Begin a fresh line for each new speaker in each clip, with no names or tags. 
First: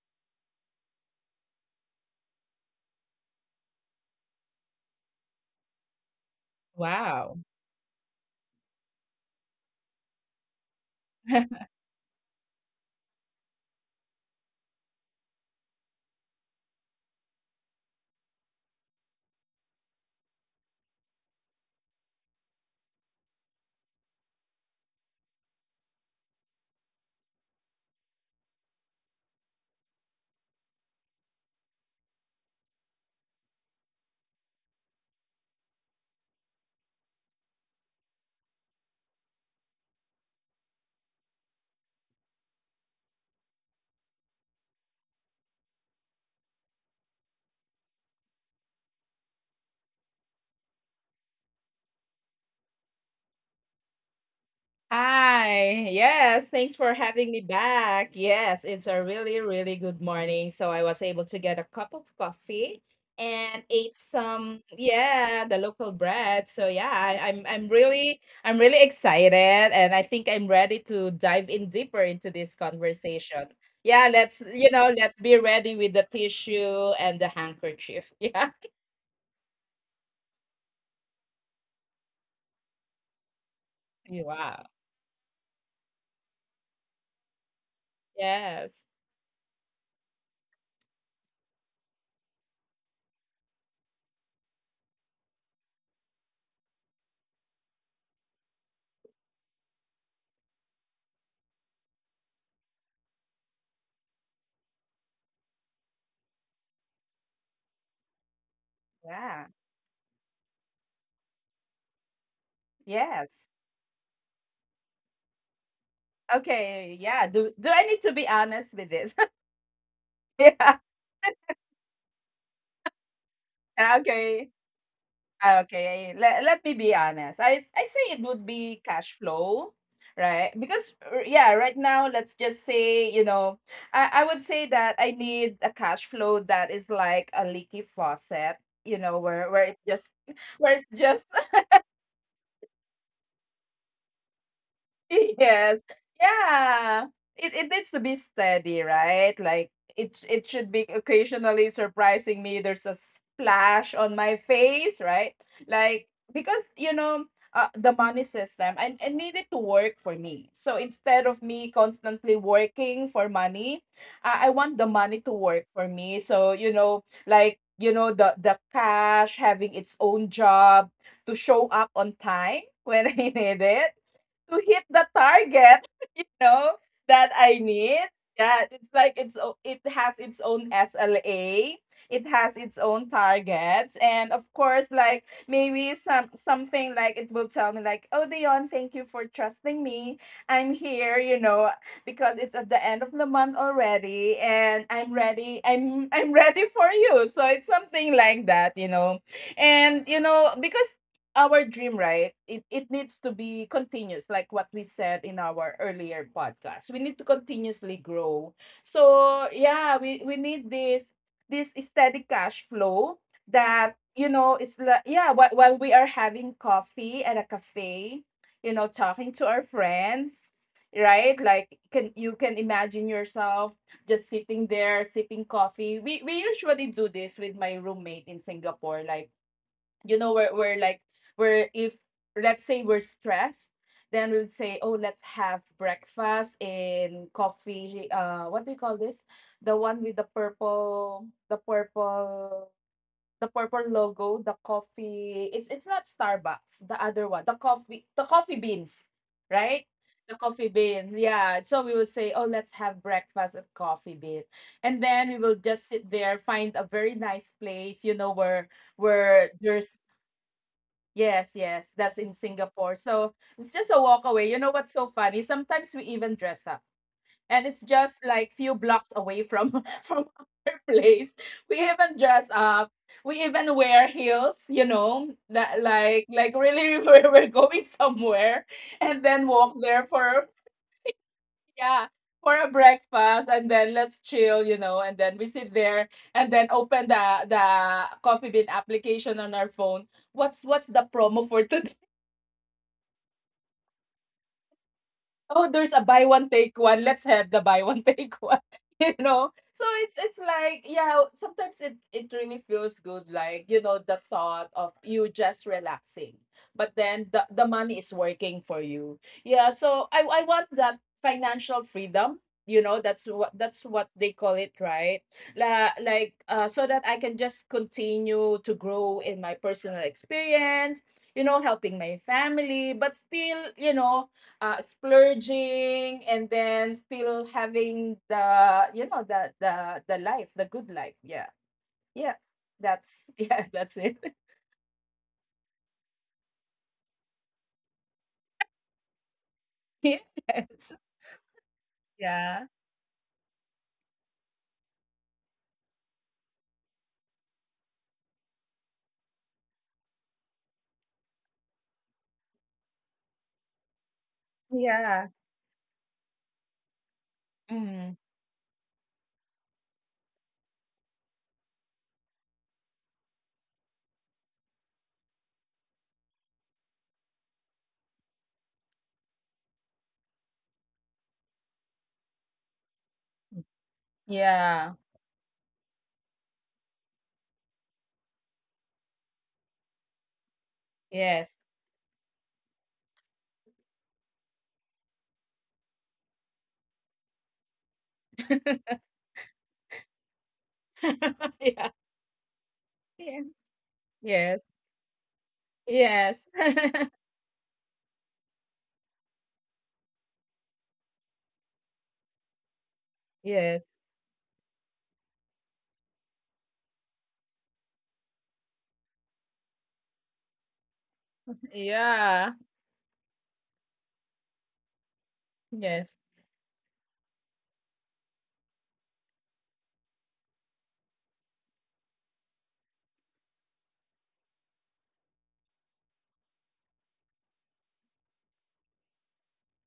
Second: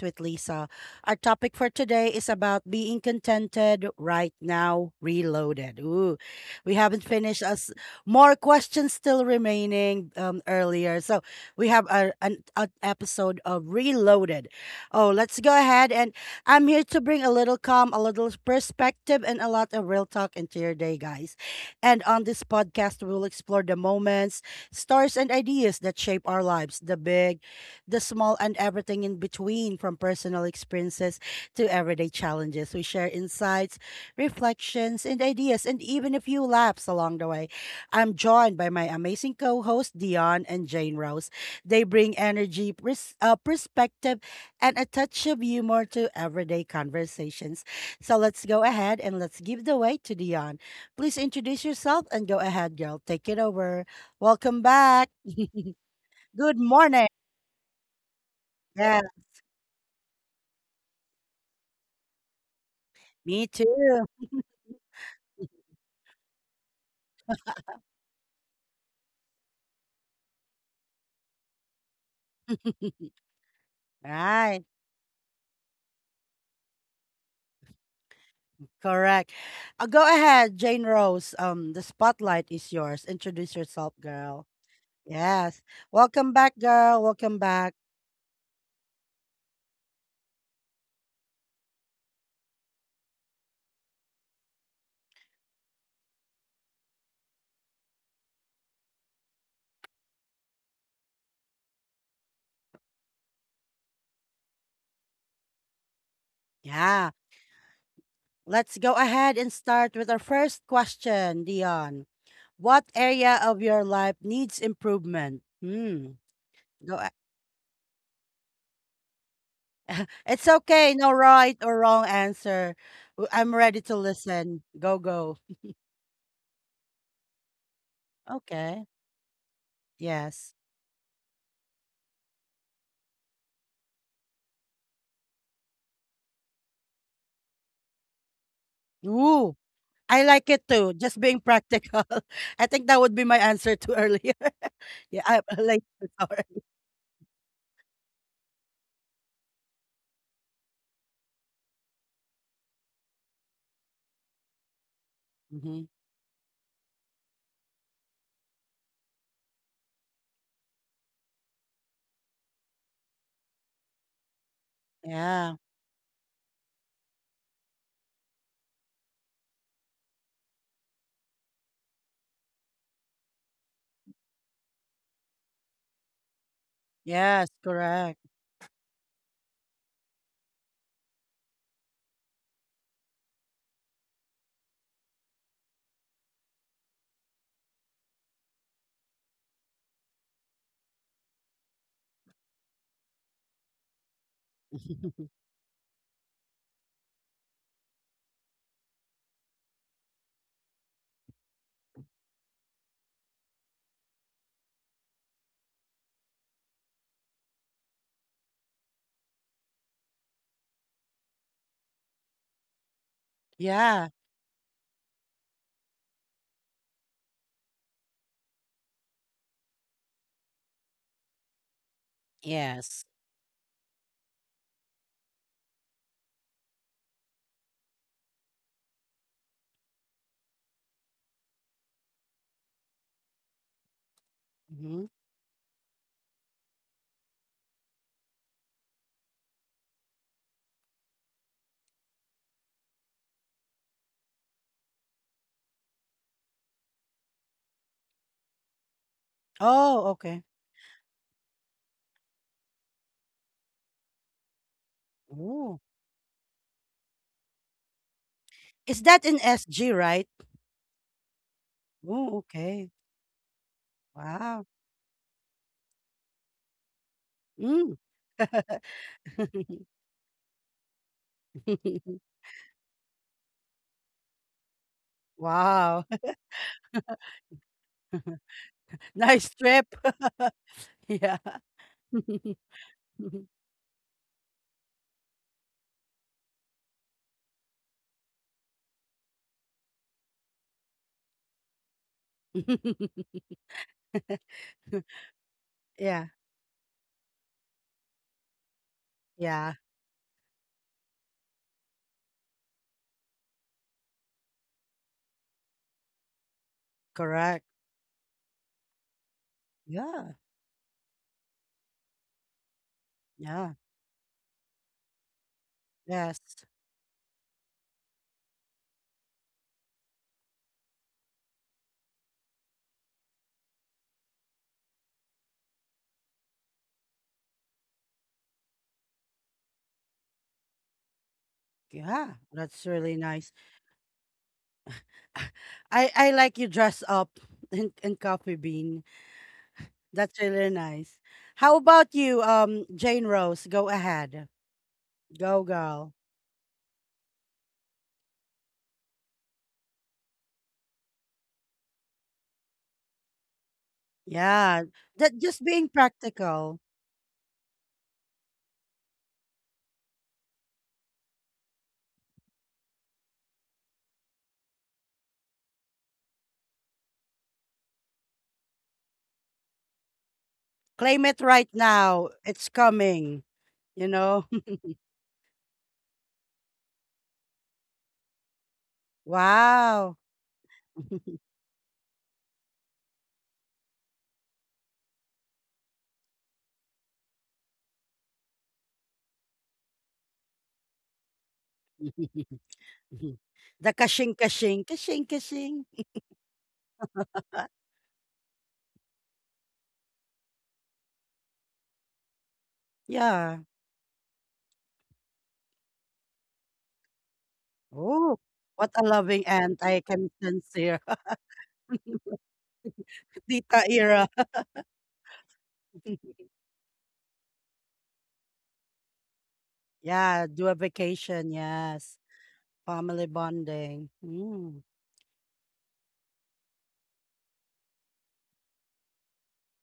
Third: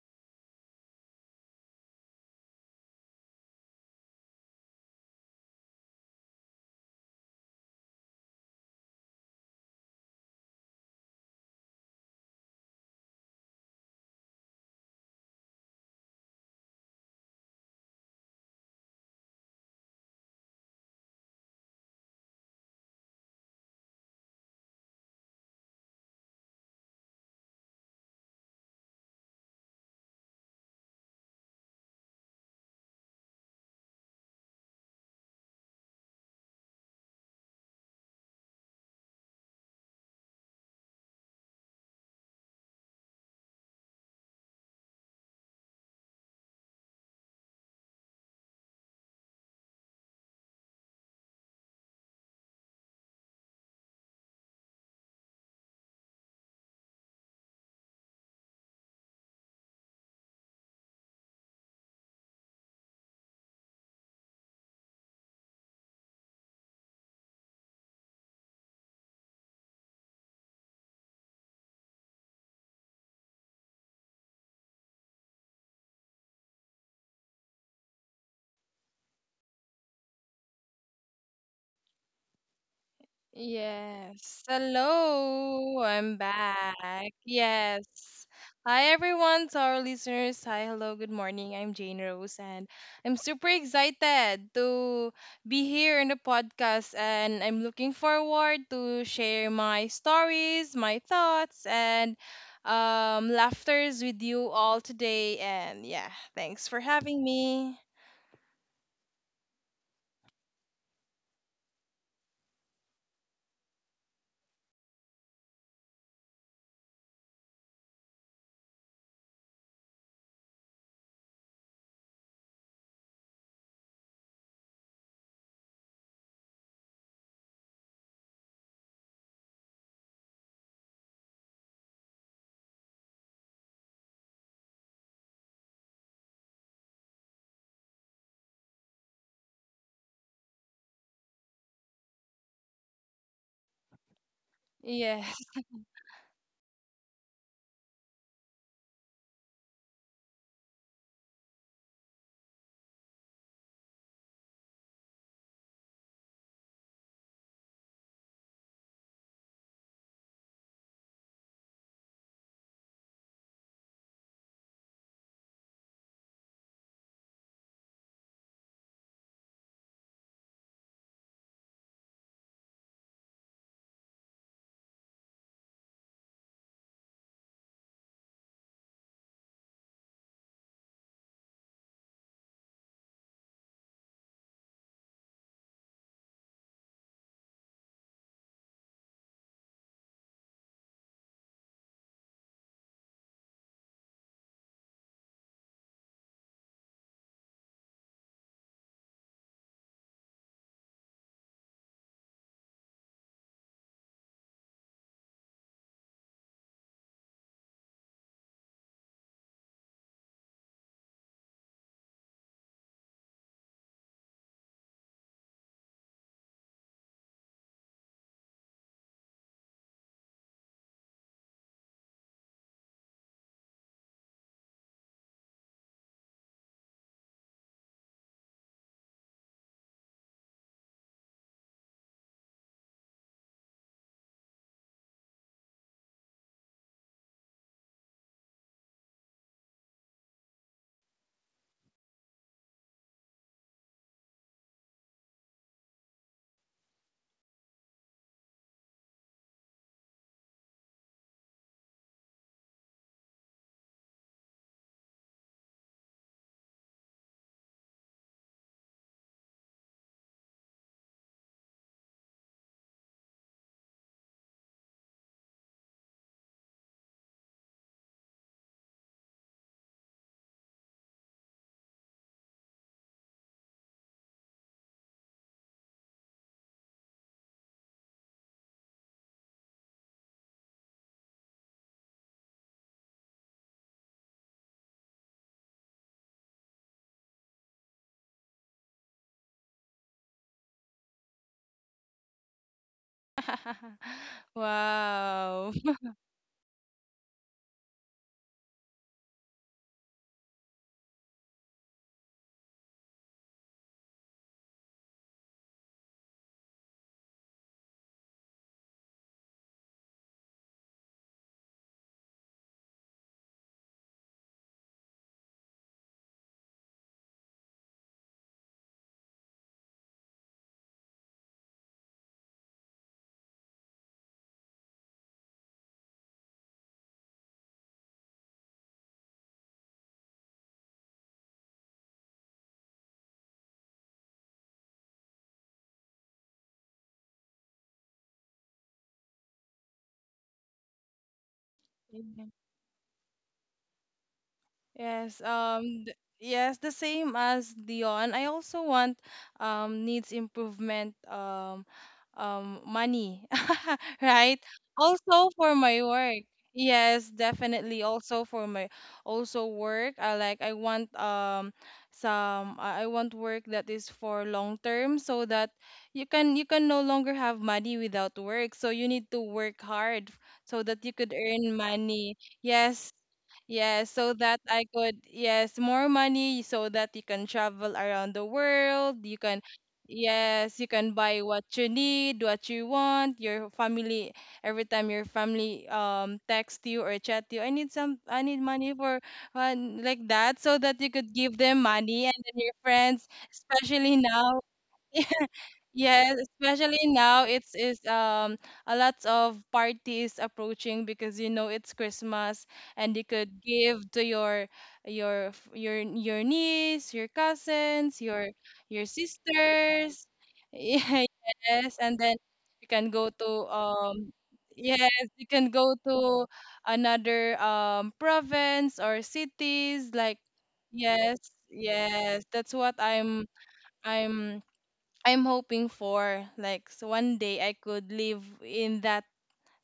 with Lisa. Our topic for today is about being contented right now, reloaded. Ooh, we haven't
Wow.
finished us. More questions still remaining earlier. So we have a, an a episode of Reloaded. Oh, let's go ahead. And I'm here to bring a little calm, a little perspective, and a lot of real talk into your day, guys. And on this podcast, we'll explore the moments, stories and ideas that shape our lives, the big, the small, and everything in between, from personal experiences to everyday challenges. We share insights, reflections, and ideas, and even a few laughs along the way. I'm joined by my amazing co hosts, Dion and Jane Rose. They bring energy, perspective, and a touch of humor to everyday conversations. So let's go ahead and let's give the way to Dion. Please introduce yourself and go ahead, girl. Take it over. Welcome back.
Hi. Yes,
Good
thanks for
morning.
having me back. Yes, it's a
Yeah,
really, really good morning. So I was able to get a cup of coffee
me
and ate
too.
some, yeah, the local bread. So yeah, I'm really excited and I think I'm ready to dive in deeper into this conversation. Yeah,
Right.
let's be ready with the tissue and the handkerchief. Yeah.
Correct. Go ahead, Jane Rose. The spotlight is yours. Introduce yourself,
Yes.
girl.
Wow.
Yes.
Hello, I'm
Welcome back, girl.
back.
Welcome back.
Yes.
Yes.
Hi, everyone, to our listeners. Hi, hello, good morning. I'm Jane Rose, and I'm super excited to be here in the podcast. And I'm looking forward to share my stories, my thoughts, and laughters with you all today. And yeah, thanks for
Yeah.
having me.
Let's go ahead
Yeah.
and start with our first question, Dion. What area
Yes.
of your life needs improvement? Hmm. Go.
Okay,
a-
yeah. Do I need to be honest with this?
It's
Yeah.
okay. No right or wrong answer. I'm ready to
Okay.
listen. Go.
Okay. Let me be honest. I say it would be
Okay.
cash flow, right?
Yes.
Because right now let's just say, I would say that I need a cash flow that is like a leaky faucet, you know, where
Ooh,
it just
I like it
where it's
too. Just
just.
being practical. I think that would be my answer to earlier. Yeah,
Yes.
I
Yes.
like it. Sorry.
Yeah. It needs to be steady, right? Like it should be occasionally surprising me. There's a splash on my face, right?
Hmm.
Like because you know, the money system I need it to work for me. So instead of me constantly working for money, I want the money to
Yeah.
work for me. So you know, the cash having its own job to show up on time when I need it to hit the target, you know, that
Yes,
I need.
correct.
Yeah, it's like it has its own SLA. It has its own targets, and of course, like maybe something like it will tell me like, "Oh, Dion, thank you for trusting me. I'm here, you know, because it's at the end of the month already, and I'm ready. I'm ready for you." So it's something like that, you know, and you know because our dream, right? It needs to be continuous, like what we said in our earlier podcast. We need to continuously grow. So yeah, we need this steady cash flow that
Yeah.
you know it's like yeah while we are having coffee at a cafe, you know, talking to our friends, right? Like, can imagine
Yes.
yourself just sitting there sipping coffee. We usually do this with my roommate in Singapore. Like, you know, we're like we're if let's say we're stressed, then we'll say, oh,
Hmm.
let's have breakfast in coffee. What do you call this, the one with the purple, the purple logo, the coffee? It's not Starbucks, the other one, the coffee, the coffee beans, right?
Oh,
The
okay.
coffee beans. Yeah, so we will say, oh, let's have breakfast at Coffee Bean. And then we will
Ooh.
just sit there, find a very nice place, you know, where
Is that in SG,
there's.
right?
Yes, yes, that's in
Ooh,
Singapore.
okay.
So it's just a walk away. You know
Wow.
what's so funny? Sometimes we even dress up, and it's
Mm.
just like few blocks away from from our place. We even dress up. We even wear heels. You know, that
Wow.
like really we're, going somewhere, and then
Nice
walk
trip.
there for
Yeah.
yeah for a breakfast, and then let's chill. You know, and then we sit there, and then open the Coffee Bean application on our phone. What's the promo for today? Oh,
wow.
there's a buy
Yeah.
one take one. Let's have the buy one take one. You know,
Yeah.
so it's like yeah, sometimes it it really feels good, like, you know, the thought of you just relaxing, but then the
Correct.
money is working for you. Yeah, so i
Yeah.
i want that financial freedom, you know. That's what
Yeah.
they call it, right? Like,
Yes.
so that I can just continue to grow in my personal experience, you know, helping my family, but still, you know, splurging, and then still having the, you know, the life, the good life. Yeah. Yeah.
Yeah, that's really
That's
nice.
yeah, that's it.
I like you dress up in coffee bean. That's really
Yes.
nice. How about you,
Yeah.
Jane Rose? Go ahead.
Yes,
Go girl.
yes, the same as Dion. I also want needs improvement money, right?
Yeah.
Yeah.
That
Also
just
for
being
my work.
practical.
Yes, definitely.
mm,
Also for my also work. I like I want some I want work that is for long term so that you can no longer have money without work. So you need to work hard so that you
Claim
could
it right
earn
now.
money.
It's
Yes,
coming,
Yes,
you
so
know?
that I
yeah.
could, yes, more money so that you can travel around the world. You can,
Wow.
yes, you can buy
Yes.
what you need, what you want. Your family, every time your family text you or chat you, I need some, I need money for like that, so that you could give them
Yeah.
money and then your friends,
Yeah.
The
especially
kashing
now.
Yes.
kashing kashing kashing.
Yes,
Yes.
especially now
Uh,
it's is a lot of parties approaching because you know it's Christmas and you could
yeah.
Yes.
give to your niece, your cousins,
Oh, what
your
a loving aunt I
sisters.
can sense here.
Yeah, yes, and then
Yeah.
you can go to
Tita era.
um yes, you can go
Yes.
to another province or cities like
Yeah, do a
yes,
vacation. Yes.
yes, that's what
Family bonding.
I'm
Mm.
I'm hoping for like so one day I could live in that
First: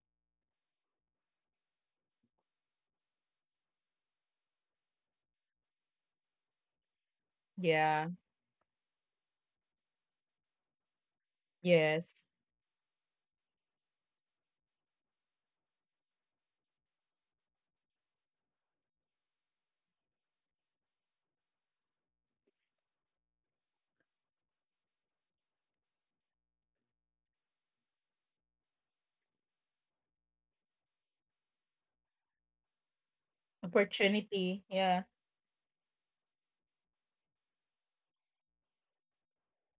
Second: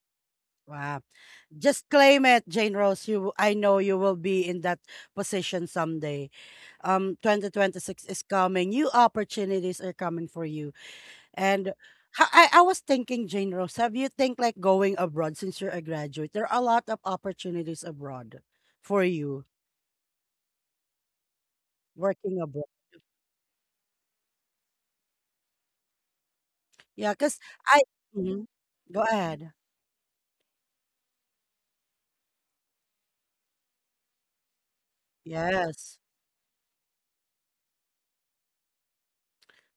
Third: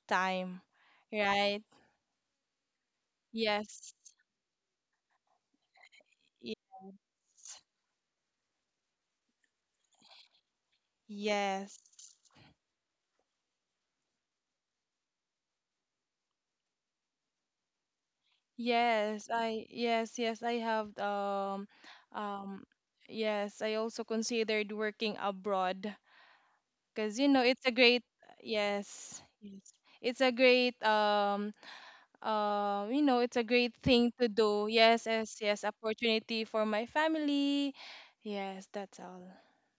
time,
Wow.
right?
Just claim it, Jane Rose. You, I know
Yes.
you will be in that position someday.
y-
2026
Yeah.
is coming. New opportunities are coming for you. And
Yes.
Yes.
I was thinking, Jane Rose, have you think like going abroad since you're a graduate? There are a lot of opportunities abroad for
Yes,
you
I yes, yes, I have
working
um
abroad.
yes, I also considered working abroad
Yeah,
because you
cuz
know it's a
I.
great
Mhm. Go
yes,
ahead.
yes. It's a great you know, it's a great thing to
Opportunity,
do.
yeah.
Yes, yes, yes,
Yes.
opportunity for my family. Yes, that's all.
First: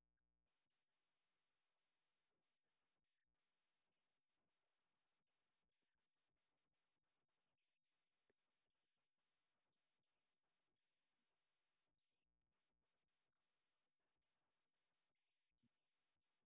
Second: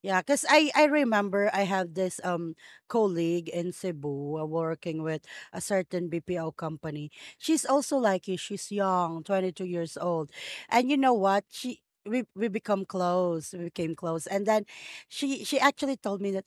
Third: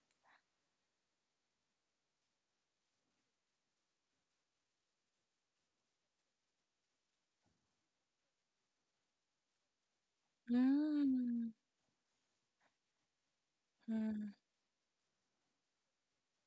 Yeah, because I remember I have this colleague in Cebu, working with a certain BPO company. She's also like you. She's young, 22 years old. And you know what?
Mm.
She we become close. We became close.
Mm,
And then she actually told me that,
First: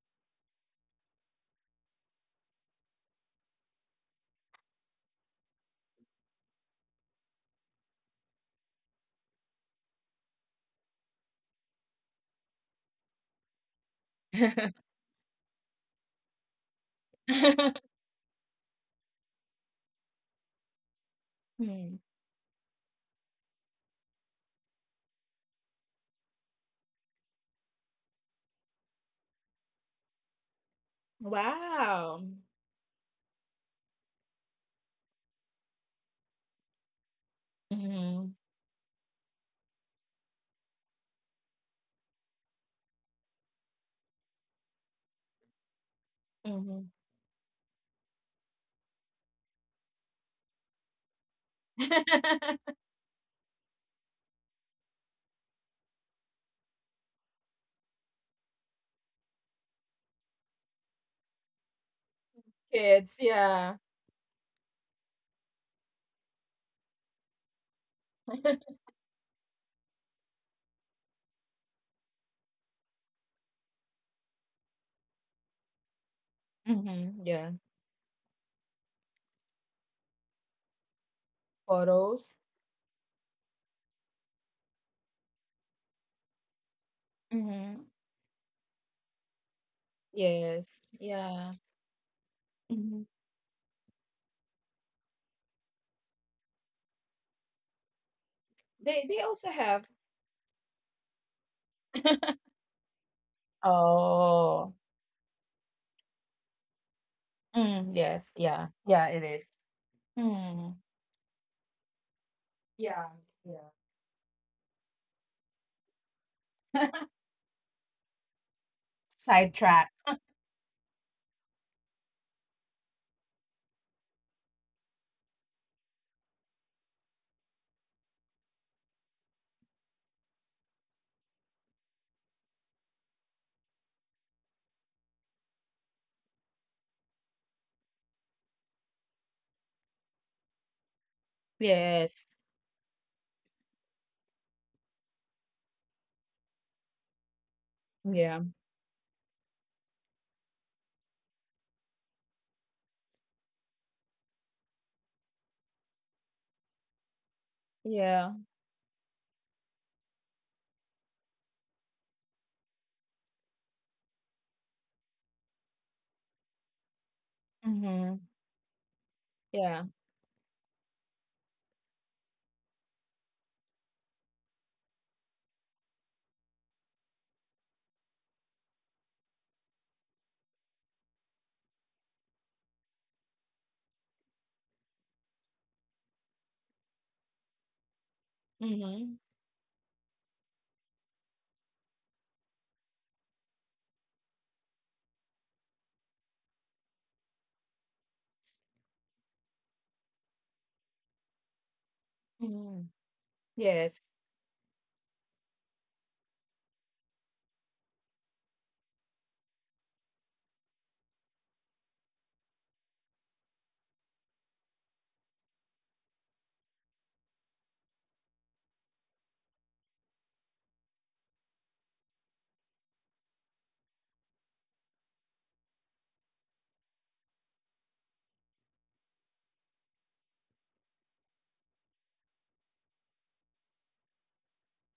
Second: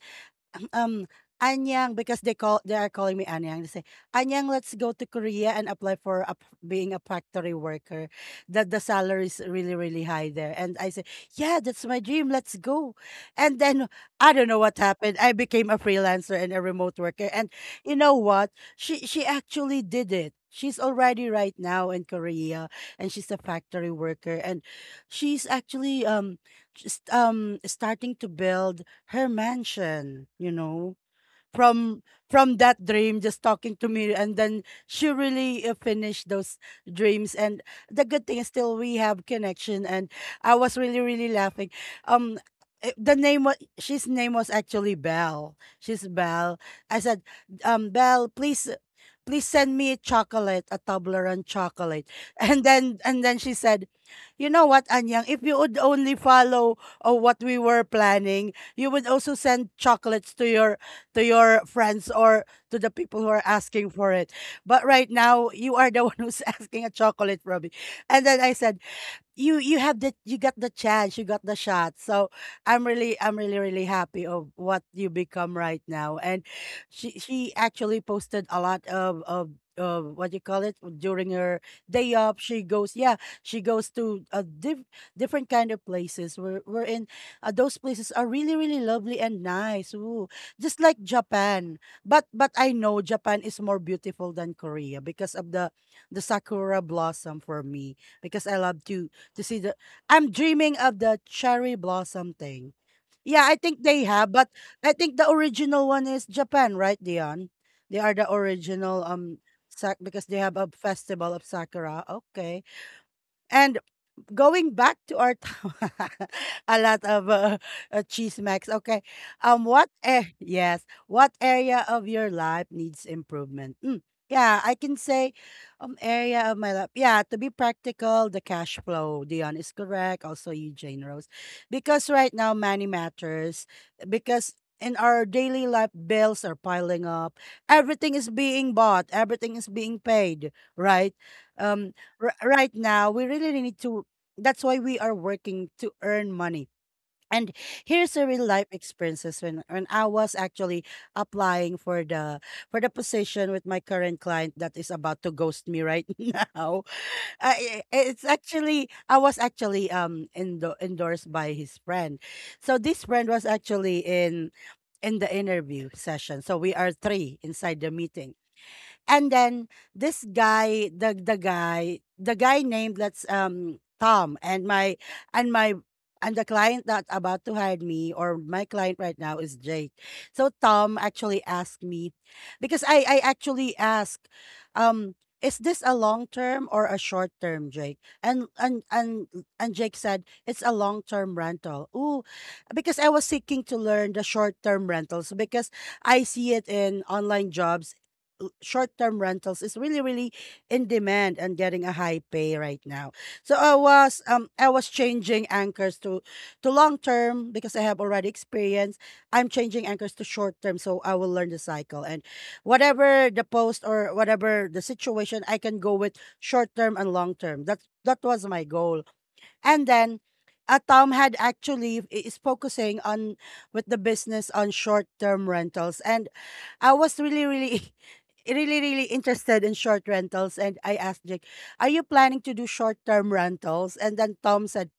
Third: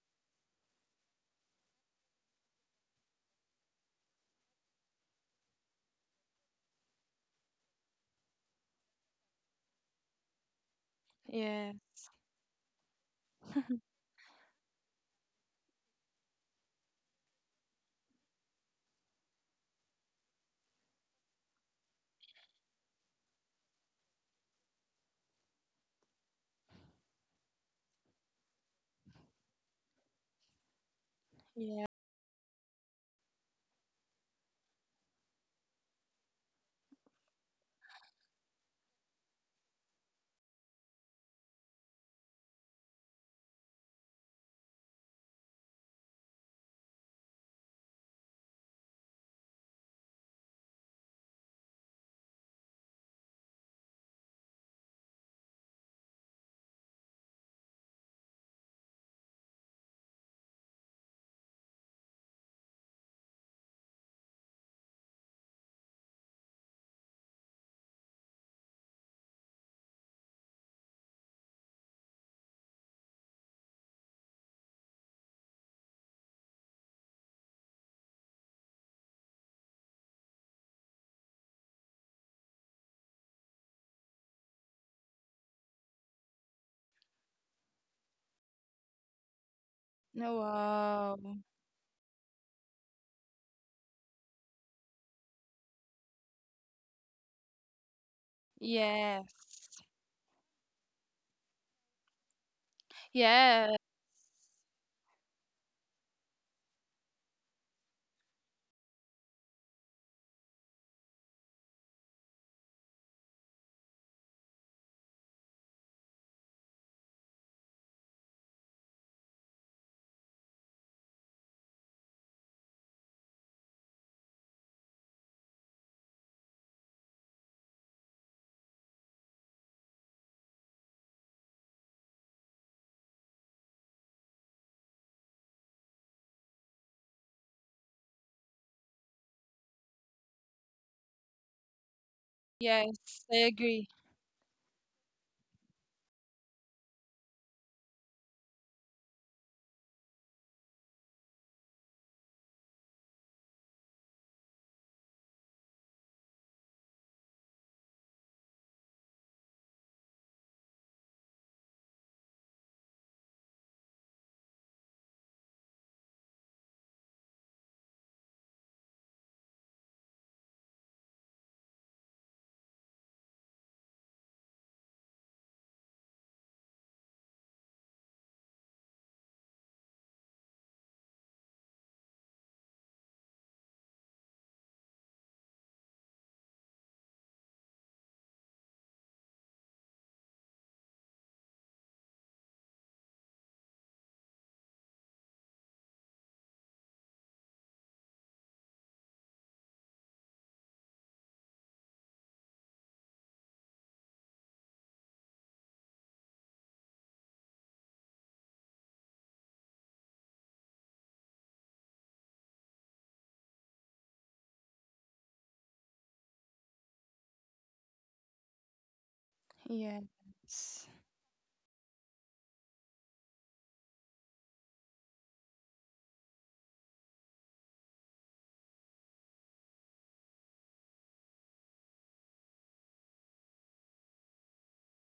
Um, Anyang, because they are calling me Anyang. They say, "Anyang, let's go to Korea and apply for being a factory worker. That the salary is really really high there." And I say, "Yeah,
yeah.
that's my dream. Let's go." And then I don't know what happened. I became a freelancer and a remote worker. And you know what? She actually did it. She's already right now
Mm.
in Korea and she's a factory worker and she's actually just starting to build her mansion, you know,
Yeah.
from
Wow.
from that dream just talking to me, and then she really finished those dreams. And the good
Hmm.
thing is still we have connection, and I was really really laughing. Um eh, the name was She's name was actually Belle. She's Belle. I said, Belle, please please send me a chocolate, a Toblerone chocolate. And then she said, you know what, Anyang, if you would only follow what we were planning, you would also send chocolates to your friends or to the
Kids,
people who are
yeah.
asking for it. But right now, you are the one who's asking a chocolate, Robbie. And then I said, you have the, you got the chance, you got the shot. So I'm really really happy of what you become right now. And
Mhm,
she
yeah.
actually posted a lot of what you call it. During her day
Photos.
off, she goes, yeah, she goes to a different kind of places. We're in, those
Mhm.
places are really really lovely and nice. Ooh,
No,
just
Yes,
like
Wow.
yeah.
Japan. But I know
Mhm.
Japan is more beautiful than Korea because of the sakura blossom. For me, because I love
They
Yes.
to
also
see the,
have.
I'm dreaming of the cherry blossom thing. Yeah, I
Yeah.
think they have, but
Oh.
I think the original one is Japan, right, Dion?
Mm,
They are the
yes, yeah.
original
Yeah, it is.
sak because they have a
Mm.
festival of sakura. Okay.
Yeah, yeah.
And going back to our a lot of cheese max. Okay, what
Sidetrack.
eh? Yes, what area of your life needs improvement? Mm, yeah, I can say, area of my life. Yeah, to be practical, the cash flow. Dion is correct. Also, Eugene Rose, because right now money matters. Because in our daily life, bills are piling up. Everything is being bought. Everything is being paid. Right. Um,
Yes.
right
Yes.
now we
I
really need
agree.
to, that's why we are working to earn money. And here's a
Yeah.
real life experiences when I was actually applying for the position with my current client that is about to ghost me right now.
Yeah.
I was actually endorsed by his friend. So this friend was actually in the interview session. So we are three inside the
Mhm.
meeting. And then
Yeah.
this guy, the guy named, let's Tom, and my and my and the client that about to hire me or my client right now is Jake. So Tom actually asked me, because I actually asked, um is this a long term or a short term, Jake? And
Mhm.
Jake said it's a long term rental. Ooh, because I was seeking to learn the short term rentals, because I see it in online jobs short-term rentals is really really in demand and getting a high pay right
Mhm.
now. So
Yes.
I was changing anchors to long-term because I have already experience. I'm changing anchors to short-term so I will learn the cycle and whatever the post or whatever the situation I can go with short-term and long-term. That was my goal. And
Yes.
then, Tom had actually is focusing on with the business on short term rentals, and I was really really. Really, really interested in short rentals, and I asked Jake, "Are you planning to do short-term rentals?" And then Tom said,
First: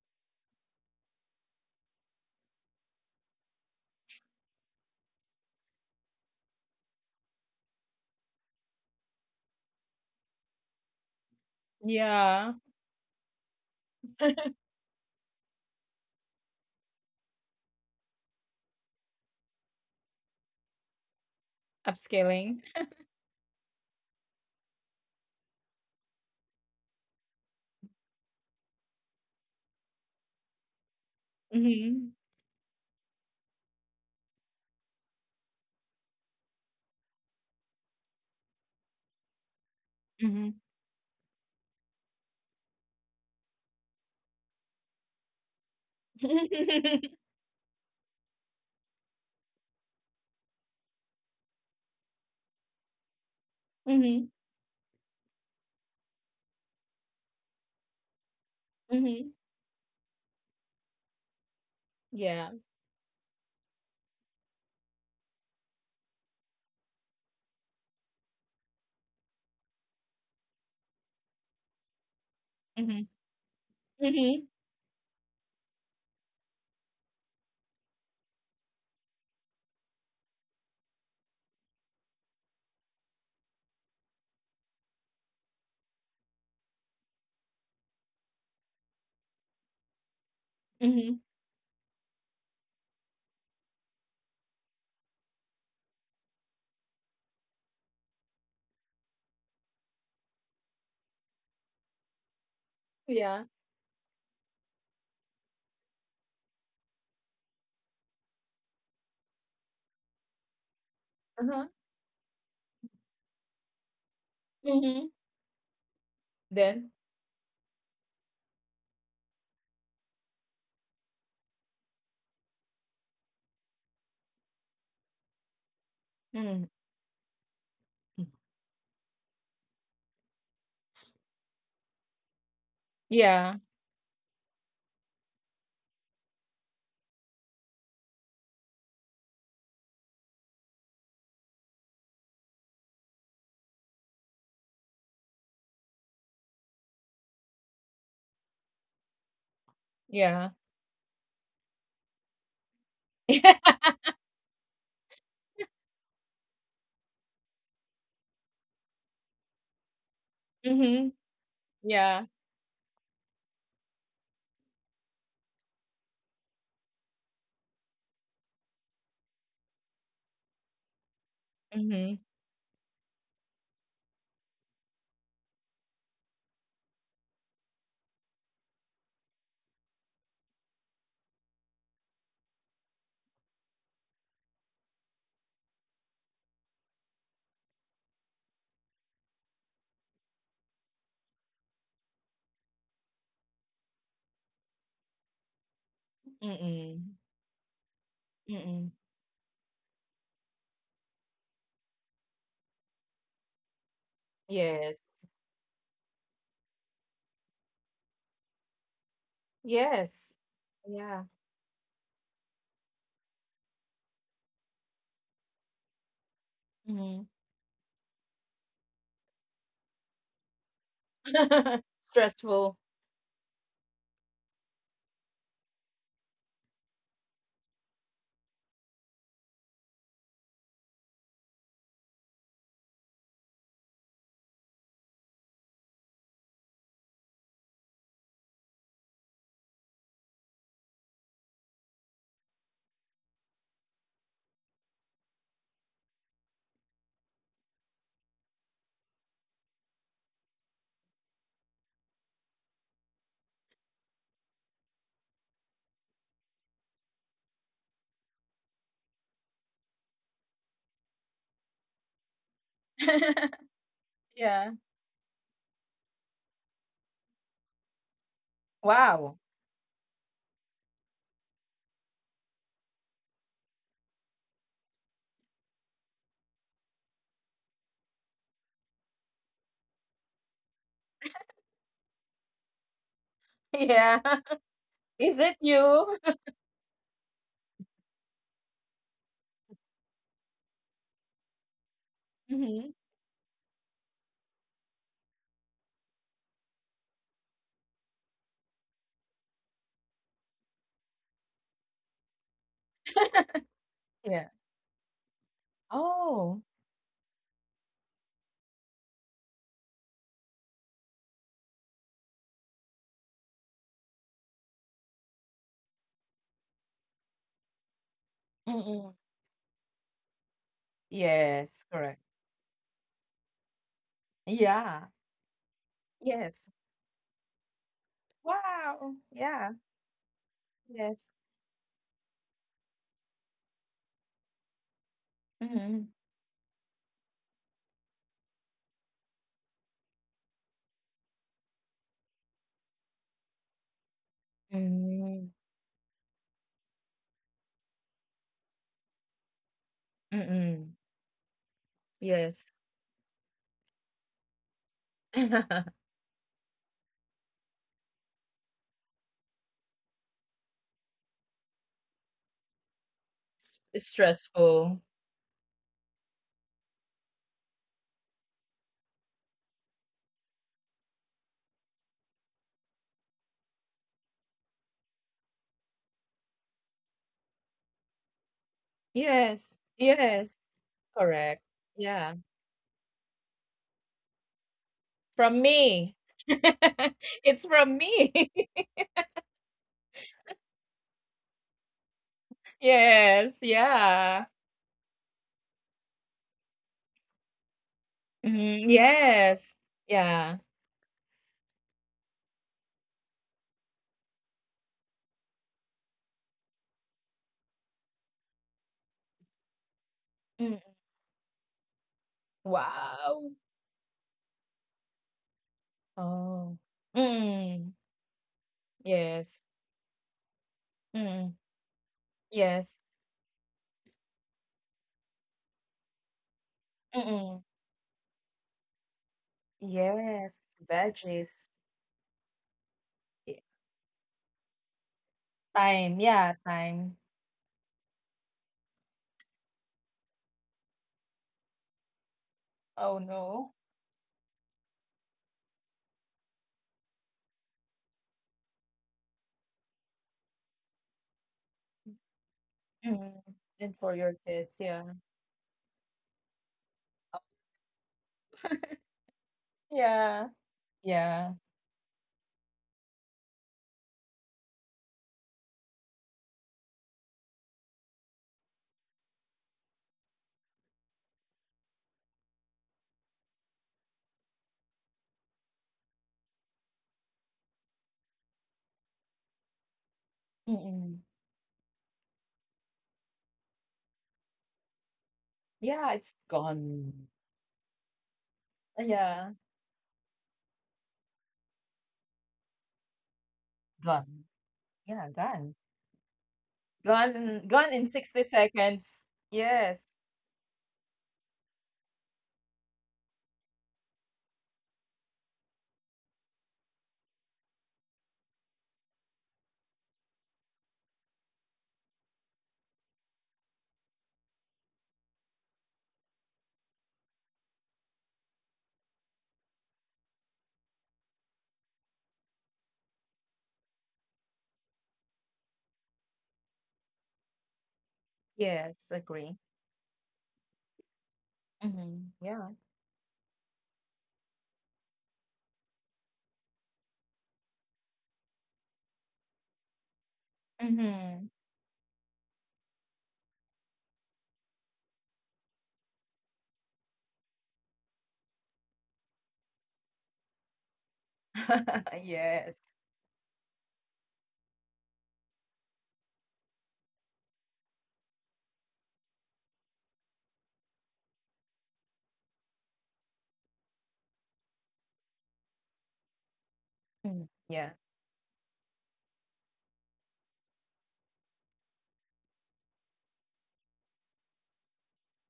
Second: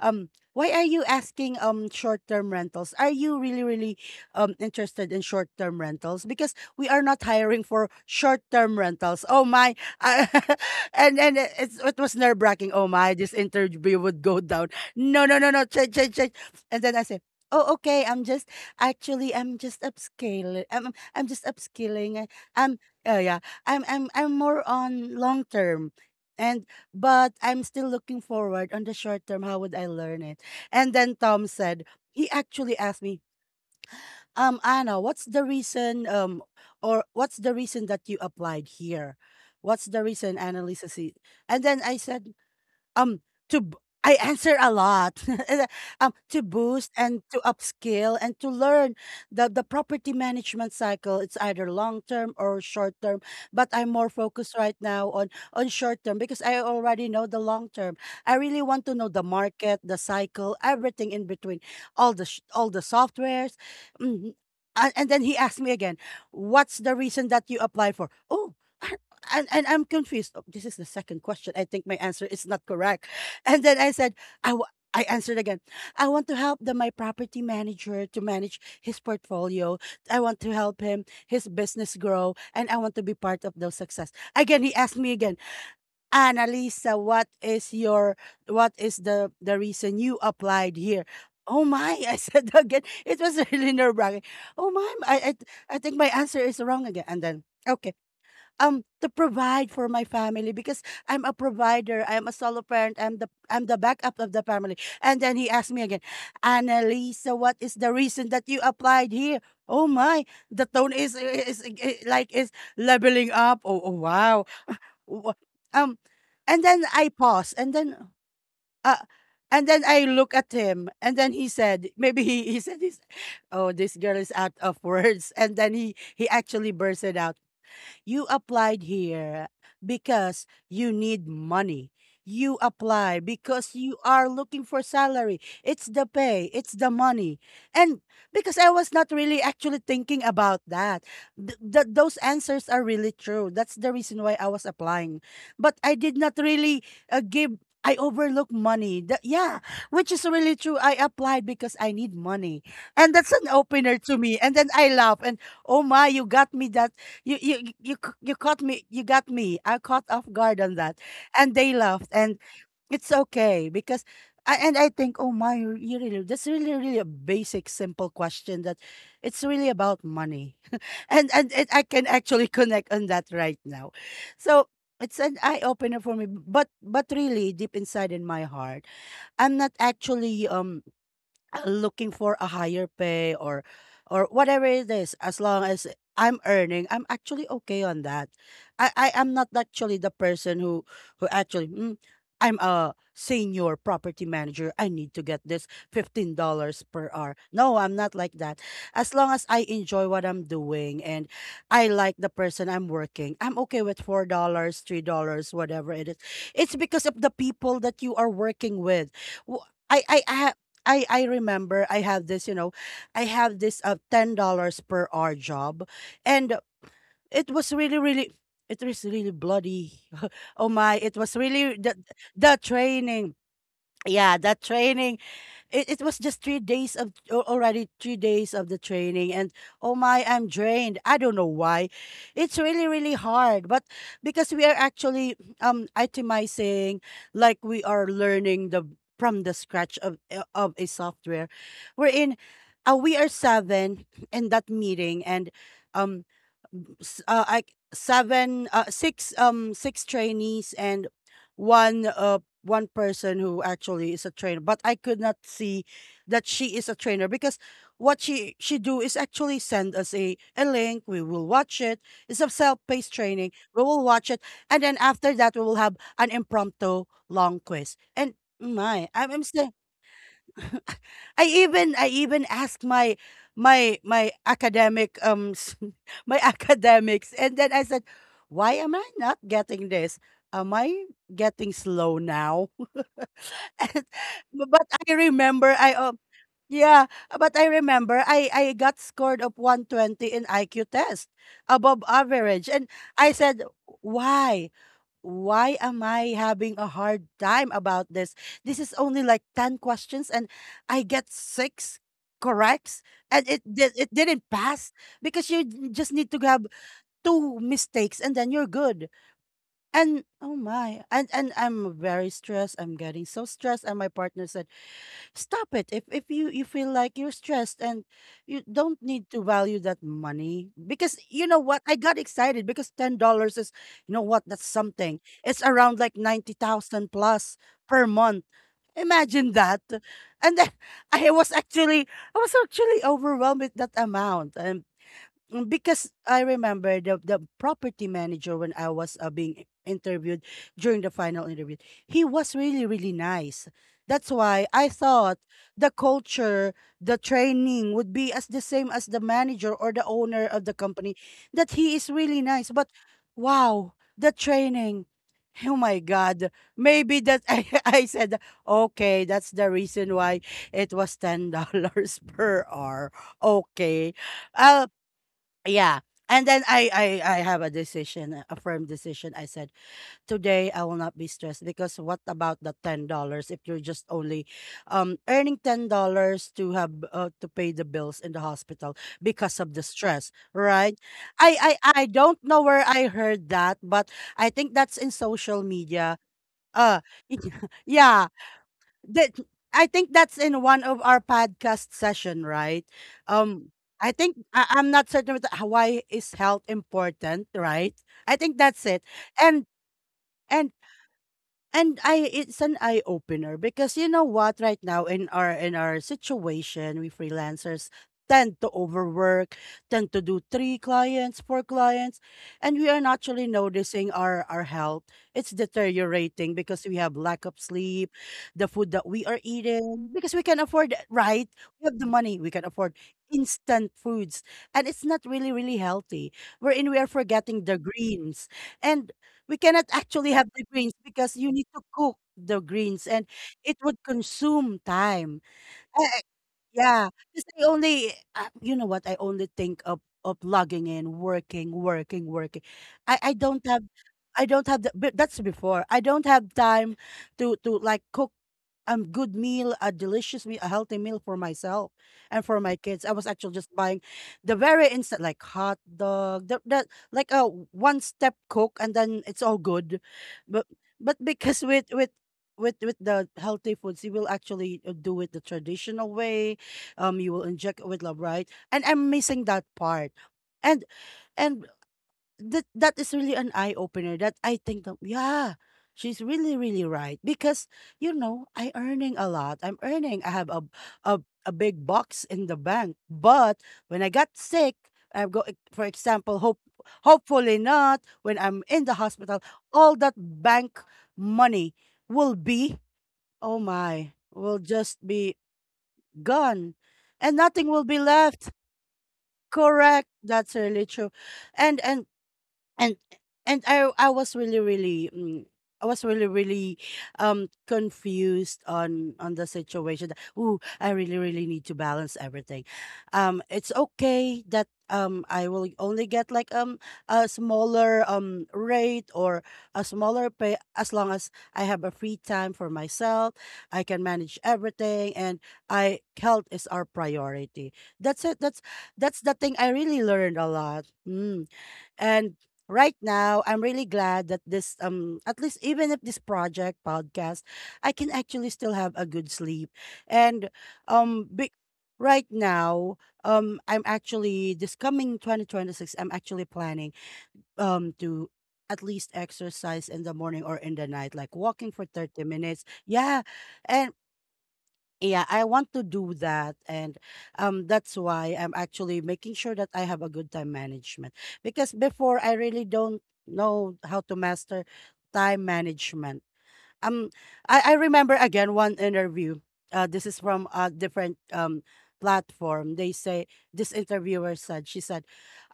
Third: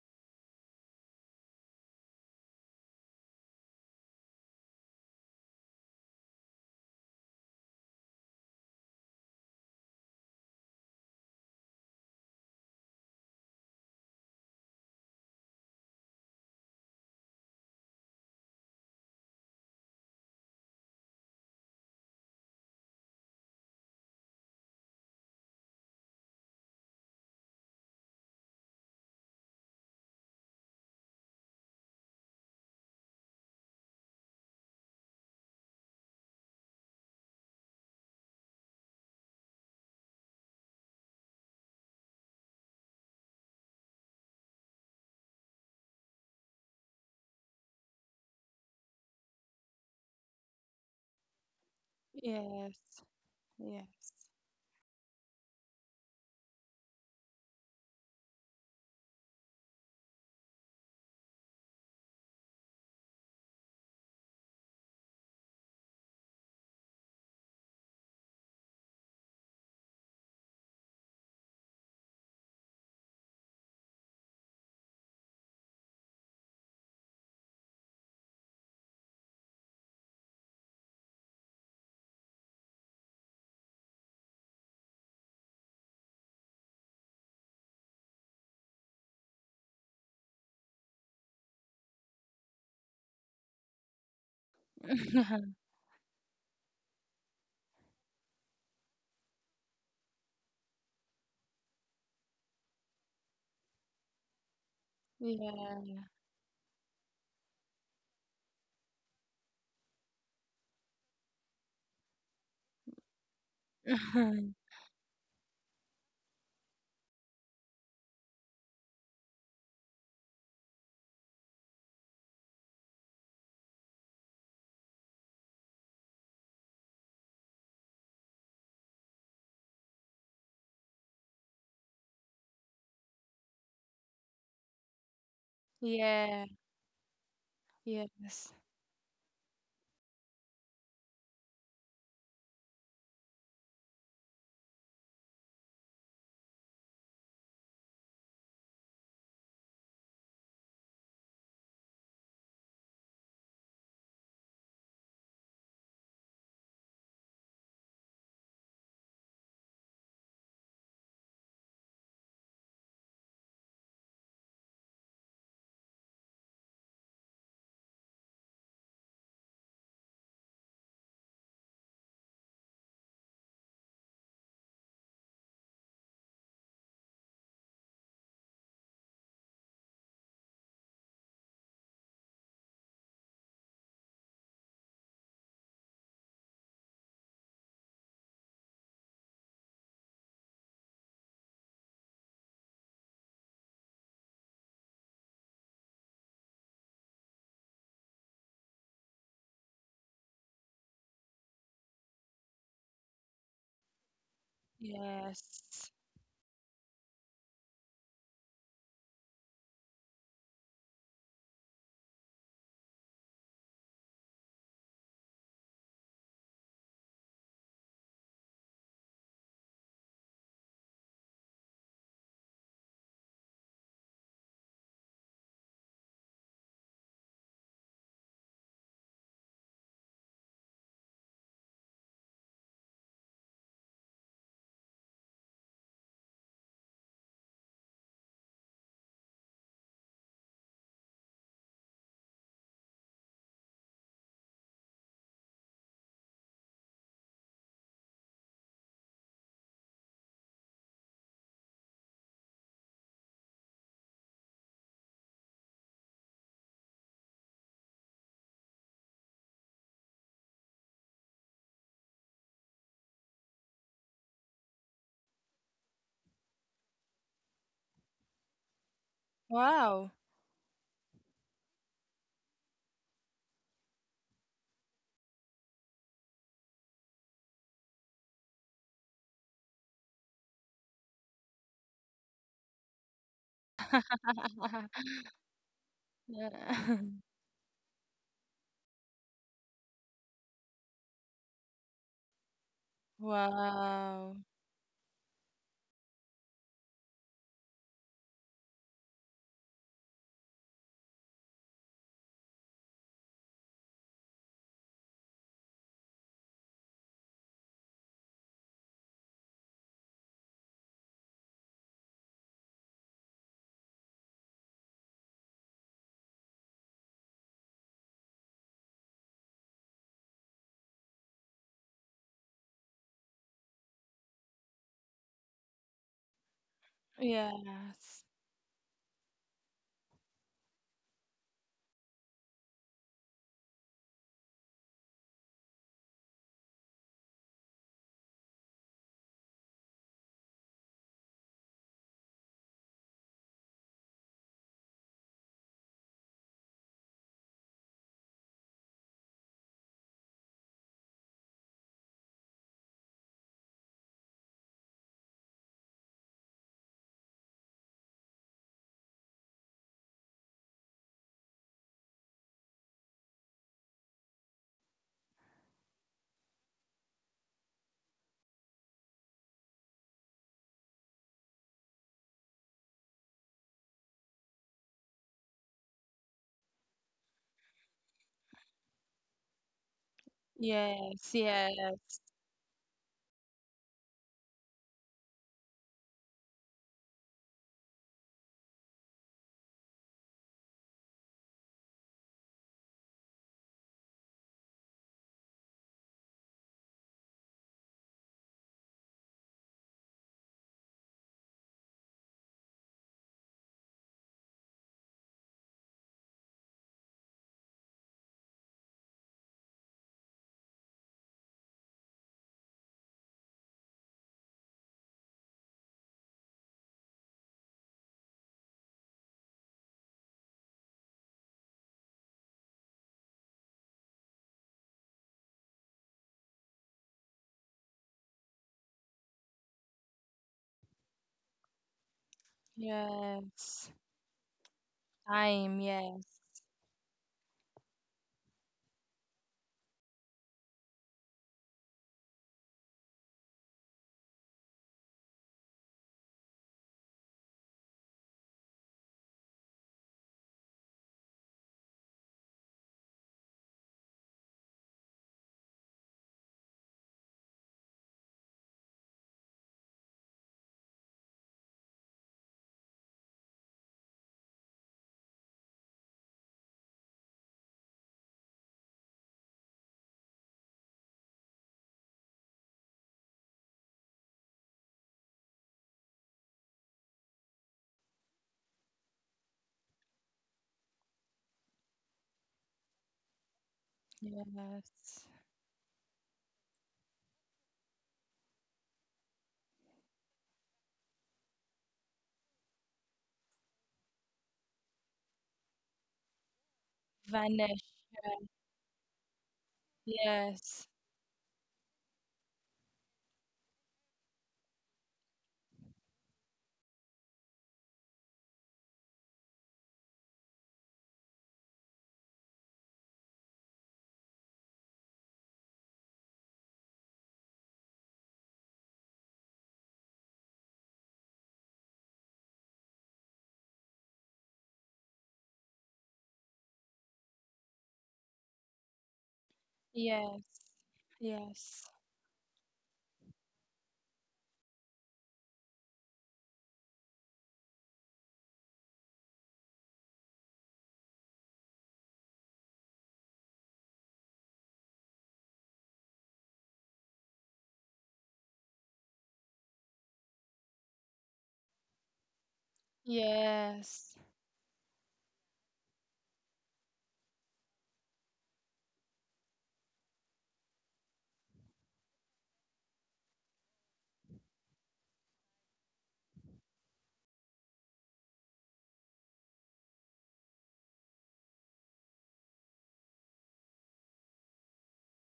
um why are you asking, short-term rentals, are you really really interested in short-term rentals, because we are not hiring for short-term rentals. Oh my. And it's, it was nerve
Yeah.
wracking. Oh my, this interview would go down. No, no, no, no, change, change, change. And then I said, oh, okay. I'm just upscaling. I'm just upskilling.
Upscaling.
I'm oh yeah. I'm more on long term. And but I'm still looking forward on the short term. How would I learn it? And then Tom said,
Mhm.
he actually asked me, Anna, what's the reason, or what's the reason that you applied here? What's the reason,
Mhm.
Annalisa? And then I said, um to b- I answer a lot. To boost and to upskill and to learn the property management cycle. It's either long term or
Yes.
short term, but I'm more
Yes.
Mhm.
focused right now on short term because I already know the long term. I really want to know the
Mhm.
market, the cycle, everything in between,
Yeah.
all the softwares. Mm, and then he asked me again, "What's the reason that you apply for?" Oh, I, and I'm confused. Oh, this is the second question. I think my answer is not correct.
Mhm.
And then I said,
Mhm.
I answered again. I want to help the my property manager to manage his portfolio. I want to help him his business grow, and I want to be part of those success. Again, he asked me again, Annalisa, what is your, what is the reason you applied here?
Mhm.
Oh my! I said again. It was really nerve wracking. Oh my! I think my answer is wrong again. And then okay, to provide for my family, because I'm a provider. I'm a solo parent.
Yeah,
I'm the backup of the family. And then he asked me
Yeah.
again, Annalisa, what is the reason that you applied here? Oh my, the tone is,
uh-huh,
is like is leveling up. Oh, oh wow.
mhm,
Wha- Um, and then
then,
I pause, uh, and then I look at him, and then he said, maybe he said this, "Oh, this girl is out of words," and then he actually
mm,
bursted out. "You
mm,
applied here because you need money. You apply
yeah,
because you are looking for salary. It's the pay,
Yeah.
it's the money." And
Yes.
because I was not really actually thinking about that. Those answers are really true. That's the reason why I was applying. But I did not really give I overlook money. Yeah, which is really
yeah,
true. I applied because I need money. And that's an
yeah,
opener to me. And then I laugh and, oh my, you got me, that you caught me. You got me. I caught off guard on that,
mhm,
and they laughed,
yeah,
and it's okay because. And I think, oh my, you really, that's really, really a basic, simple question that it's really about money. And it, I can
mhm,
actually connect on that right now. So it's an eye opener for me. But really, deep inside in my heart, I'm not actually looking for a higher pay or whatever it is. As long as I'm earning, I'm actually okay on that. I am not actually the person who actually "I'm a senior property manager, I need to get this $15 per
mm,
hour." No, I'm not like that.
mm,
As long as I enjoy what I'm doing and I like the person I'm working, I'm okay with $4,
yes,
$3, whatever
Yes.
it is. It's because of the people that you are working with. Wh- I, I,
yes,
I I
yeah,
remember I have this $10 per hour job, and
mhm,
it was really really it was really bloody. Oh my! It was really the
stressful,
training. Yeah, that training, it was just 3 days of already 3 days of the training, and oh my, I'm drained. I don't know why. It's really really hard, but because we are actually itemizing, like we are learning the from the scratch of of a software. we're in we are seven in that meeting, and um s- uh, I, seven, six trainees, and one uh, one person who actually is a trainer, but I could not see that she is a trainer because what she do is actually send us a link. We will watch it. It's a self-paced training. We will watch it,
yeah,
and then after that, we will have an impromptu long quiz. And my,
wow,
I'm saying,
Wow.
I even asked my my academic um s- my academics, and then I said, why am I not getting this? Am I getting slow now?
yeah,
but I
is it
remember I
you?
Yeah.
yeah, but I remember I got scored of 120 in IQ test, above average. And
Mhm,
I said,
Wow.
"Why? Why am I having a hard time about this? This is only like 10 questions and I get 6 corrects, and it didn't
yeah,
pass because just need to
oh,
have two mistakes and then you're good." And oh my, and I'm very stressed. I'm getting so stressed and my partner said, stop it. If you feel like you're stressed, and you don't
mm,
need to value that money, because you know what,
yes,
I got
correct,
excited because $10 is, you know what, that's
yeah,
something, it's around like
yes,
90,000 plus per
Yes.
month.
wow,
Imagine
yeah,
that. And then i
yes,
was actually I was actually overwhelmed with that amount. And because
mhm,
I remember the property manager, when I was being interviewed during the final interview, he was really really nice. That's why I thought
mm,
the culture, the training would be as the same as the manager or the owner of the
mm.
company. That he is really
Yes.
nice, but wow, the training. Oh
S
my God. Maybe that, I said, okay, that's the reason why it was $10 per hour. Okay. I'll
stressful.
Yeah. And then I have a decision, a firm decision. I said, today I will not be stressed, because what about the $10 if you're just only earning $10 to have to pay the bills in the hospital because of
Yes,
the stress,
yes,
right?
Yes.
correct.
I, I
Yes.
I
Yeah,
don't know where I heard that, but I think that's in
from
social media.
me.
Uh
It's from
yeah,
me.
that I think that's in one of our podcast session, right?
Yes,
Um, I think
yeah.
I'm not certain with why is health important, right? I think that's it.
Mhm,
And
yes.
and
Yeah.
and I it's an eye opener, because you know what, right now in our situation, we freelancers tend to overwork, tend to do three
Mm.
clients, four clients, and we are naturally
Wow.
noticing our health. It's deteriorating
Oh.
because we have lack of
Mm.
sleep, the food that we are
Yes.
eating, because we can afford, right?
Mm.
We have the money, we can afford
Yes.
instant foods, and it's not really really healthy, wherein we are forgetting
Mm.
the greens, and we cannot actually have the
Yes,
greens because you need
veggies.
to cook the greens and
Y-
it would
Yes.
consume time.
Time.
Eh, eh,
Time,
Yes.
yeah,
yeah,
time.
'cause I only, you know what? I only think of logging in, working, working, working. I
Oh
I don't
no.
have. I don't have the, but that's before. I don't have time to like cook a good meal, a delicious meal, a healthy meal for myself and for my kids. I was
Mm.
actually just
And
buying
for your
the
kids,
very
yeah.
instant, like hot dog, like
Oh.
a one step cook, and then it's all good.
Yeah.
But but
Yeah,
because with the healthy foods, you will actually do it the traditional way. You will inject it with love, right? And I'm missing that part. And and that is really an eye opener. That I think that, yeah, she's really really right, because you know I earning a lot. I'm earning. I have a
mm.
a big box in the bank, but when I got sick,
Yes.
for
Yeah, it's
example,
gone.
hopefully not when I'm in the hospital.
Yeah.
All that bank money will be, oh my,
Gone.
will just
Yeah,
be
gone.
gone, and
Gone
nothing
in-
will
Vanish.
gone
be
in 60
left.
seconds.
Correct.
Yes.
That's really
Yes.
true, and and and and I was really really I was really really confused on the situation. That, ooh, I really really need to balance everything. It's okay that I will only get like a smaller rate or a smaller pay, as long as I have a free time for myself. I can manage everything, and I health is our priority. That's it.
Yes,
That's the thing
agree.
I really learned a
Yes.
lot. Hmm.
Yes.
Mhm.
And
Yeah.
right now, I'm really glad that this, at least, even if this project podcast, I can actually still have a good sleep. And um
Mhm.
be- right now, I'm actually, this coming 2026, I'm actually planning to at least exercise in the morning or in the night, like walking for 30 minutes,
Yes.
yeah. And
Yes.
yeah, I want to do that. And that's why I'm actually making sure that I have a good time management. Because before, I really don't know how to master time management. um
Mm.
I
Yeah.
remember again one interview. This is from a different platform. They say, this interviewer said she said,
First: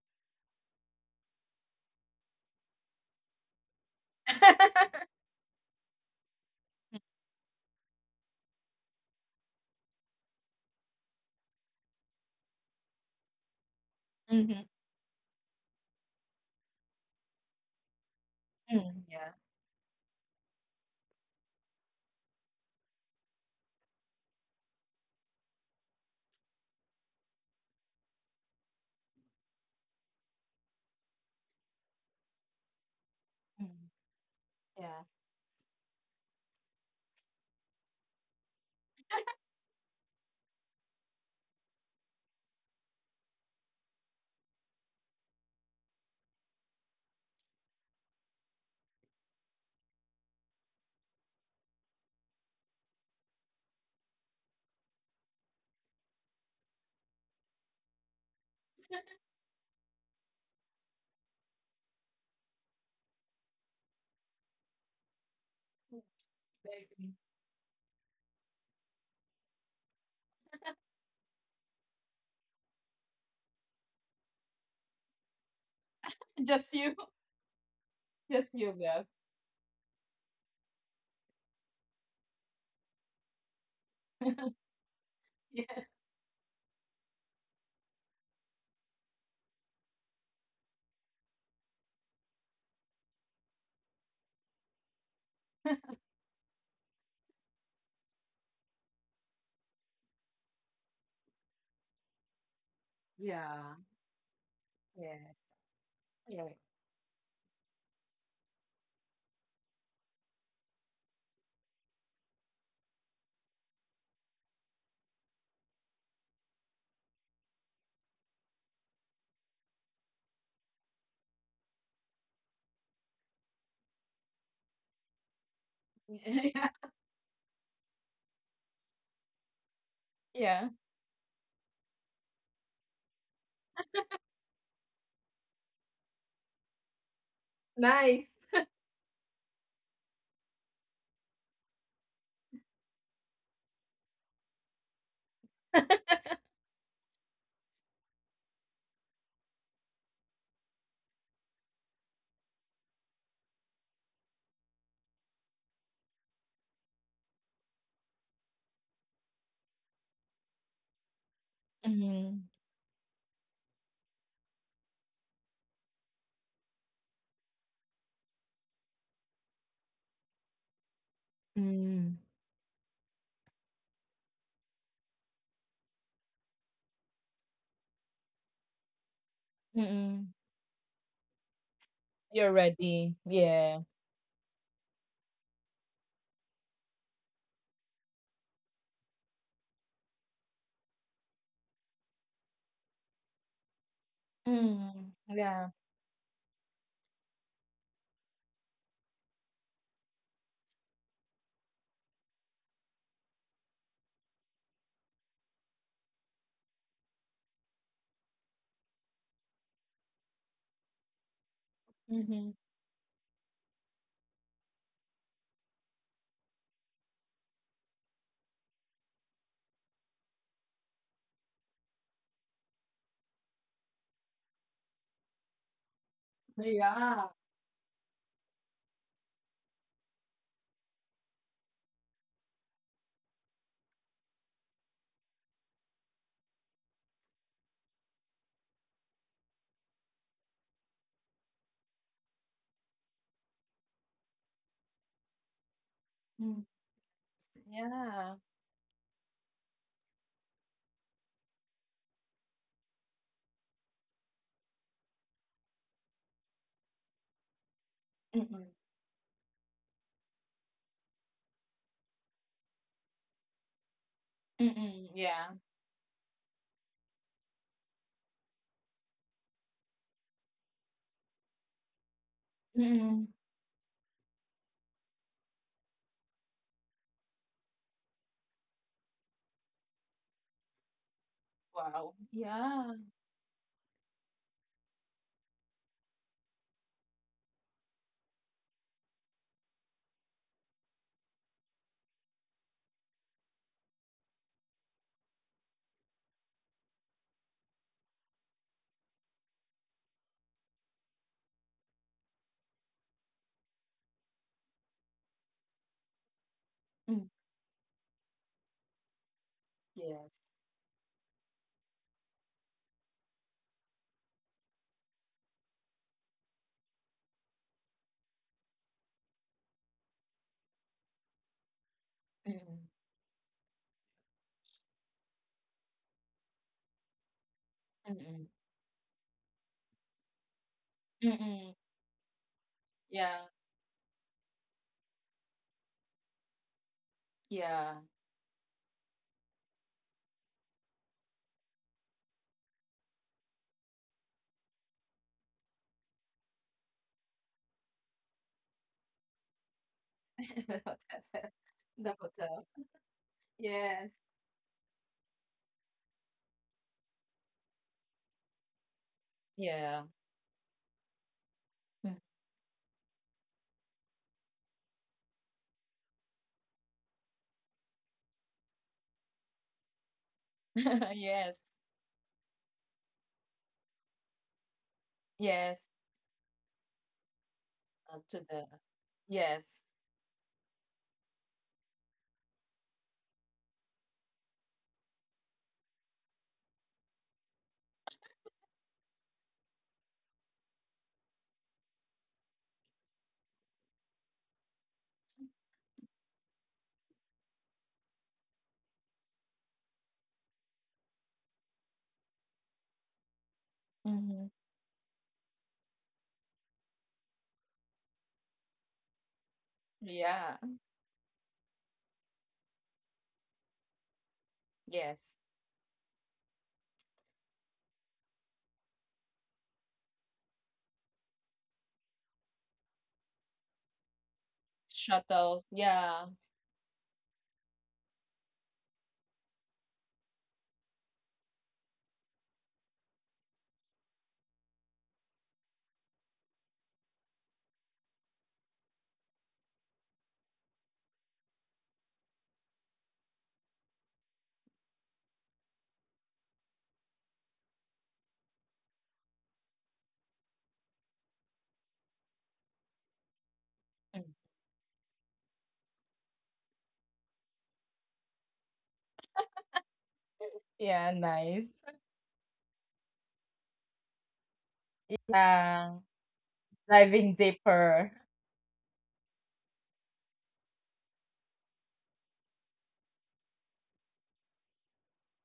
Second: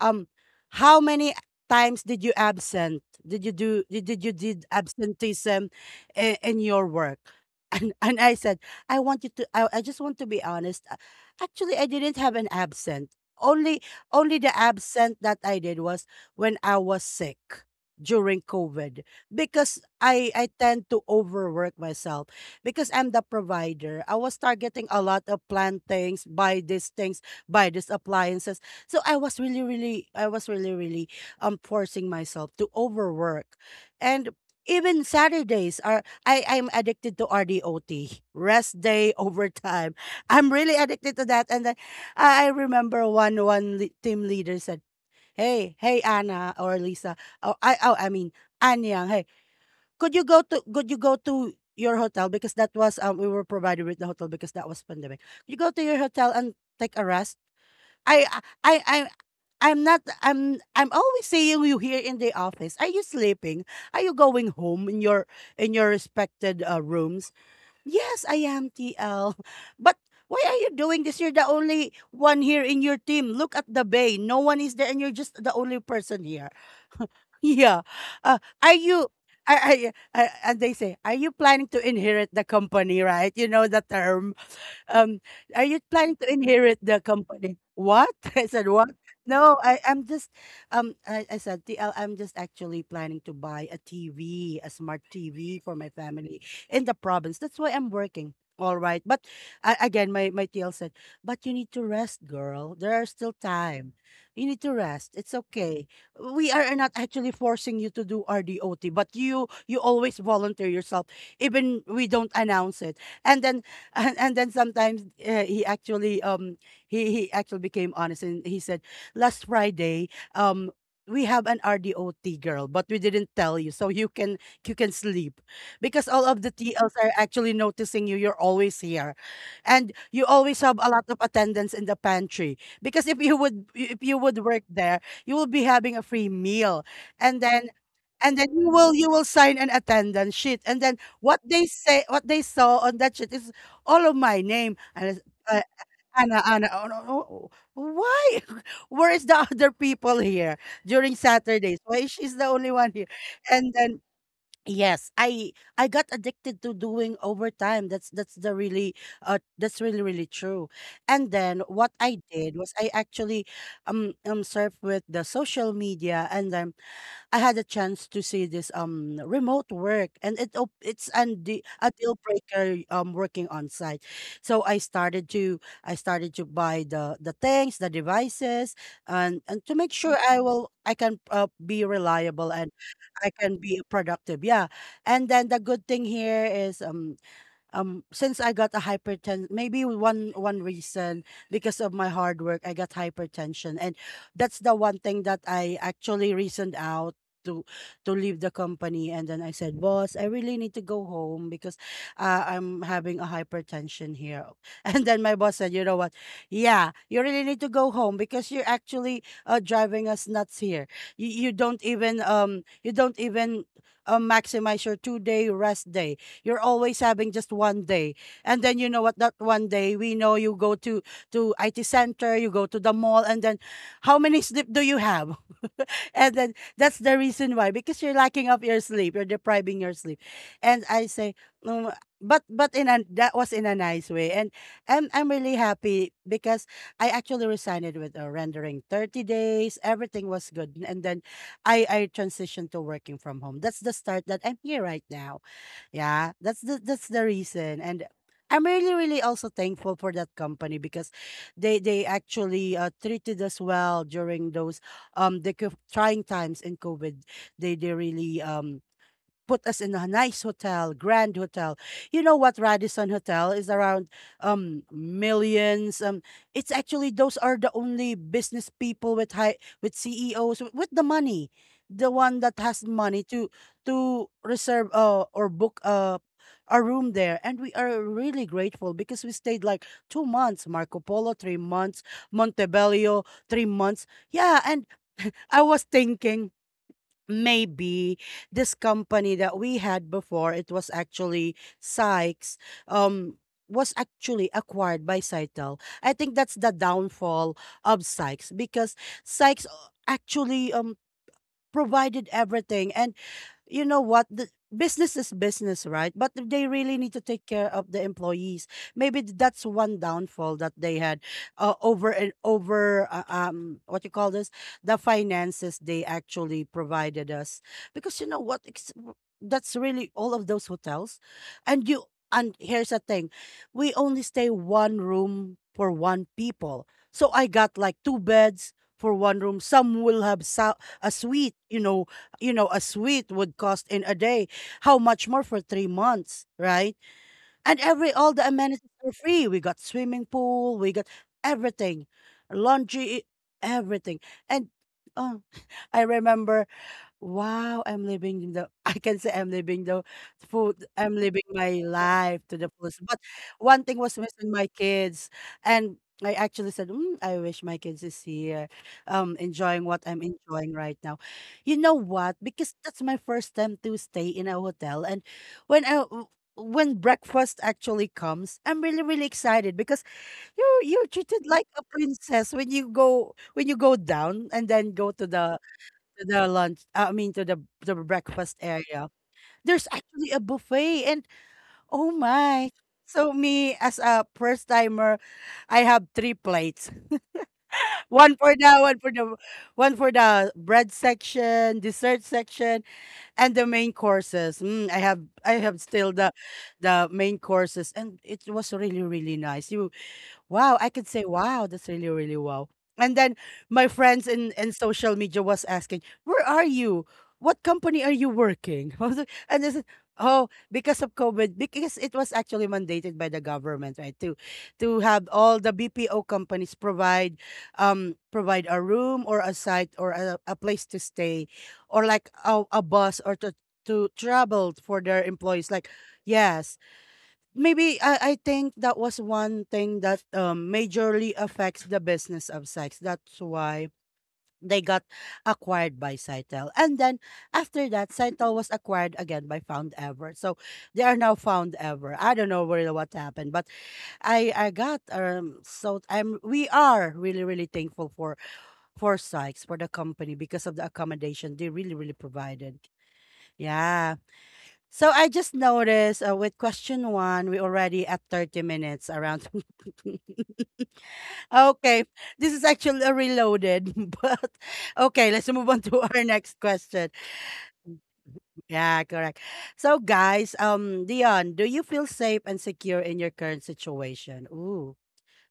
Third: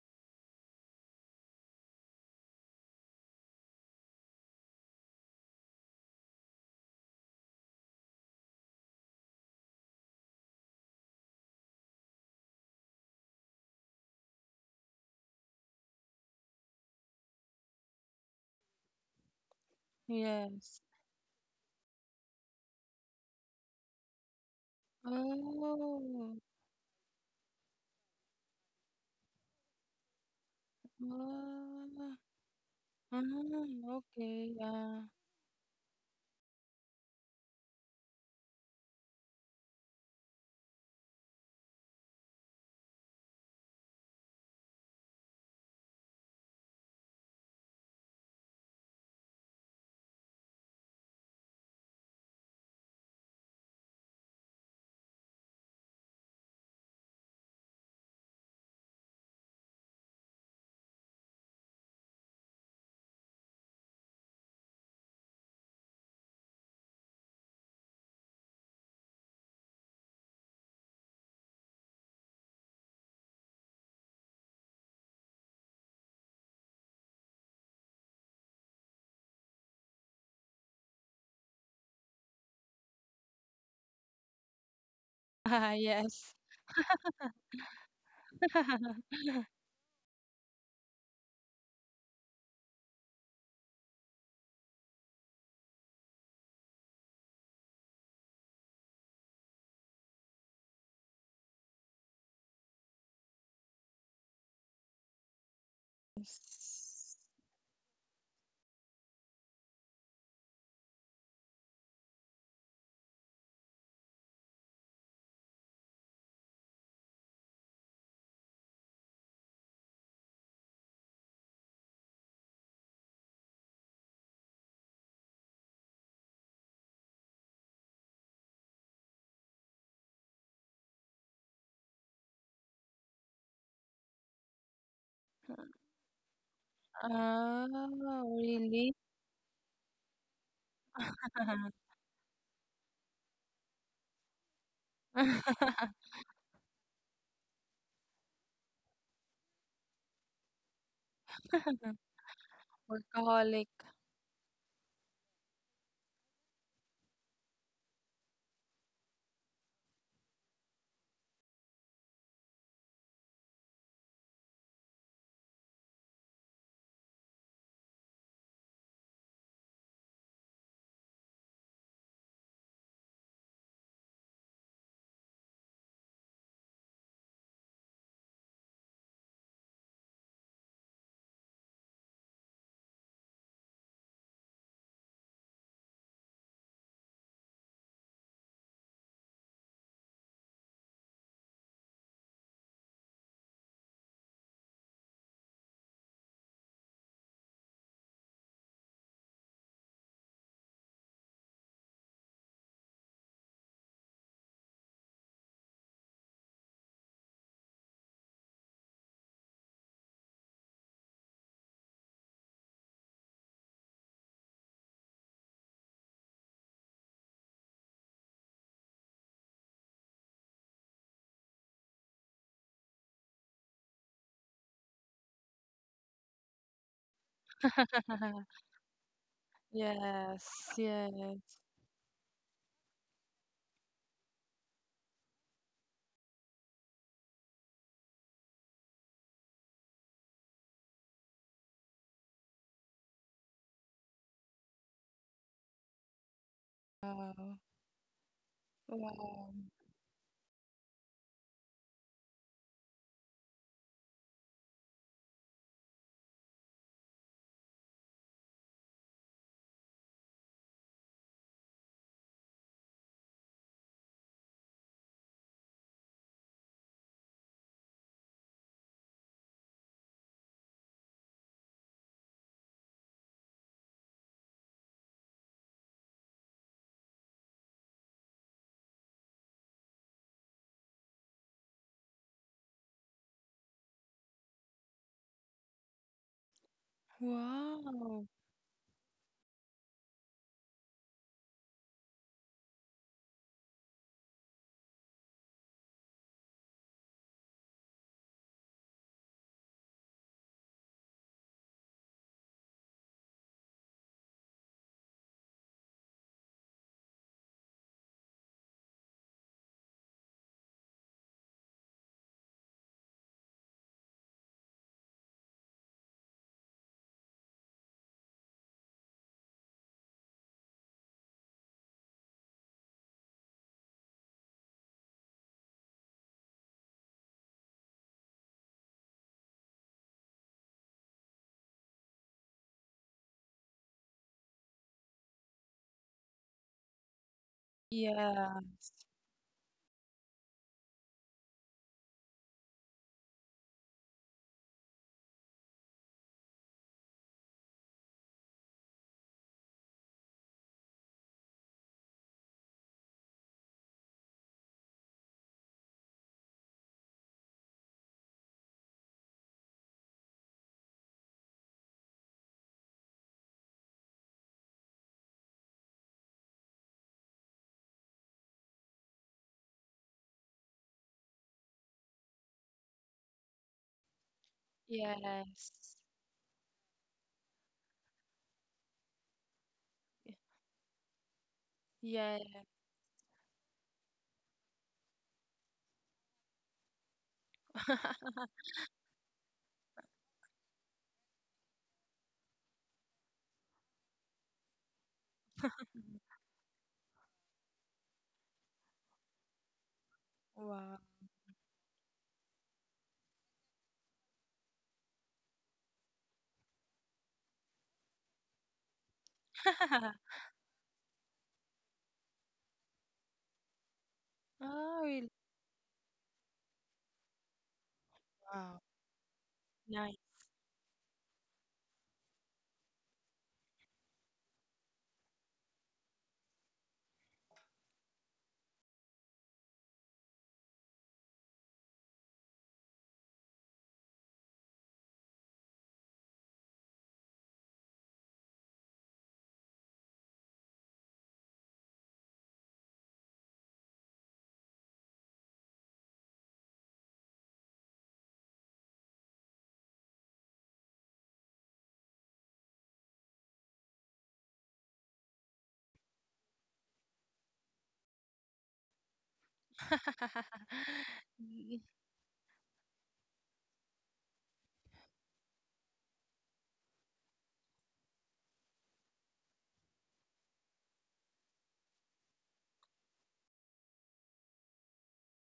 um, how many times did you absent? Did you did absenteeism in your work? And I said, I just want to be honest. Actually, I didn't have an absent. Only Only the
Mhm,
absent that I did was when I was sick during COVID,
mm. Yeah.
because I
Yes.
tend to overwork myself because I'm the provider. I was targeting a lot of plantings,
Oh.
buy these things, buy these appliances. So I was really, really
Oh.
forcing myself to
Ah,
overwork,
Mm.
and
okay.
Yeah.
Yeah.
even Saturdays are I I'm addicted to RDOT rest day overtime. I'm really addicted to that, and then I remember one team leader said. Hey, hey, Anna or Lisa. Oh, I mean, Anyang, hey, could you go to, your hotel, because that was, we were provided with the hotel because that was pandemic. Could you go to your hotel and take a rest. I I I'm not I'm I'm always seeing you here in the office. Are you sleeping? Are you going home in your
Mm,
respected
baby.
rooms? Yes, I am TL. But why are you doing this? You're the only one here in your team. Look at the bay. No one is there and you're just the only person here.
Just you.
Yeah.
Just you
Are
left.
you? And they say, are you planning to inherit the company, right? You know the term um, are
Ah,
Yeah.
you planning to
yes.
inherit the company? What? I said, what? No, I'm just, I said, TL, I'm just actually planning to buy a TV, a smart TV for my family in the province. That's why I'm working. All right. But I, again, my TL said, but you need to rest, girl. There are still
Yeah.
time. You need to rest.
Yes.
It's okay.
Yeah.
We are not
Yes.
actually forcing you to do RDOT, but you always volunteer yourself, even we don't announce it. And then and then sometimes he actually he actually became honest and he said last Friday um we have an RDOT girl but we didn't tell you so you can sleep because all of the
Yeah.
T Ls are actually noticing you, you're always here, and you always
Yeah.
have a lot of attendance in the pantry, because if you would work there you will be having a free meal. And then
Oh,
Nice.
and then
really?
you will sign an attendance sheet, and then what they say, what they saw on that sheet is all of my name. And it's, uh, Anna, Anna, oh, no, no, why? Where is the other people here during Saturdays? Why is she's the only one here?
Workaholic.
And then yes, I got addicted to doing overtime. That's the really that's really really true. And then what I
Mhm.
did was I actually surfed with the social media, and then I had a chance to see this remote work and it's and the a
Mm.
deal breaker working on site. So I started to buy the things, the devices, and to make sure
Mm.
I can be
You're
reliable and
ready,
I can
yeah.
be productive. Yeah. And then the good thing here is since I got a hypertension, maybe one reason because of my hard work, I got hypertension, and that's the one
Mm,
thing that
yeah,
I actually reasoned out to to leave the company. And then I said, "Boss, I really need to go home because I'm having a hypertension here." And then my boss said, "You know what? Yeah, you really need to go home because you're actually driving us nuts here. You don't even
mhm,
you don't even." Maximize your two-day rest day, you're always having just one day. And then you know what, that one day we know you go to IT center, you go to the mall, and then how many sleep do you have? And then that's the
yeah,
reason, why, because you're lacking of your sleep, you're depriving your sleep.
Yes.
And I say,
Yes.
"Mm, but in a, that was in a nice way, and I'm really happy because I actually resigned with a rendering 30 days, everything was good, and then I transitioned to working from home. That's the start, that I'm here right now. Yeah,
mm,
that's the
Wow.
reason. And
yeah,
I'm really, really
Wow.
also thankful for that company because they actually treated us well during those trying times in COVID. They really
mm-mm,
put us in a nice hotel, grand hotel. You know what Radisson Hotel is around
mm-mm, yeah,
millions. Um, it's actually, those are the only business people with high, with CEOs, with the money. The one that has
mm-mm,
money to reserve or book a room there. And we are really grateful because we stayed like two months Marco Polo, three months
wow, yeah,
Montebello, three months. Yeah, and I was thinking maybe
Wow.
this company that we had before, it was actually Sykes, um, was actually acquired by Cytel. I think that's the downfall of Sykes because Sykes actually provided everything, and you know what, the business is business, right, but they really need
mm,
to take care of the employees. Maybe that's one
yes,
downfall that they had, over and over what you call this, the finances they actually provided us, because you know what that's really all of those hotels. And you, and
mm-mm,
here's the thing, we only stay one room for one people, so I got like two
mm-mm,
beds for one room. Some will have a suite,
mm-mm,
you know, you know a
yeah,
suite would cost in a day, how much more for three months, right? And
yeah,
every, all the
Yes.
amenities were free. We got swimming pool, we got everything, laundry, everything. And oh, I remember, wow, I'm living the I can say I'm living the
the
food. I'm living
hotel,
my
the
life to
hotel,
the fullest. But one thing
yes,
was missing, my kids, and I actually said, mm, "I wish my kids is here, enjoying
yeah,
what I'm enjoying right now." You know
mm.
what? Because that's my first time to stay in a hotel, and when I w- when breakfast actually comes, I'm really really excited because you're treated
Yes,
like a princess when you go, when you go down and then go
Yes.
yes,
to the lunch I mean to the
to
breakfast
the,
area.
yes,
There's actually a buffet, and oh
Yeah.
my. So me as a first timer, I have three plates. One for the one for the One for the bread section, dessert section, and the main courses. Mm, I have, I have still the main courses, and it was really really nice. You, wow, I
Wow.
could say, wow, that's really, really wow. And then my friends
mhm,
in social media was asking, where are you? What company are you working? I was like. And they said, oh,
yeah,
because of COVID, because it was actually mandated by the government, right?
Oh,
To
really?
have
yes,
all the BPO companies provide provide
Wow.
a room or a site
Nice.
or a place to stay, or like a bus, or to travel for their
shuttles,
employees. Like,
yeah,
yes, maybe I think that was one thing that majorly affects the business of Sykes. That's why they got acquired by Cytel. And then after that, Cytel was acquired again by Found Ever. So they are now Found Ever. I don't know really what happened, but I got so I'm, we are really really thankful for Sykes, for the company, because of the accommodation they really really provided. Yeah.
mm,
So I just noticed with question one, we already at 30 minutes around.
yeah, nice.
Okay, this is actually a reloaded, but okay, let's move on to
Yeah,
our next question.
diving deeper.
Yeah, correct. So guys, Dion, do you feel safe and secure in your current situation? Ooh,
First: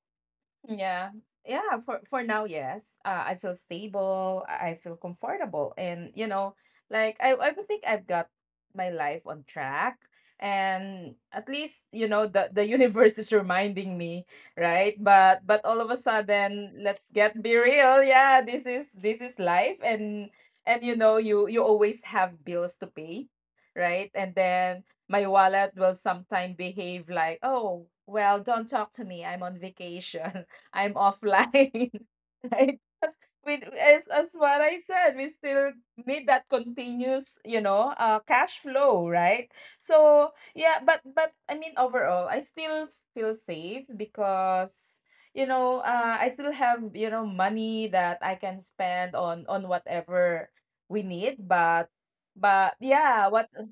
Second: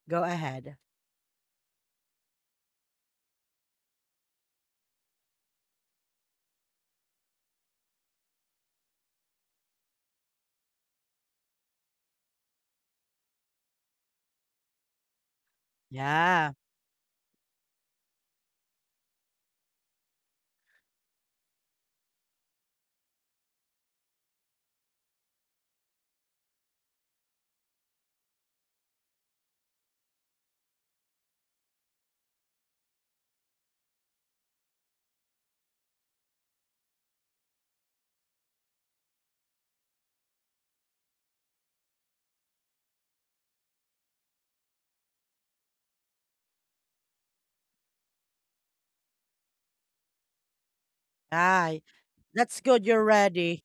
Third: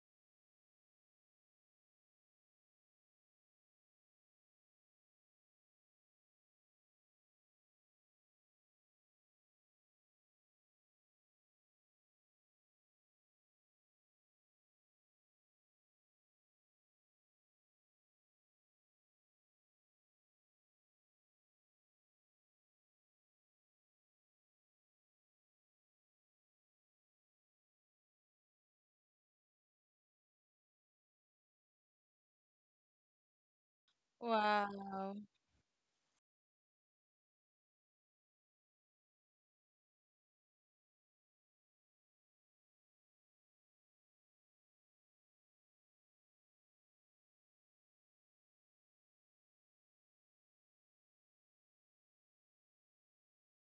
go ahead.
Yeah. Yeah, for now, yes. I feel stable, I feel comfortable and you know, like I would think I've got my life on track and at least, you know, the universe is reminding me, right? But all of a
Yeah,
sudden, let's get be real. Yeah, this is life and you know, you always have bills to pay, right? And then my wallet will sometimes behave like, oh, well, don't talk to me. I'm on vacation. I'm offline, right? 'Cause we, as what I said,
Wow.
we still need that continuous, you know, cash flow, right? So yeah, but I mean overall, I still feel safe because you know, I still have you know money that I can spend on whatever we need,
hi. That's
but
good. You're
yeah, what.
ready.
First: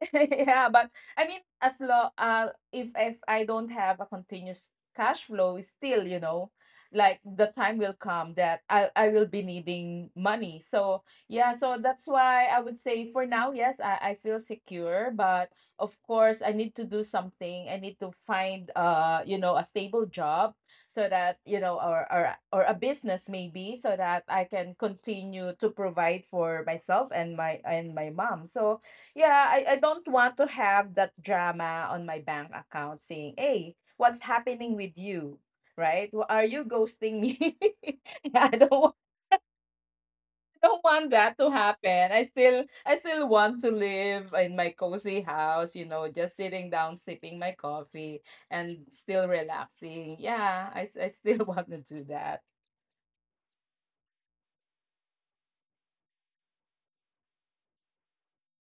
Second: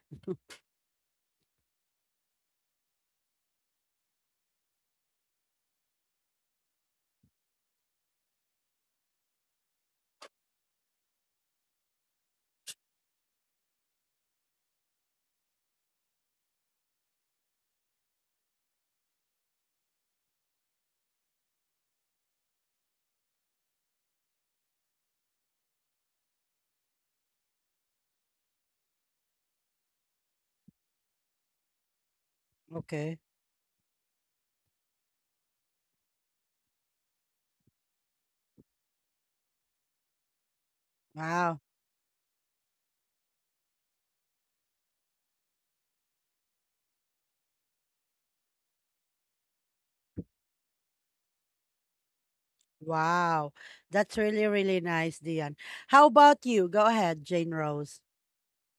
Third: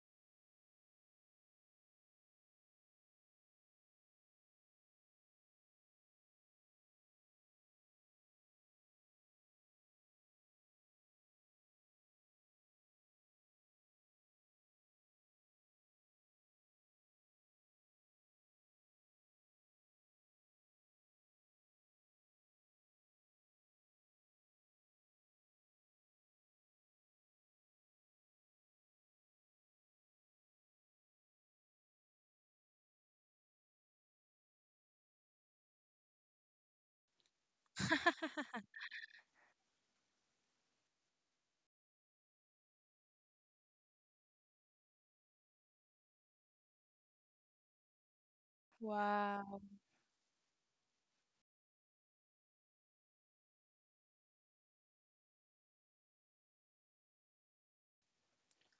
Yeah, but I mean, as long if I don't have a continuous cash flow, it's still, you know, like the time will come that I will be needing money. So yeah, so that's why I would say for now, yes, I feel secure, but of course I need to do something. I need to find you know a stable job so that you know, or or a business maybe so that I can continue to provide for myself and my mom. So yeah, I don't want to have that drama on my bank account
Okay.
saying, hey, what's happening with you? Right? Wh- Are you ghosting me? Yeah, I don't want that to
Wow.
happen. I still want to live in my cozy house, you know, just sitting down, sipping my coffee and still
Wow.
relaxing. Yeah, I still want to do that.
Wow. That's really, really nice, Dion. How about you? Go ahead, Jane Rose.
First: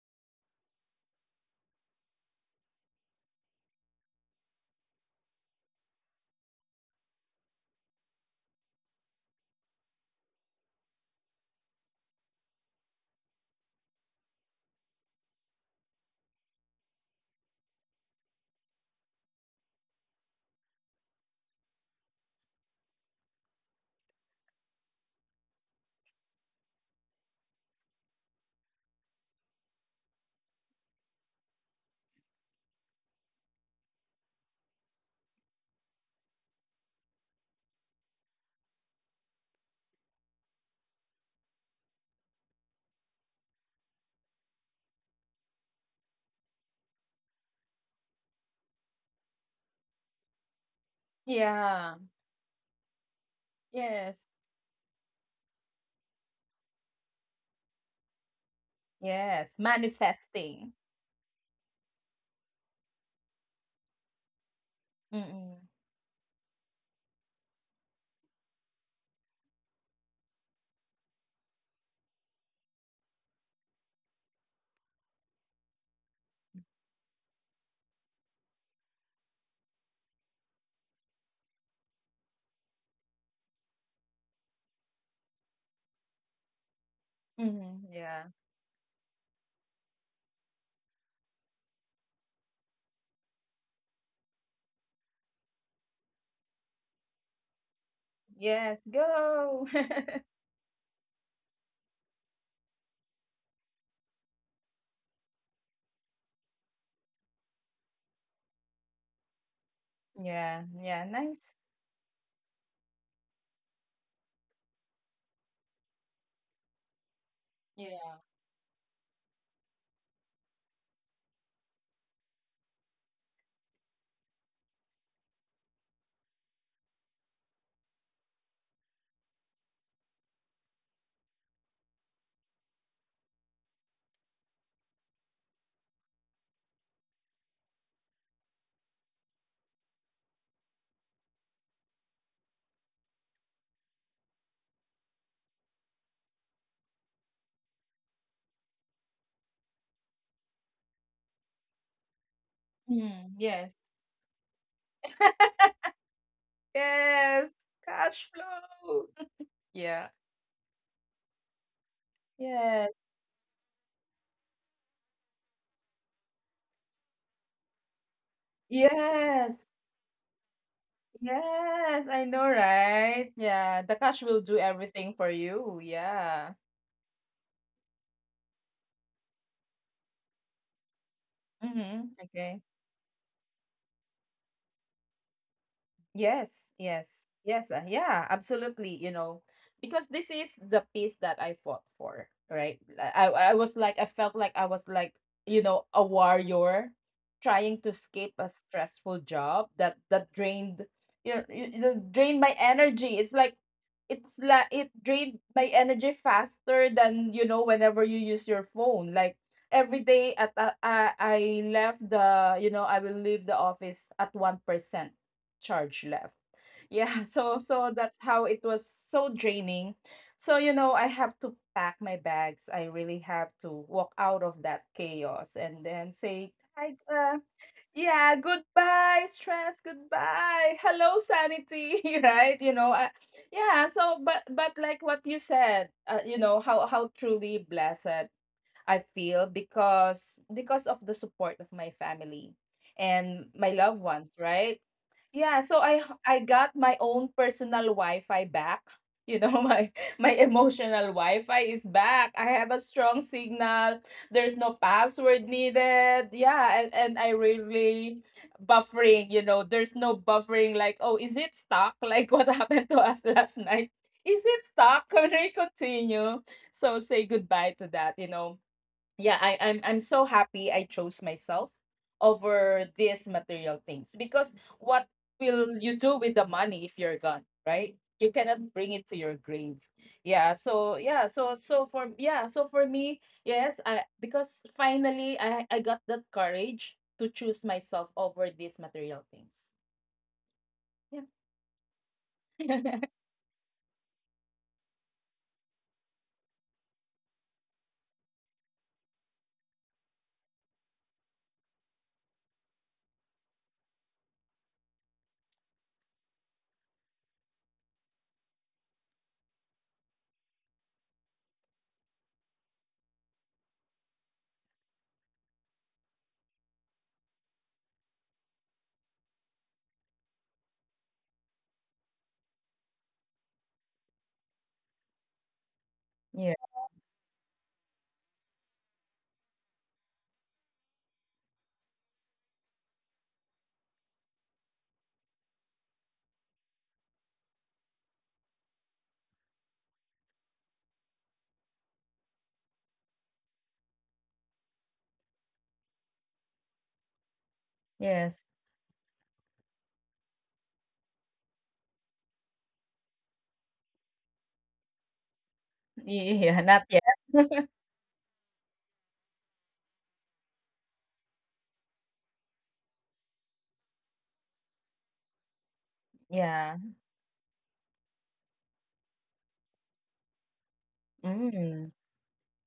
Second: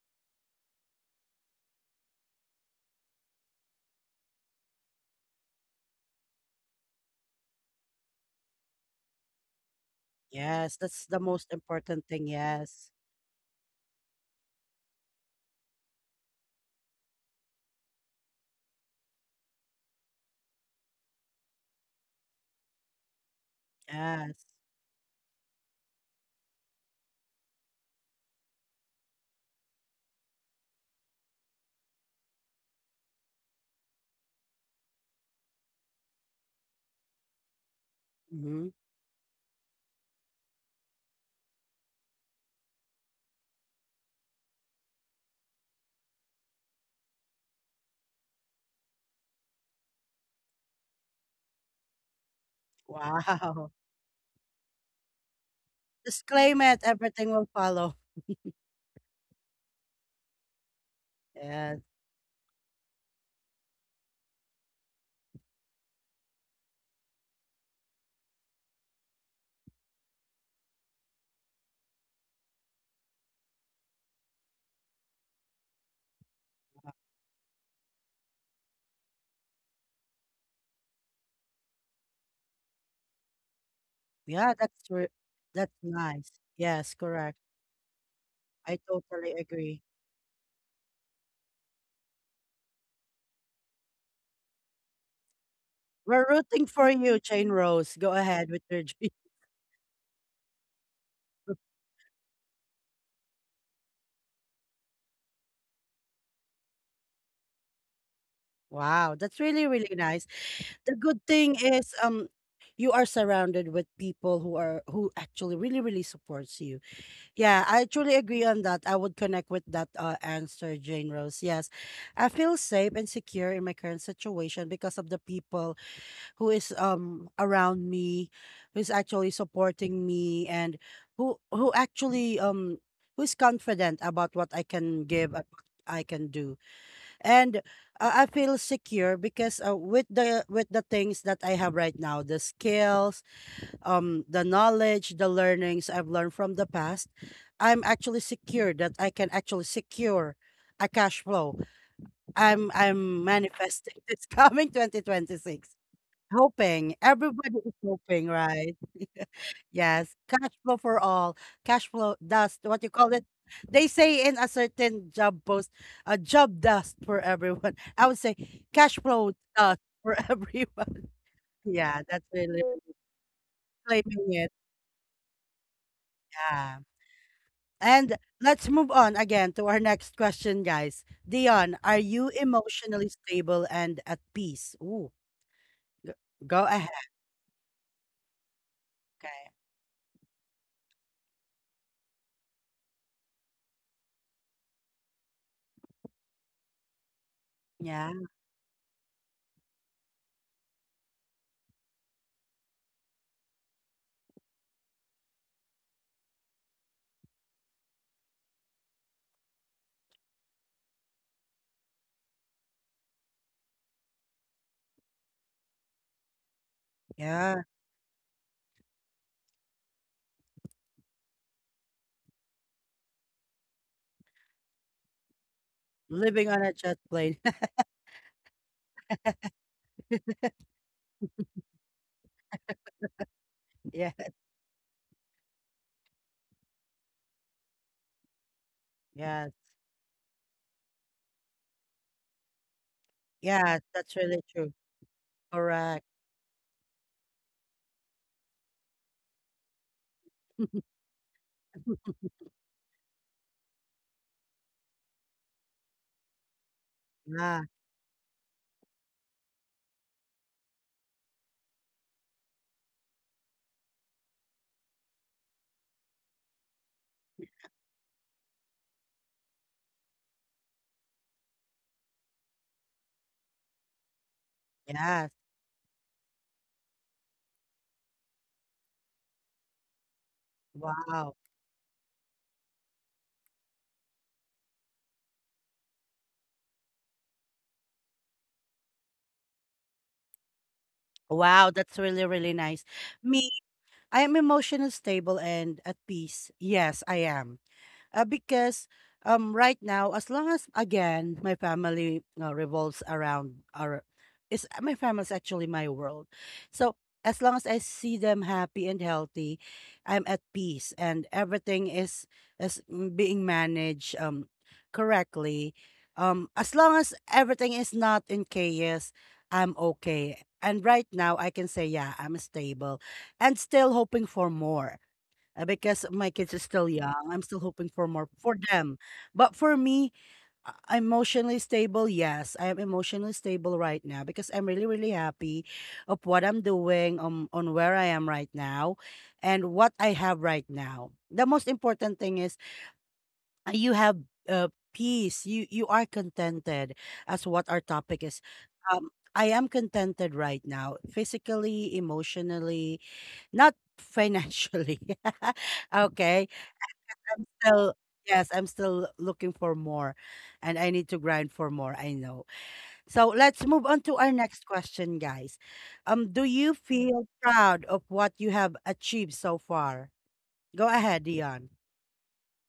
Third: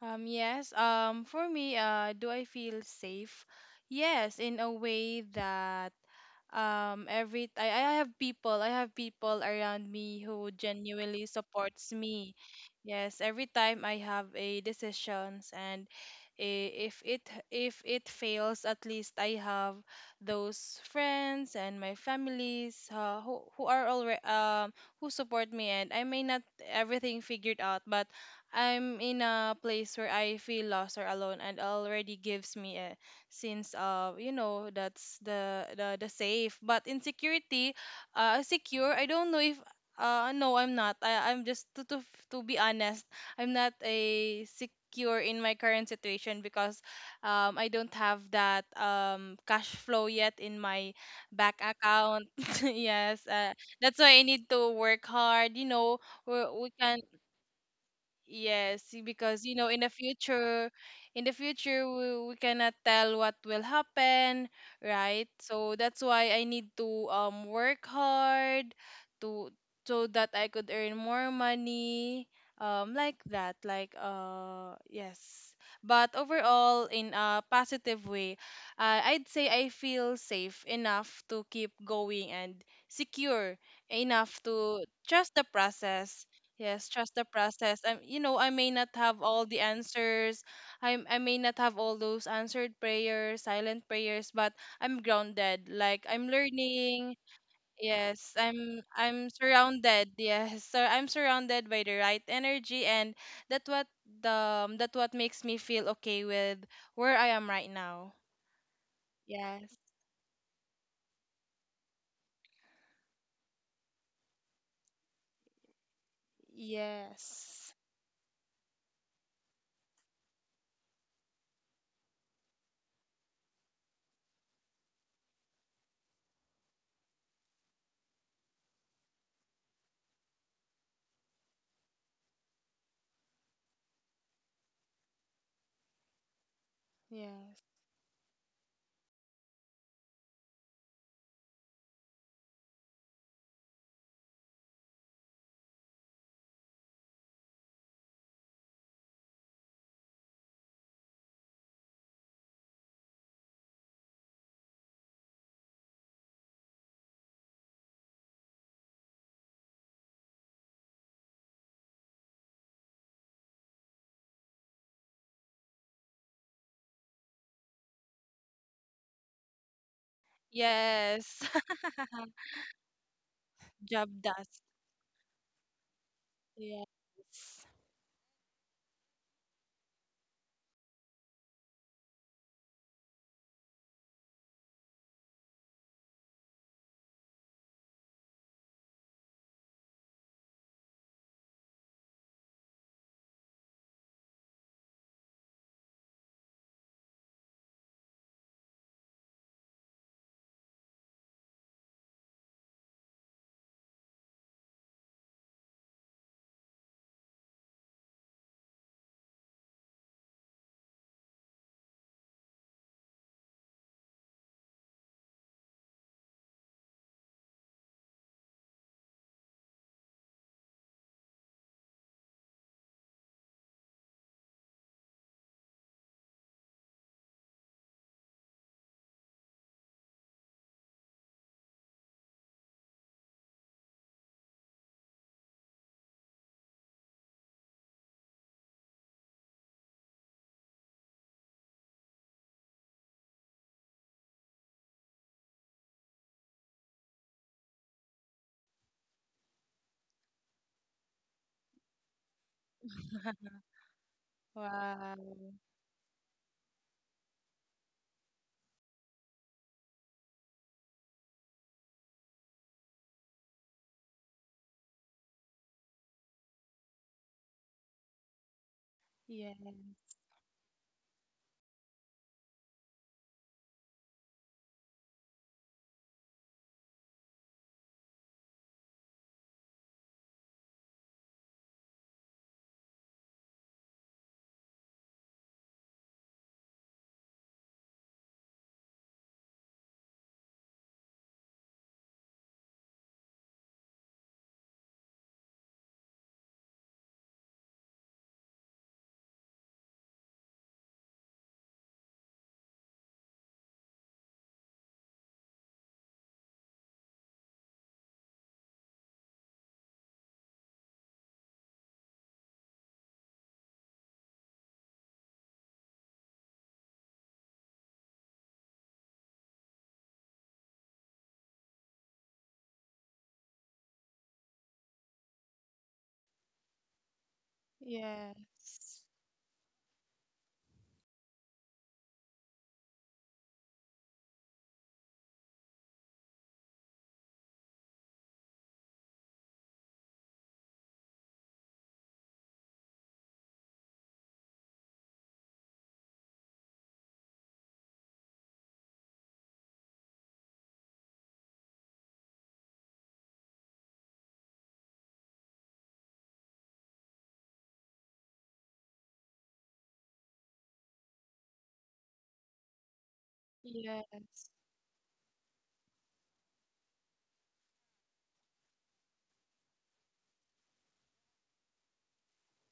Yes, for me, do I feel safe? Yes, in a way that every I have people I have people around me who
Yes, that's the
genuinely
most
supports
important thing.
me.
Yes.
Yes, every time I have a decisions and if it fails, at least I have those friends and my families who are already
Yes.
who support me and I may not everything figured out, but I'm in a place where I feel lost or alone and already gives me a sense of you know that's the safe but insecurity
Hmm.
secure I don't know if no I'm not I'm just to be honest I'm not a secure in my current situation because I don't have that cash flow yet in my back
Yeah.
account yes
Wow.
that's why I
Yes.
need to work hard you know
Just
we,
claim
we
it,
can
everything will follow.
Yes, because you
Yes.
know,
Manifesting.
in the
Yes.
future, we cannot tell what will happen, right?
Mm-mm.
So that's why I need to work hard to so that I could earn more money, like that, like yes. But overall, in a positive way, I'd say I feel safe enough to keep going and secure enough
Yeah,
to
that's true.
trust the
That's
process
nice.
Yes,
Yes,
trust the
correct.
process.
Mm-hmm.
You
Yeah.
know, I may
I
not have
totally
all the
agree.
answers. I may not have all those answered prayers, silent prayers, but I'm grounded. Like I'm
We're rooting for
learning.
you, Jane Rose. Go
Yes,
ahead with
Yes.
your dream.
I'm
Go.
surrounded. Yes, so I'm surrounded by the right energy, and that what the that what makes me feel okay with where I am right now.
Wow, that's really,
Yes,
really nice.
Yeah,
The
yeah,
good thing
nice.
is you are surrounded with people who are, who actually really really supports you. Yeah,
yes,
I truly
Yeah.
agree on that. I would connect with that answer, Jane Rose. Yes, I feel safe and secure in my current situation because of the people who is around me, who's actually supporting me, and who actually who's confident about what I can give and what I can do. And
yes,
I feel secure because with the things that I have right now, the skills, the knowledge, the learnings I've learned from the past, I'm actually secure that I can actually secure a cash flow. I'm
Mm, yes.
manifesting this coming 2026, hoping,
Yes.
everybody is hoping,
Cash
right?
flow. Yeah.
Yes, cash flow for all. Cash flow dust, what you
Yes.
call it? They say in a certain job post, a job dust for everyone. I would say cash flow
Yes.
dust for everyone.
yes.
Yeah,
Yes.
that's
I know,
really
right? Yeah. The
Job
claiming
cash will
it.
dust.
do everything for you. Yeah.
Yeah.
Yes.
And let's move on again to our next question, guys. Dion, are
Mm-hmm.
you
Okay.
emotionally stable and at peace? Ooh, g- go
Yes,
ahead.
yes, yes, yeah, absolutely. You
Okay.
know, because this is the piece that I fought for, right? I was like, I felt like I was like, you know, a warrior trying to
Yeah.
escape a stressful job that drained, you know, drained my energy. It's like it drained my energy faster than you know whenever you use your phone. Like every day at I left the you know I will leave the office at 1% charge left. Yeah,
Yeah.
so so that's how it was so draining. So you know, I have to pack my bags. I really have to walk out of that chaos and then
Living
say
on a jet
hi,
plane.
yeah, goodbye stress, goodbye. Hello sanity, right? You know, yeah,
Yeah.
so but like what you said, you know, how truly blessed I feel
Yes.
because of the support of my family and my
Yes.
loved
That's
ones,
really true.
right? Yeah, so
Correct.
I got my own personal Wi-Fi back. You know, my emotional Wi-Fi is back. I have a strong signal. There's no
Wow.
password needed. Yeah, and I
Yeah,
really buffering, you know, there's no buffering like, oh, is it stuck? Like what happened to us last night? Is it stuck? Can we continue? So say goodbye to that. yeah
Yes.
I, i'm i'm so happy I chose myself over these material things, because what
yes.
will you do with the money if you're gone, right? You cannot bring it to your grave. Yeah, so yeah
Wow.
so so for yeah so for me, yes, I, because finally I got that courage to choose myself over these material things. Yeah.
Wow, that's really, really nice. Me, I am emotional stable and at peace. Yes, I am. Because right now, as long as again my family revolves around our is my family's actually my world. So as long as I see them happy and healthy, I'm at peace, and everything is mm, being managed correctly. Um, as long as everything is not in chaos, I'm okay. And right now I can say yeah, I'm stable and still hoping for more, because my kids are
Yeah.
still young. I'm still hoping for more for them.
Yes.
But for me, emotionally stable, yes, I am emotionally stable right now because I'm really, really happy of what I'm doing, on where I am right now, and what I have right now. The most important thing is you have peace. You are contented as what our topic is.
Yes.
Um, I am contented right now, physically, emotionally, not financially. Okay.
Yeah, not
I'm
yet.
still yes, I'm still looking for more and I need to grind for more, I know. So let's move on to our
Yes.
next question, guys. Do you
Yeah.
feel proud of what you have achieved so far? Go ahead, Dion.
Mm.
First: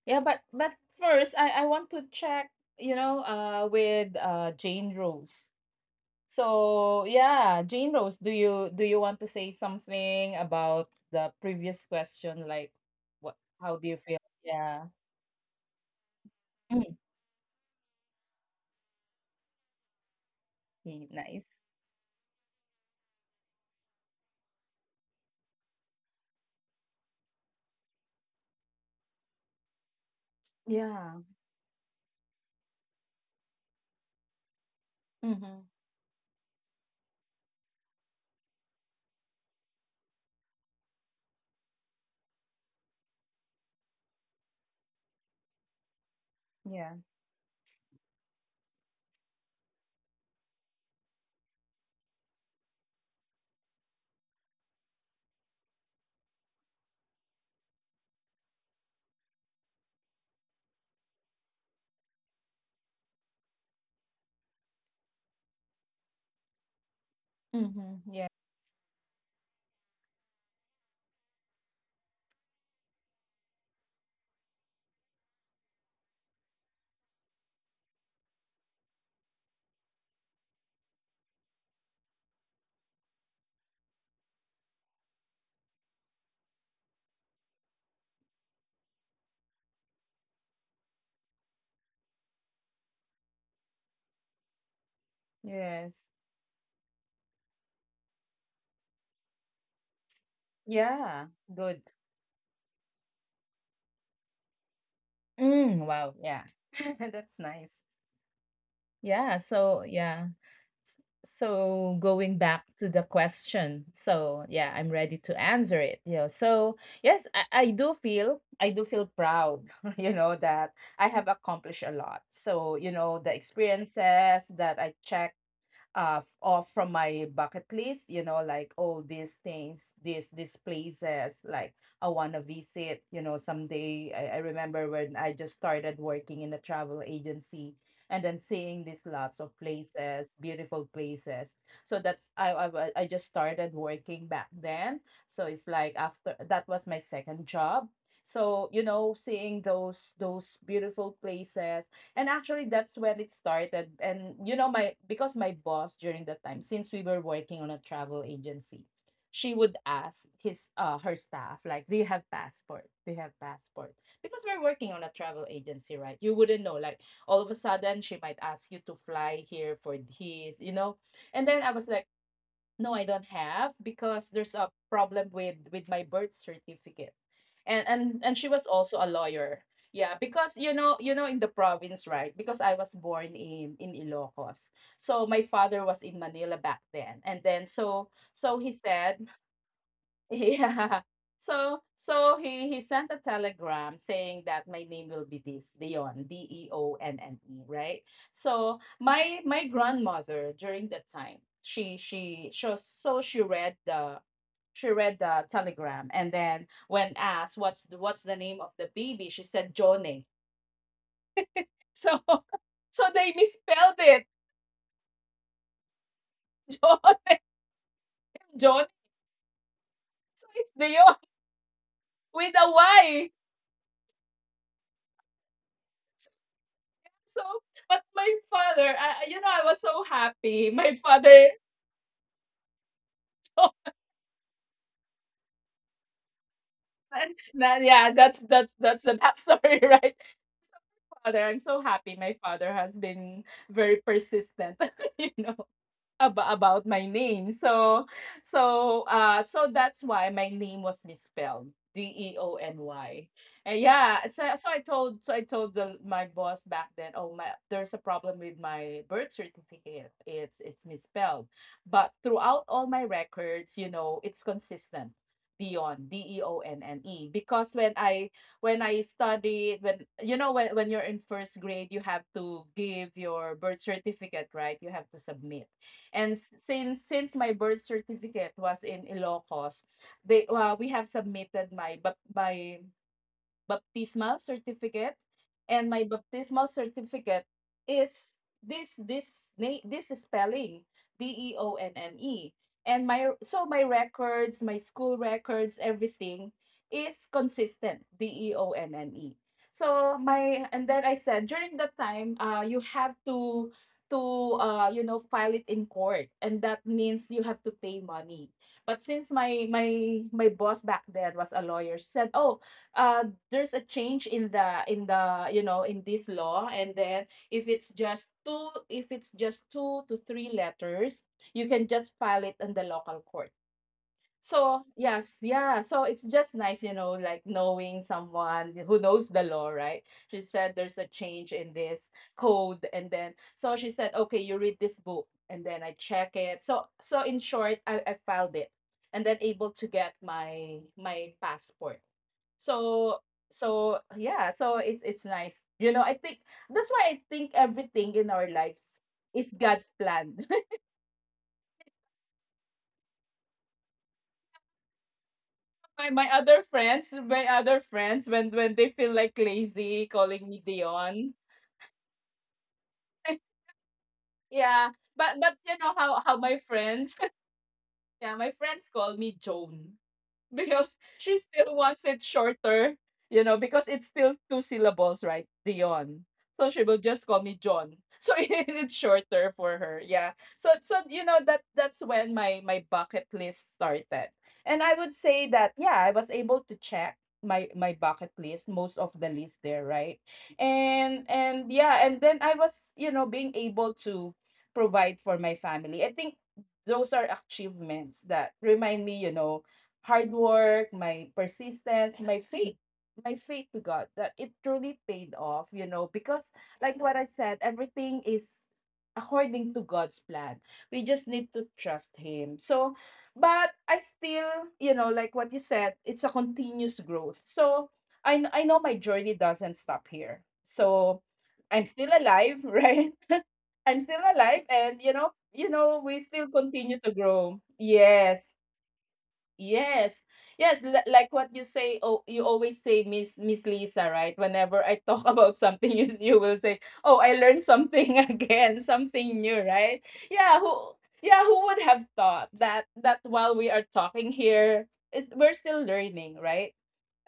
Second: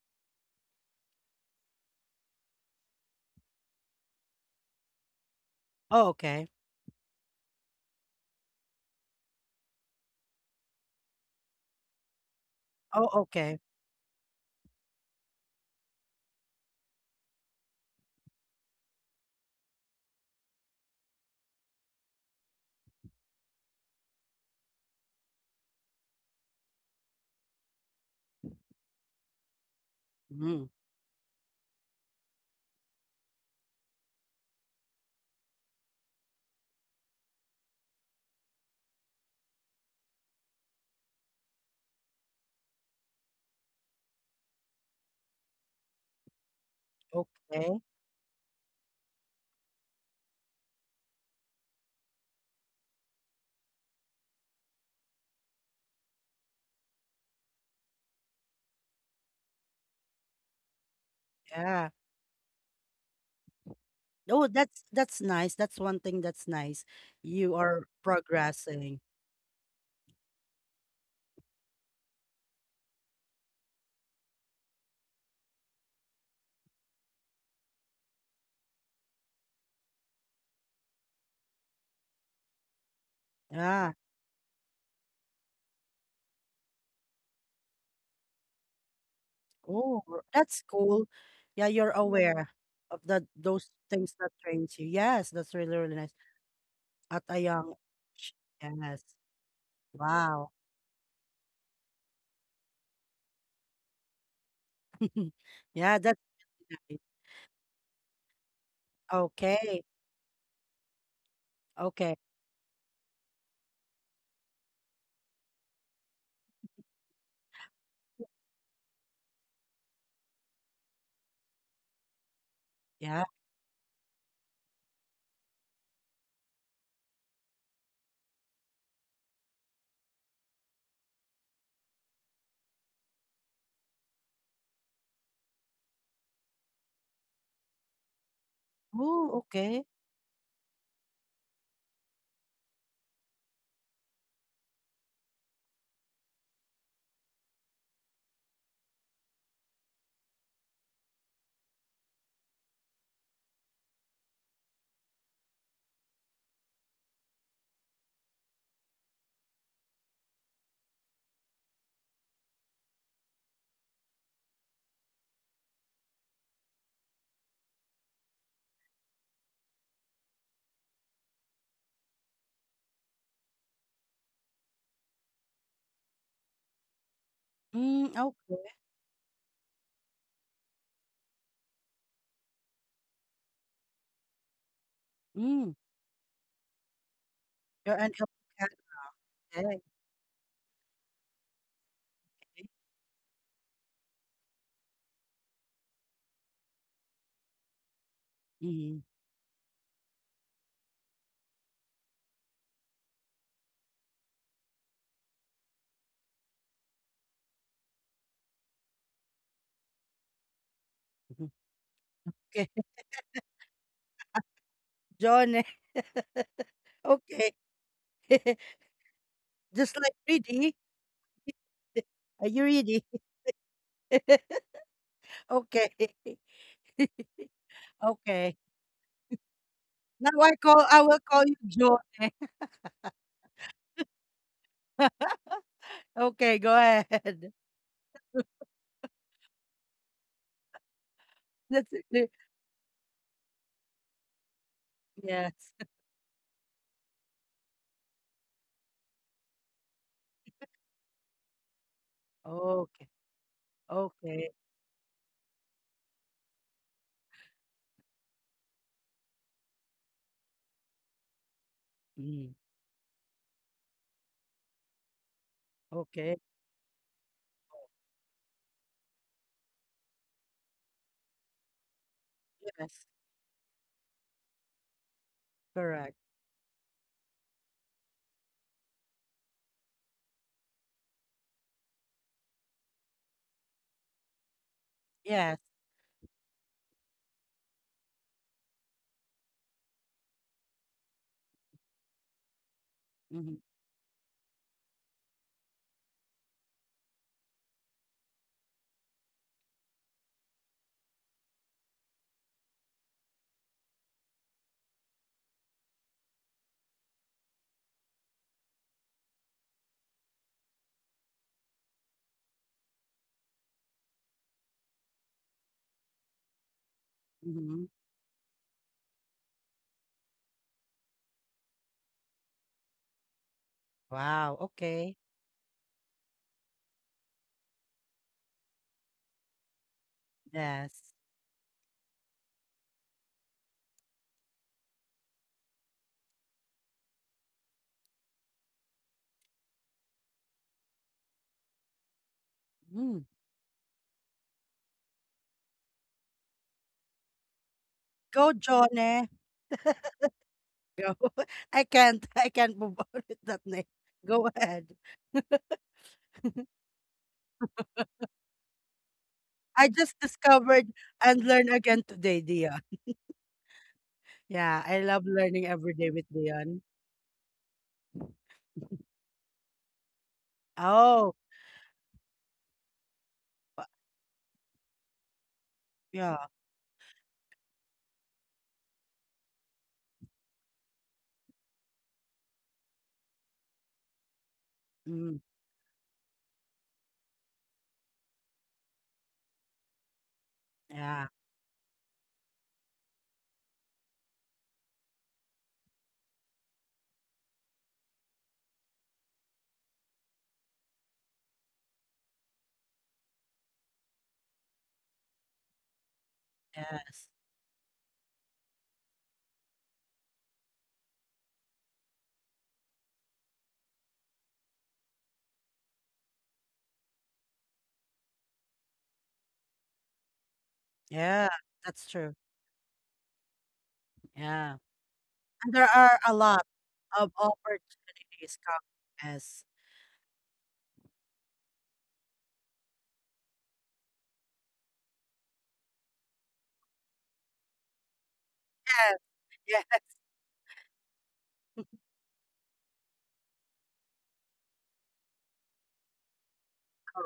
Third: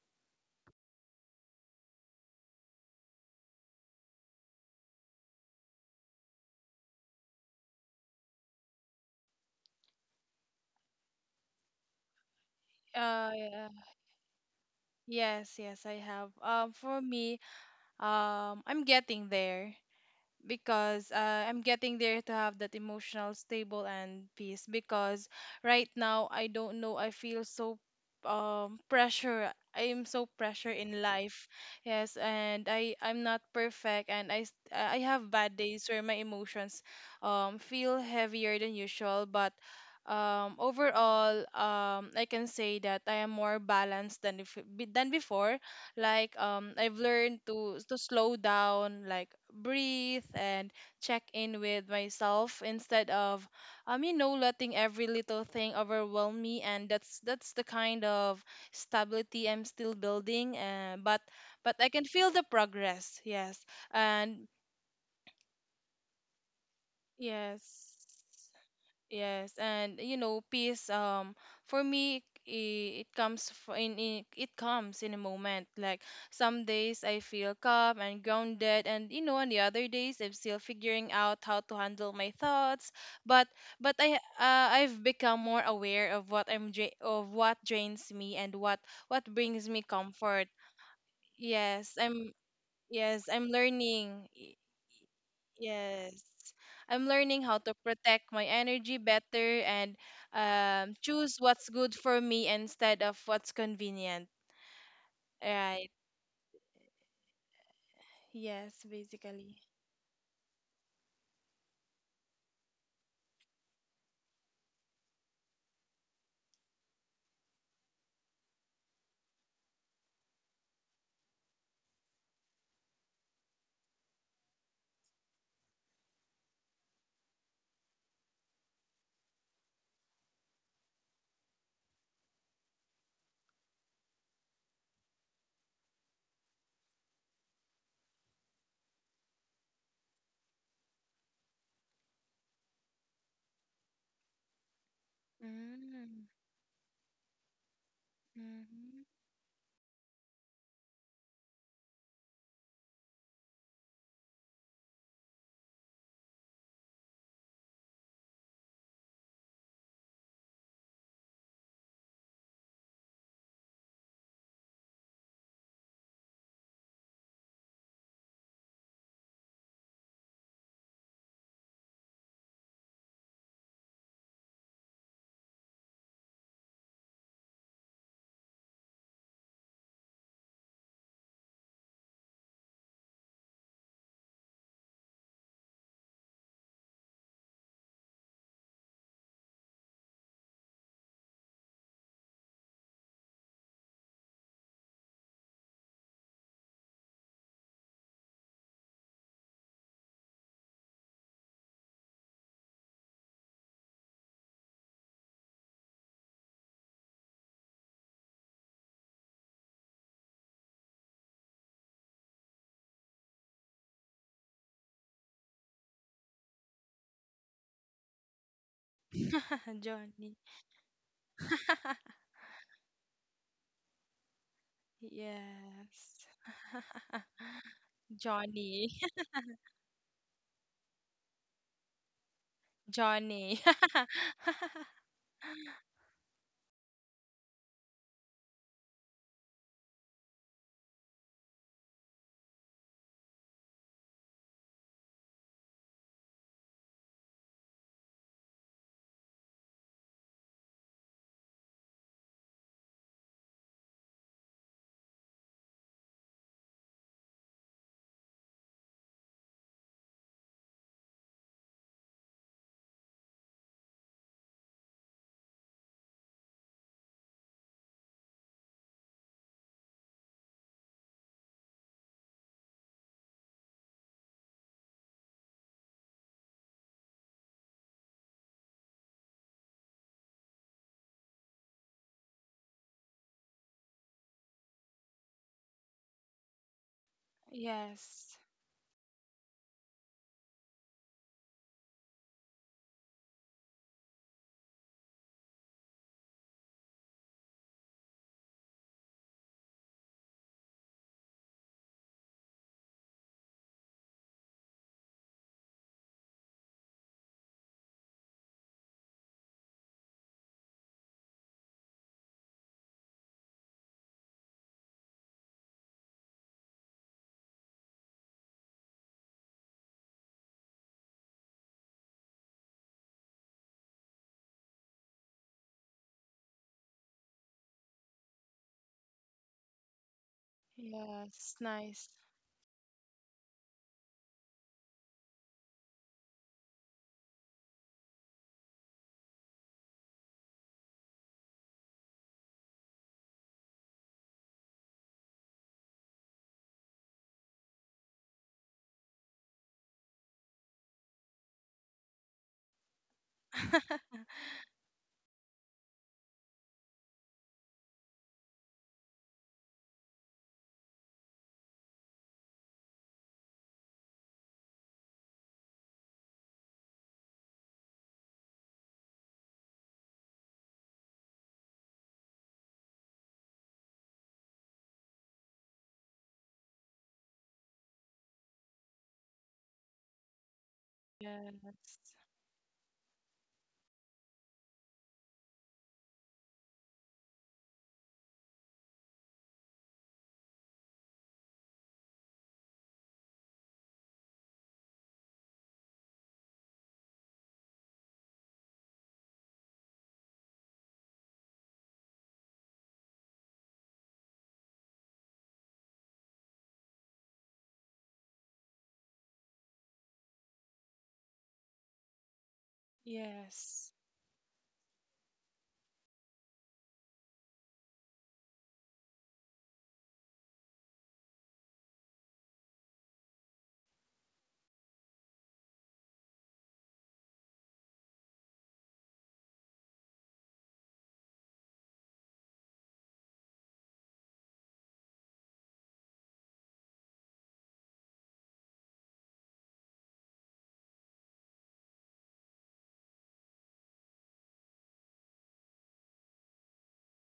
Yeah, but first I want to check, you know, with Jane Rose.
Oh, okay.
So, yeah, Jane Rose, do you want to say something about the previous question, like
Oh,
what
okay.
Yeah.
how do you feel? Yeah.
Yes, yes, I have. For
Mm,
me, I'm getting there. Because I'm
nice.
getting there to have that emotional stable and peace because right now I don't know I feel so pressure I am so
Mm,
pressure in
Yeah.
life yes and I I'm not perfect and I have bad
Mhm.
days where my emotions feel heavier than usual but overall I can say that I am more balanced than if, than before like I've
Yeah.
learned
okay.
to slow down, like breathe and check in with myself instead of you know letting every little thing overwhelm me and that's the kind of stability I'm still building but I
Yeah.
can feel the progress. Yes. And
Oh, that's nice. That's one thing that's nice. You
yes.
are
Mhm. Yeah.
progressing.
Yes, and you know, peace. For me, it comes in it comes in a moment. Like some days I feel calm and grounded, and you know, on the other days I'm still figuring out how to handle my thoughts. But but
Yeah.
I I've become more aware of what of what drains me and what brings me
Oh,
comfort.
that's cool. Yeah, you're
Yes, I'm
Aware of
yes
the
I'm
those things
learning.
that trains you. Yes, that's really, really
Yes.
nice.
Yes. I'm
At
learning
a
how to
young
protect
age.
my energy
Yes.
better and
Wow.
Yeah.
choose what's
Good.
good for me instead of what's convenient. Right.
Mm,
Yeah,
wow,
that's
yeah.
nice.
That's nice.
Yes,
Yeah,
basically.
Okay.
so yeah. So
Okay.
going back to the question, so yeah, I'm ready to answer it. You know, so yes, I do feel proud, you know, that I have accomplished a lot. So, you know,
Yeah.
the experiences that I off from my bucket list, you know, like all these things, these places, like I want to visit, you know, someday. I remember when I just started working in a travel agency, and then seeing these
Oh,
lots of
okay.
places, beautiful places. So that's I just started working back then, so it's like
Mm-hmm.
after that was my second job. So, you know, seeing those beautiful places. And actually, that's when it started. And you know, my because my boss during that time, since we were working on a travel agency, she would ask his her staff, like, "Do you have passport? Do you have passport?" Because we're working on a travel agency, right? You wouldn't know. Like all of a sudden, she might ask you to fly here for his, you know. And then I was like, no, I don't have, because there's a problem with my birth certificate. And and
Mm,
and she
okay.
was also a lawyer. Yeah, because you know, in the province, right? Because I was born in Ilocos. So my
Mm.
father was in Manila back then. And then
You're an
so
advocate.
so he said.
Okay.
Yeah. So he sent a telegram saying that my name will be this Dion, Deonne, right. So
Mm.
my grandmother during that time, she so so she read the, telegram, and then when asked what's the name of the baby, she said Johnny.
Mhm.
So,
Okay,
so they misspelled it.
John. Eh,
John.
okay,
John
just like
Johnny.
so it's
ready.
Dion
Are
with
you
a
ready?
Y.
Okay,
Yes.
So, but my
okay.
father,
Johnny.
I, you know, I was so
Now I
happy.
call
My
I will call
father,
you Joy.
Johnny.
so,
Okay, go
and
ahead.
that, yeah, that's the backstory, right? So, my father, I'm so
That's
happy.
it.
My father has been very persistent, you know,
Yes.
about my name. So that's why my name was misspelled. D E O N
Okay.
Y. And yeah, so,
Okay.
so I told so I told my boss back then, oh my, there's a problem with my birth certificate. It's misspelled. But
Mm.
throughout all my records, you know, it's consistent. Dion, D
Okay.
E O N N E. Because when I studied, when you know, when you're in first grade, you have to
Yes.
give your birth certificate, right? You have to submit.
Correct.
And since my birth certificate was in Ilocos, they we have submitted my, but my baptismal certificate,
Yes.
and my baptismal certificate is
Yes.
this spelling, Deonne. And my
Hmm.
so my records, my school records, everything is consistent, Deonne. So my and then I said during that time, you have to, to you know, file it in court, and that means you have to pay money. But since my boss back then was a lawyer, said, "Oh, uh, there's a change in the, you know, in this law, and then
Hmm.
if it's just two to three letters, you can just file it in the local court."
Wow.
So,
Okay.
yes, yeah. So it's just nice, you know, like knowing someone who knows the law, right? She said there's a
Yes.
change
Yes.
in
Nice.
this code. And then, so she said, okay, you read this book. And then I check it. So in short, I filed it, and then able to get my passport. So,
Mm.
so it's nice. You know, I think that's why I think everything in our
Go,
lives
Johnny.
is God's plan.
Go. I can't. I can't move on with that name. Go ahead.
My other friends, when they feel like
I
lazy,
just
calling me
discovered
Dion.
and learn again today, Dion. Yeah,
Yeah,
I love
but
learning
you know
every day with
how my
Dion.
friends, yeah, my friends call me Joan. Because
Oh,
she still wants it shorter, you know,
wa-
because it's still two syllables, right? Dion.
yeah.
So she will just call me John. So, it's shorter for her. Yeah. So you know that
Yes.
that's when my bucket list started. And I would
Mm,
say that, yeah, I was able to check my bucket list, most of the list there, right? And
yeah.
and yeah, and then I was, you know, being able to provide for my family. I think those are achievements that remind me, you know, hard work, my persistence, my faith to God that it truly paid off, you know, because like what I
Yes.
said, everything is according to God's plan. We just need to trust him. So, but
Yes.
I still, you know, like what you said, it's a continuous growth. So, I know my journey doesn't stop here. So,
Yeah,
I'm still
that's true.
alive, right? I'm still alive,
Yeah.
and you know,
And there
we
are a
still
lot
continue to
of
grow. Yes.
opportunities coming. Yes.
Yes. Yes, like what you say, oh, you always say Miss Lisa, right? Whenever I talk about something, you will say, "Oh, I learned something again,
Yeah.
something new," right?
Yeah.
Yeah, who would have thought that while we are talking here is we're still learning, right?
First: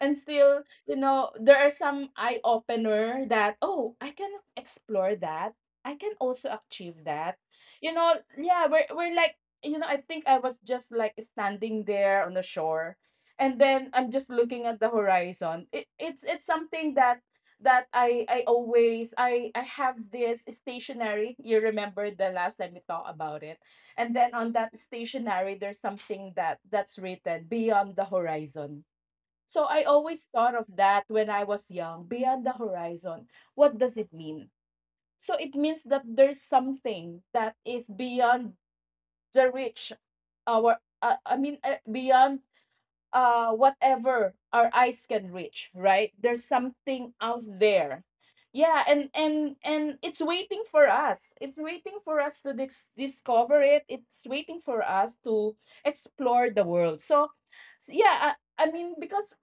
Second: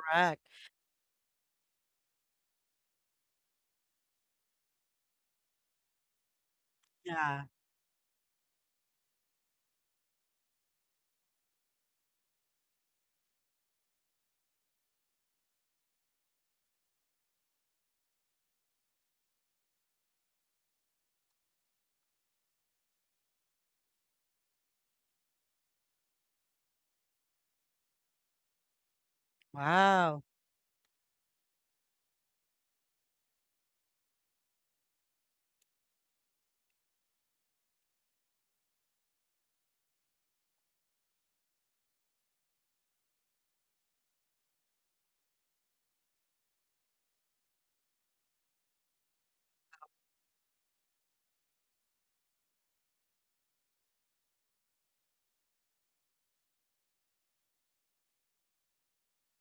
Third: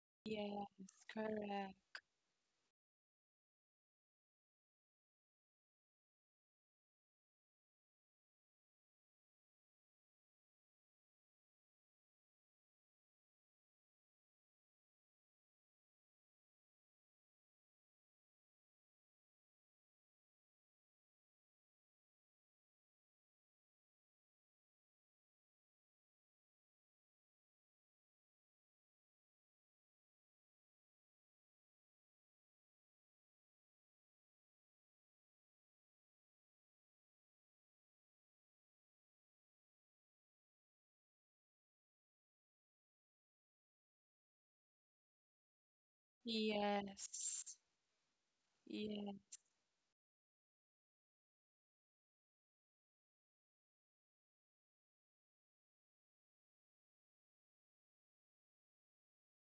And still,
Yes.
you know, there are
Correct.
some eye opener that, oh, I can explore that, I can also achieve that,
Yeah.
you know. Yeah, we're like, you know, I think I was just like standing there on the shore, and then I'm just looking at the horizon. It's something that that I always I have this stationery. You remember the last time we talked about it, and then on that stationery, there's something that's written: beyond the horizon. So I always
Wow.
thought of that when I was young, beyond the horizon. What does it mean? So it means that there's something that is beyond the reach, I mean, beyond whatever our eyes can reach, right? There's something out
Yes.
there. Yeah, and
Yeah.
and and it's waiting for us, to discover it. It's waiting for us to explore the world. So, so, yeah, I mean, because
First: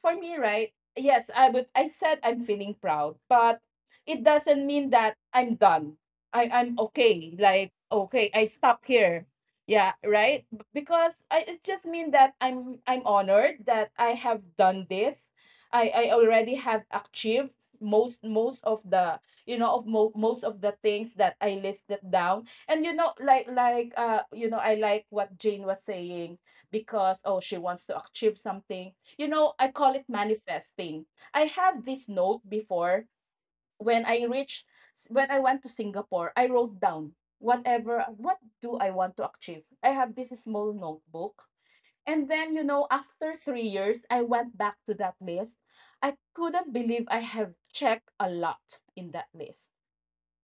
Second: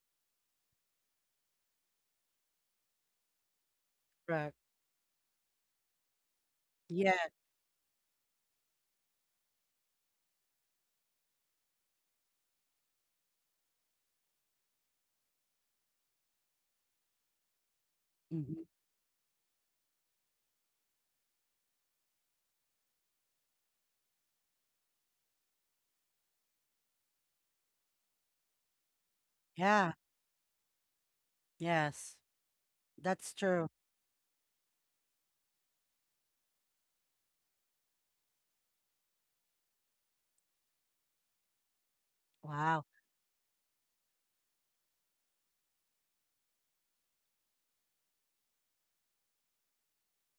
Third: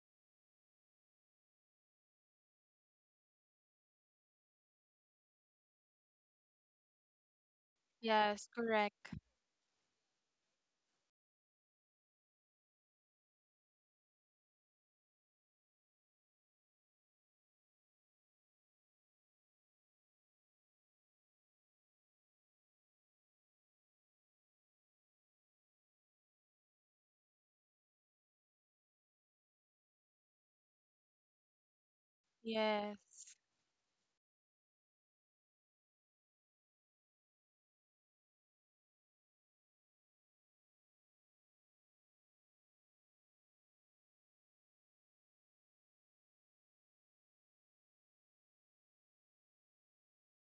for me, right, yes, I said I'm feeling proud. But it
Correct.
doesn't mean that I'm done. I'm
Yeah.
okay, like, okay, I
Yes,
stop
correct.
here, yeah, right? Because I it just mean that I'm honored that I have done this. I already have achieved most most
Mhm.
of the you know of mo- most of the things that I listed down. And you know, I like what Jane was saying, because, oh, she wants to achieve something. You know, I call
Yeah.
it manifesting. I have this
Yes.
note before.
That's
Yes.
true.
When I reached, when I went to Singapore, I wrote down what do I want to achieve. I have this small notebook. And then, you know,
Wow.
after 3 years, I went back to that list. I couldn't believe I have checked a lot in that list,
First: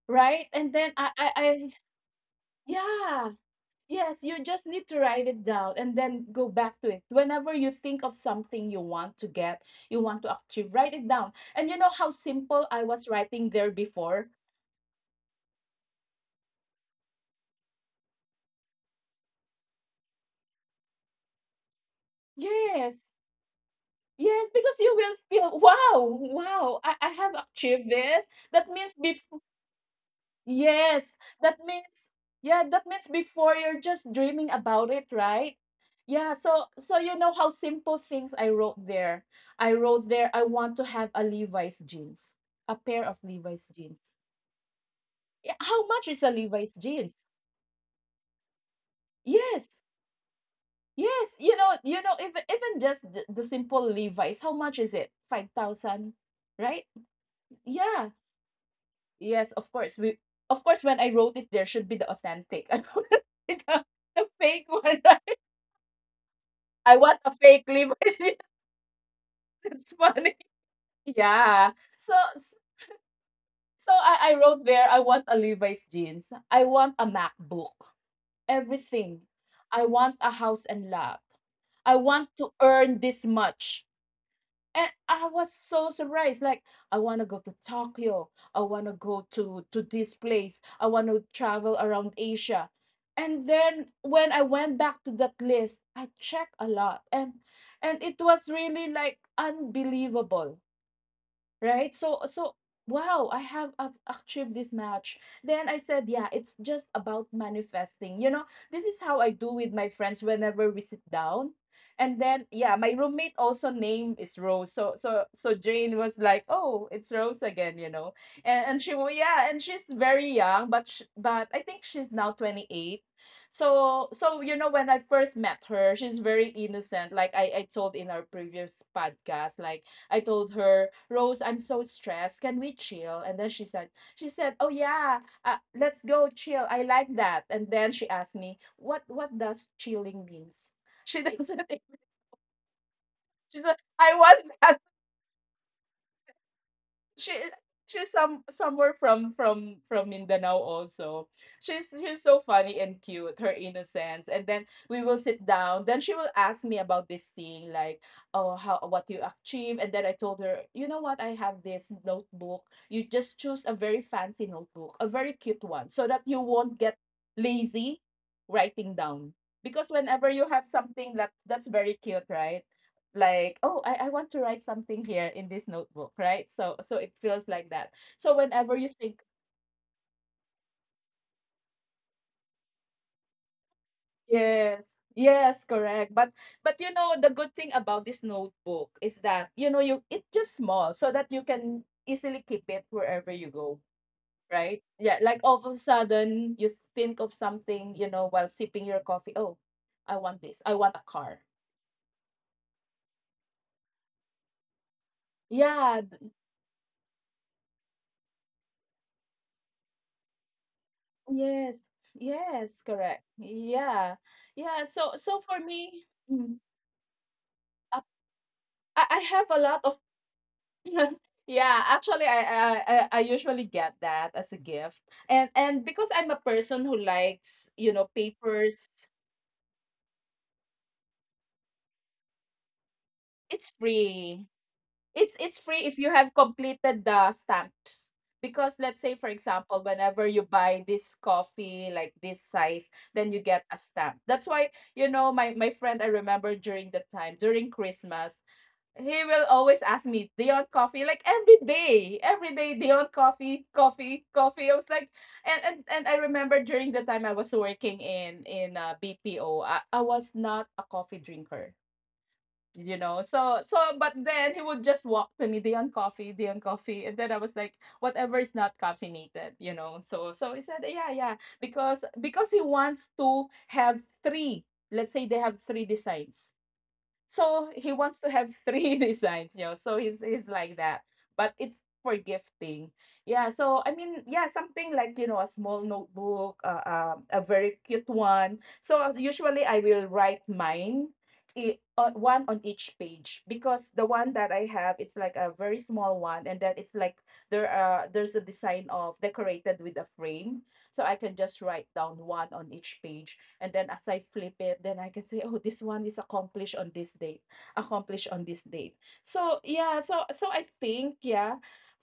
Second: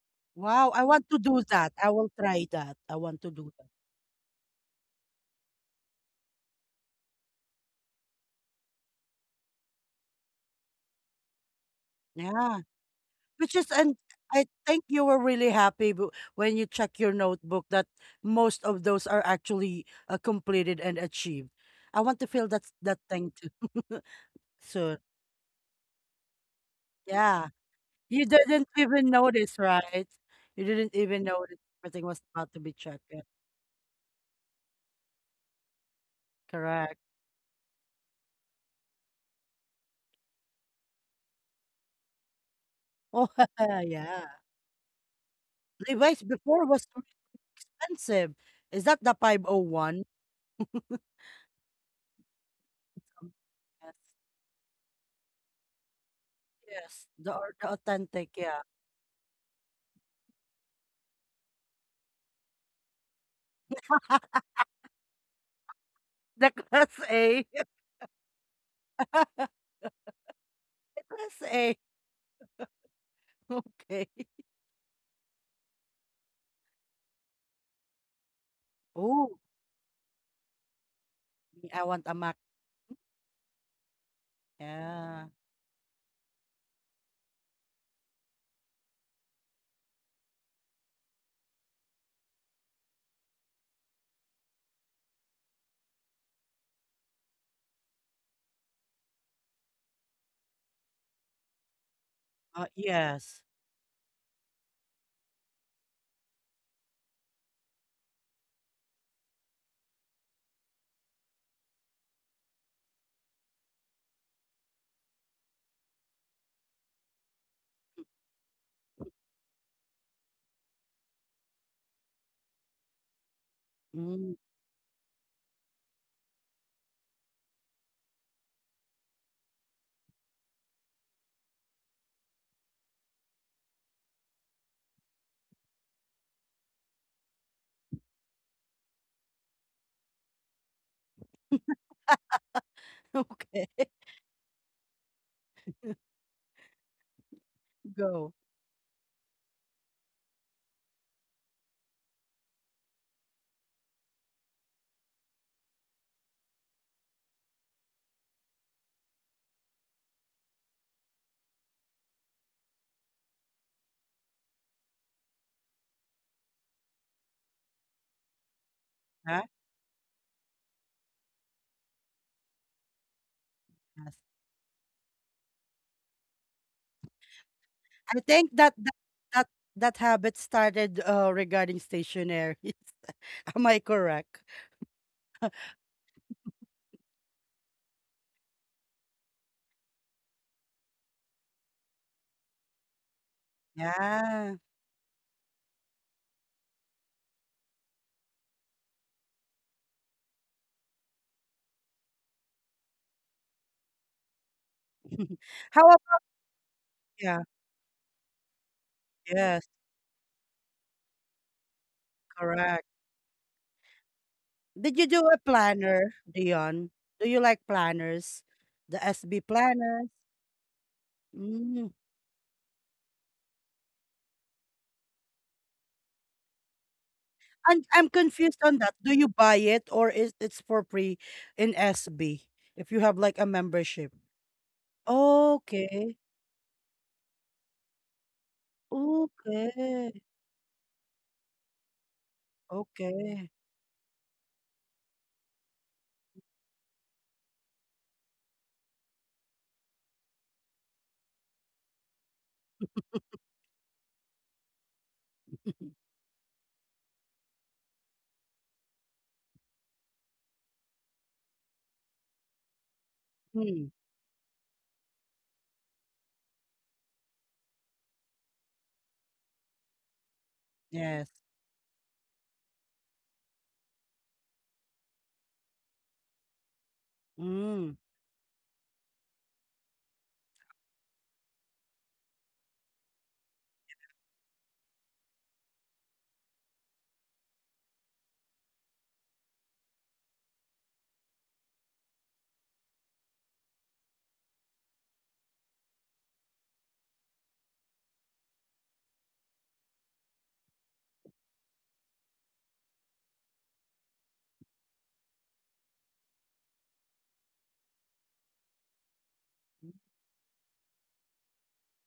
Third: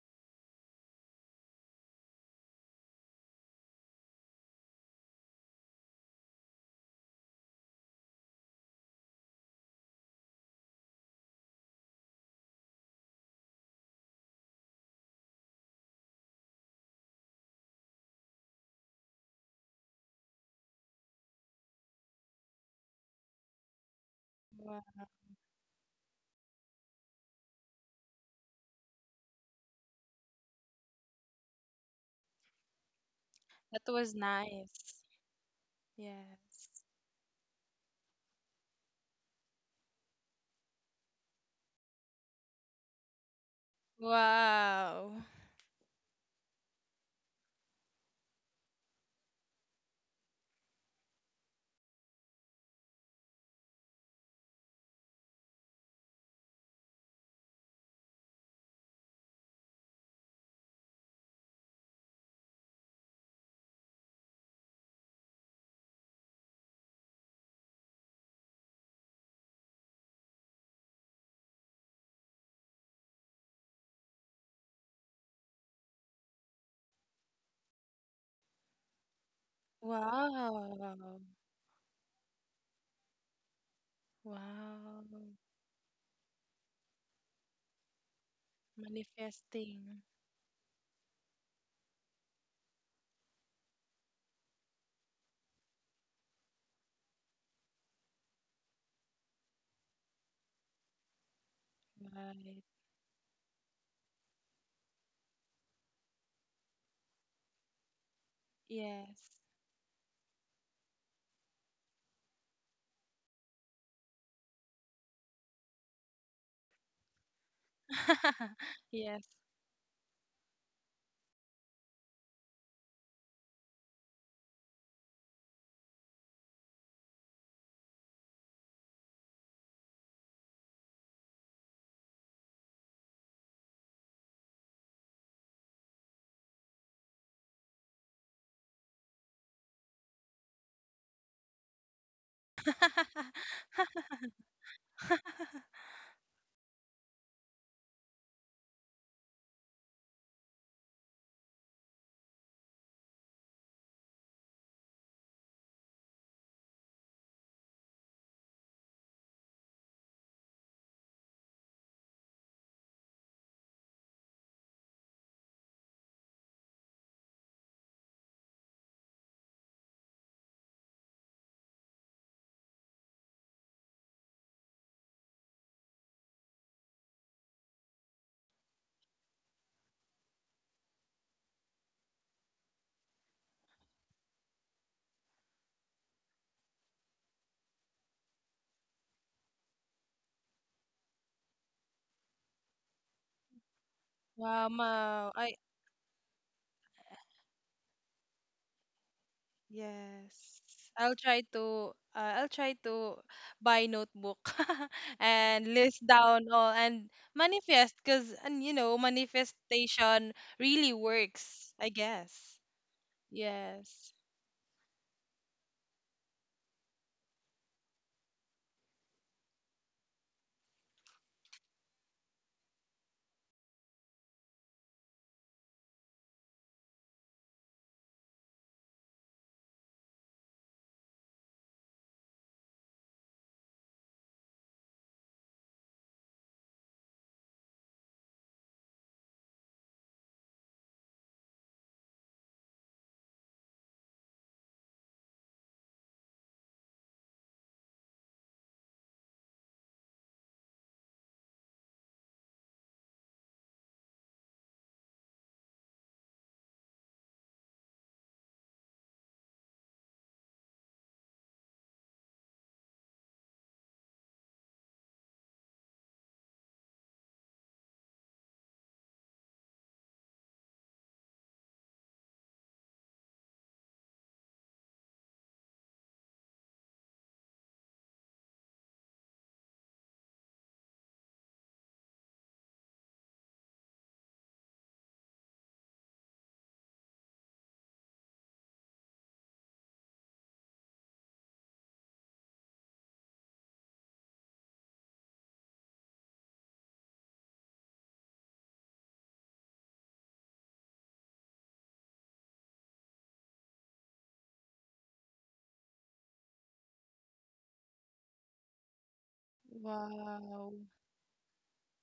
right?
Wow.
And
I
then
want to do
I
that. I will try that. I want to
yeah.
do that.
Yes, you just need to write it down, and then go back to it. Whenever you think of something you want to get, you want to achieve, write it down. And you know how
Yeah.
simple I was writing
Which is,
there
and
before?
I think you were really happy when you check your notebook that most of those are actually completed and achieved. I want to feel that
Yes.
thing too.
Yes, because
Wow.
Soon.
you will feel, wow, wow, I have
Yeah.
achieved
You
this.
didn't
That means
even
before,
notice, right? You didn't
yes,
even notice
that
everything
means,
was about to
yeah,
be
that
checked.
means
Yeah,
before you're
That
just
was
dreaming about
nice.
it, right? Yeah, so
Yes.
correct.
so you know how simple things I wrote there. I wrote there, I want to have a Levi's jeans, a pair of
Oh,
Levi's jeans.
yeah.
Wow.
Yeah, how much
Levi's
is a
before
Levi's
was so
jeans?
expensive. Is that the
Yes,
501?
yes, you know, even just
Um,
the simple
Yes,
Levi's, how much is it? 5000, right?
yes. The
Yeah.
authentic, yeah.
Yes, of course. We Of course when I wrote it, there should be the authentic. I don't want the, the fake one. Right?
The class
I want a
A.
fake Levi's.
Class
Yes, it's funny. Yeah.
A.
So s- so
Okay.
I wrote there, I want a Levi's jeans. I want a MacBook. Everything.
Oh,
I want a house and
Wow.
lot.
I
I
want a
want
Mac.
to earn this much. And
Wow.
Yeah.
I was so surprised. Like, I want to go to Tokyo. I want to go to
Manifesting.
this place. I want to travel around Asia. And then when I went back to that list, I checked a lot, and it was really like unbelievable, right? So
Right.
wow,
Yes.
I have achieved this match. Then I said, yeah, it's just about manifesting. This is how
Yes.
I do with my friends whenever we sit down. And then yeah, my roommate also name is Rose. So Jane was like, "Oh, it's Rose again," And
Yes.
yeah, and she's very young, but but I think she's now 28. So
Mm.
so you know when I first met her, she's very innocent like I told in our previous podcast like I told her, Rose, I'm so stressed. Can we chill? And then she said, oh yeah, let's go chill. I like that. And then she asked me, what does chilling means? She doesn't. She
Okay.
said, I want that she she's
Go.
somewhere from Mindanao also. She's so funny and cute, her innocence. And then we will sit down. Then she will ask me about this thing, like, oh, how what you achieve. And then I told her, you know what, I have this notebook. You just choose a very fancy notebook, a very cute one, so that you won't get lazy writing down.
Huh?
Because whenever you have something that's very cute, right? Like oh I want to write something here in this notebook, right? So it feels like that,
I
so
think
whenever you think.
that, that habit started regarding stationaries. Am I correct?
Yes, yes, correct, but you know the good thing about this notebook is that, you know, you, it's just small so that you can easily keep it wherever you go,
Yeah.
Wow,
right? Yeah,
Mau.
like
I
all of a sudden you think of something, you know, while sipping your coffee. Oh, I want this
Yes.
I want a car.
I'll try to buy notebook and
How
Yeah,
list
about
down all and
yeah?
manifest because and you know
Yes,
manifestation really works,
yes,
I guess.
correct.
yes, correct.
Yes.
Yeah, yeah.
Did you
so
do a
so for me,
planner, Dion? Do you like planners? The
I
SB
have a lot of.
planners? Mm.
Yeah, actually, I usually get that as a gift. And because I'm a person who likes,
I'm
you
I'm
know,
confused on that.
papers,
Do you buy it or is it's for free in SB if you have like a
it's
membership?
free. It's free if
Okay.
you have completed the stamps. Because let's say for example,
Okay.
whenever you buy this coffee like this size, then you
Okay.
get a stamp. That's why, you know, my friend, I remember during the time, during Christmas, he will always ask me, "Do you want coffee?" Like every day, "Do you want coffee, coffee, coffee." I was like, and I remember during the time I was working in BPO, I was not a coffee drinker, you know. So
Hmm.
but then he would just walk to me, "Do you want coffee? Do you want coffee?" And then I was like, "Whatever is not caffeinated, you know." So he said, "Yeah,
Yes.
yeah," because he wants to have three. Let's say they have three designs, so he
Mm,
wants to have three designs, you know. So he's like that. But it's for gifting. Yeah. So I mean, yeah, something like, you know, a small notebook, a very cute one. So usually I will write mine. One on each page, because the one that I have, it's like a very small one, and then it's like there's a design of decorated with a frame, so I can just write down one on each page, and then as I flip it, then I can say, oh, this one is accomplished on this date, accomplished on this date. So yeah, so I
Wow.
think, yeah,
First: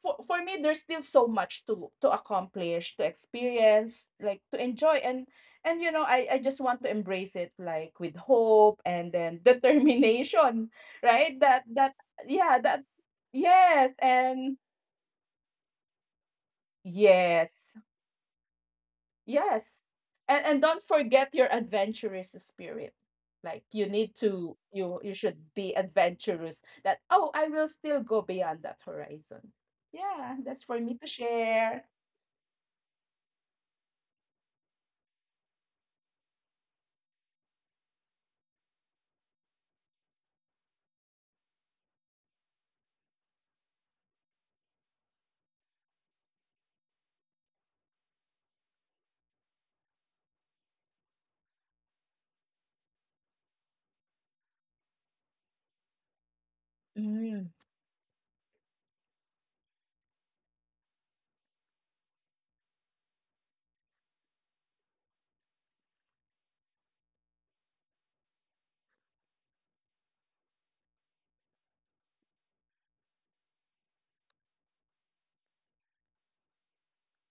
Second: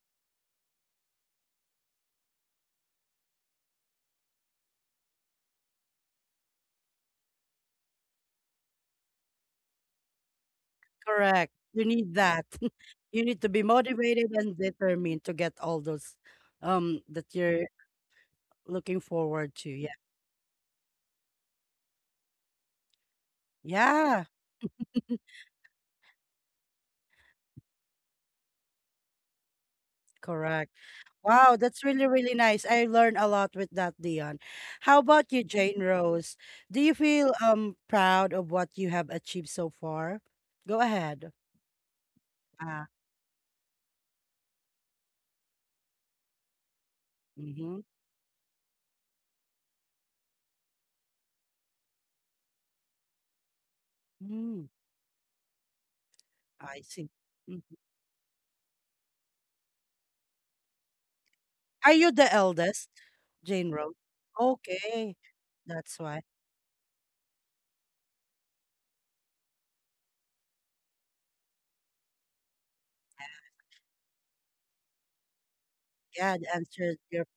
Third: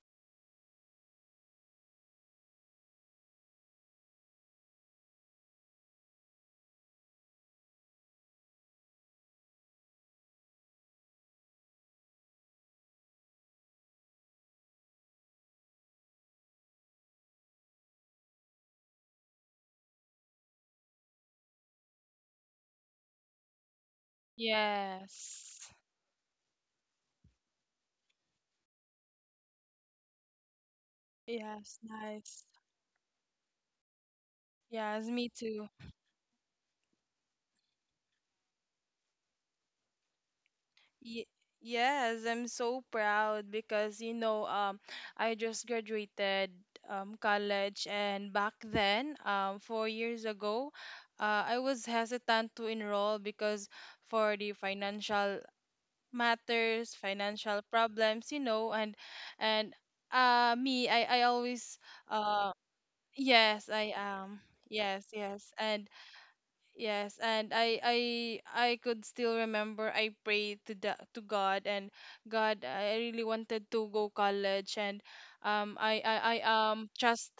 for me, there's still so much to accomplish, to experience, like to enjoy, and you know, I just want to embrace it like with hope and then determination, right?
correct.
That
You
that
need that.
yeah, that
You need to be
yes,
motivated
and
and determined to get all those that you're
yes.
looking forward to.
Yes.
Yeah.
And don't forget your adventurous spirit. Like you need
Yeah.
to you should
Yes.
be adventurous, that oh, I will still go beyond that horizon. Yeah, that's
Correct.
for me to
Wow,
Yes,
that's
share.
really, really
nice.
nice. I learned a lot with that, Dion. How
Yes, me
about you,
too.
Jane Rose? Do you feel proud of what you have achieved so far? Go
Ye-
ahead.
yes, I'm so
Ah,
proud because you know I just graduated
mm-hmm.
college and back then 4 years ago I was hesitant to enroll because for the
Mm,
financial
I
matters,
see.
Mm.
financial
Mhm.
problems, you know, and me I always
Are you the
uh
eldest,
yes,
Jane
I
Rose?
am. Yes,
Okay,
yes. And
that's why.
Yes, and I could still remember I prayed to God and God I really wanted to go college and
God
I
answered your
trust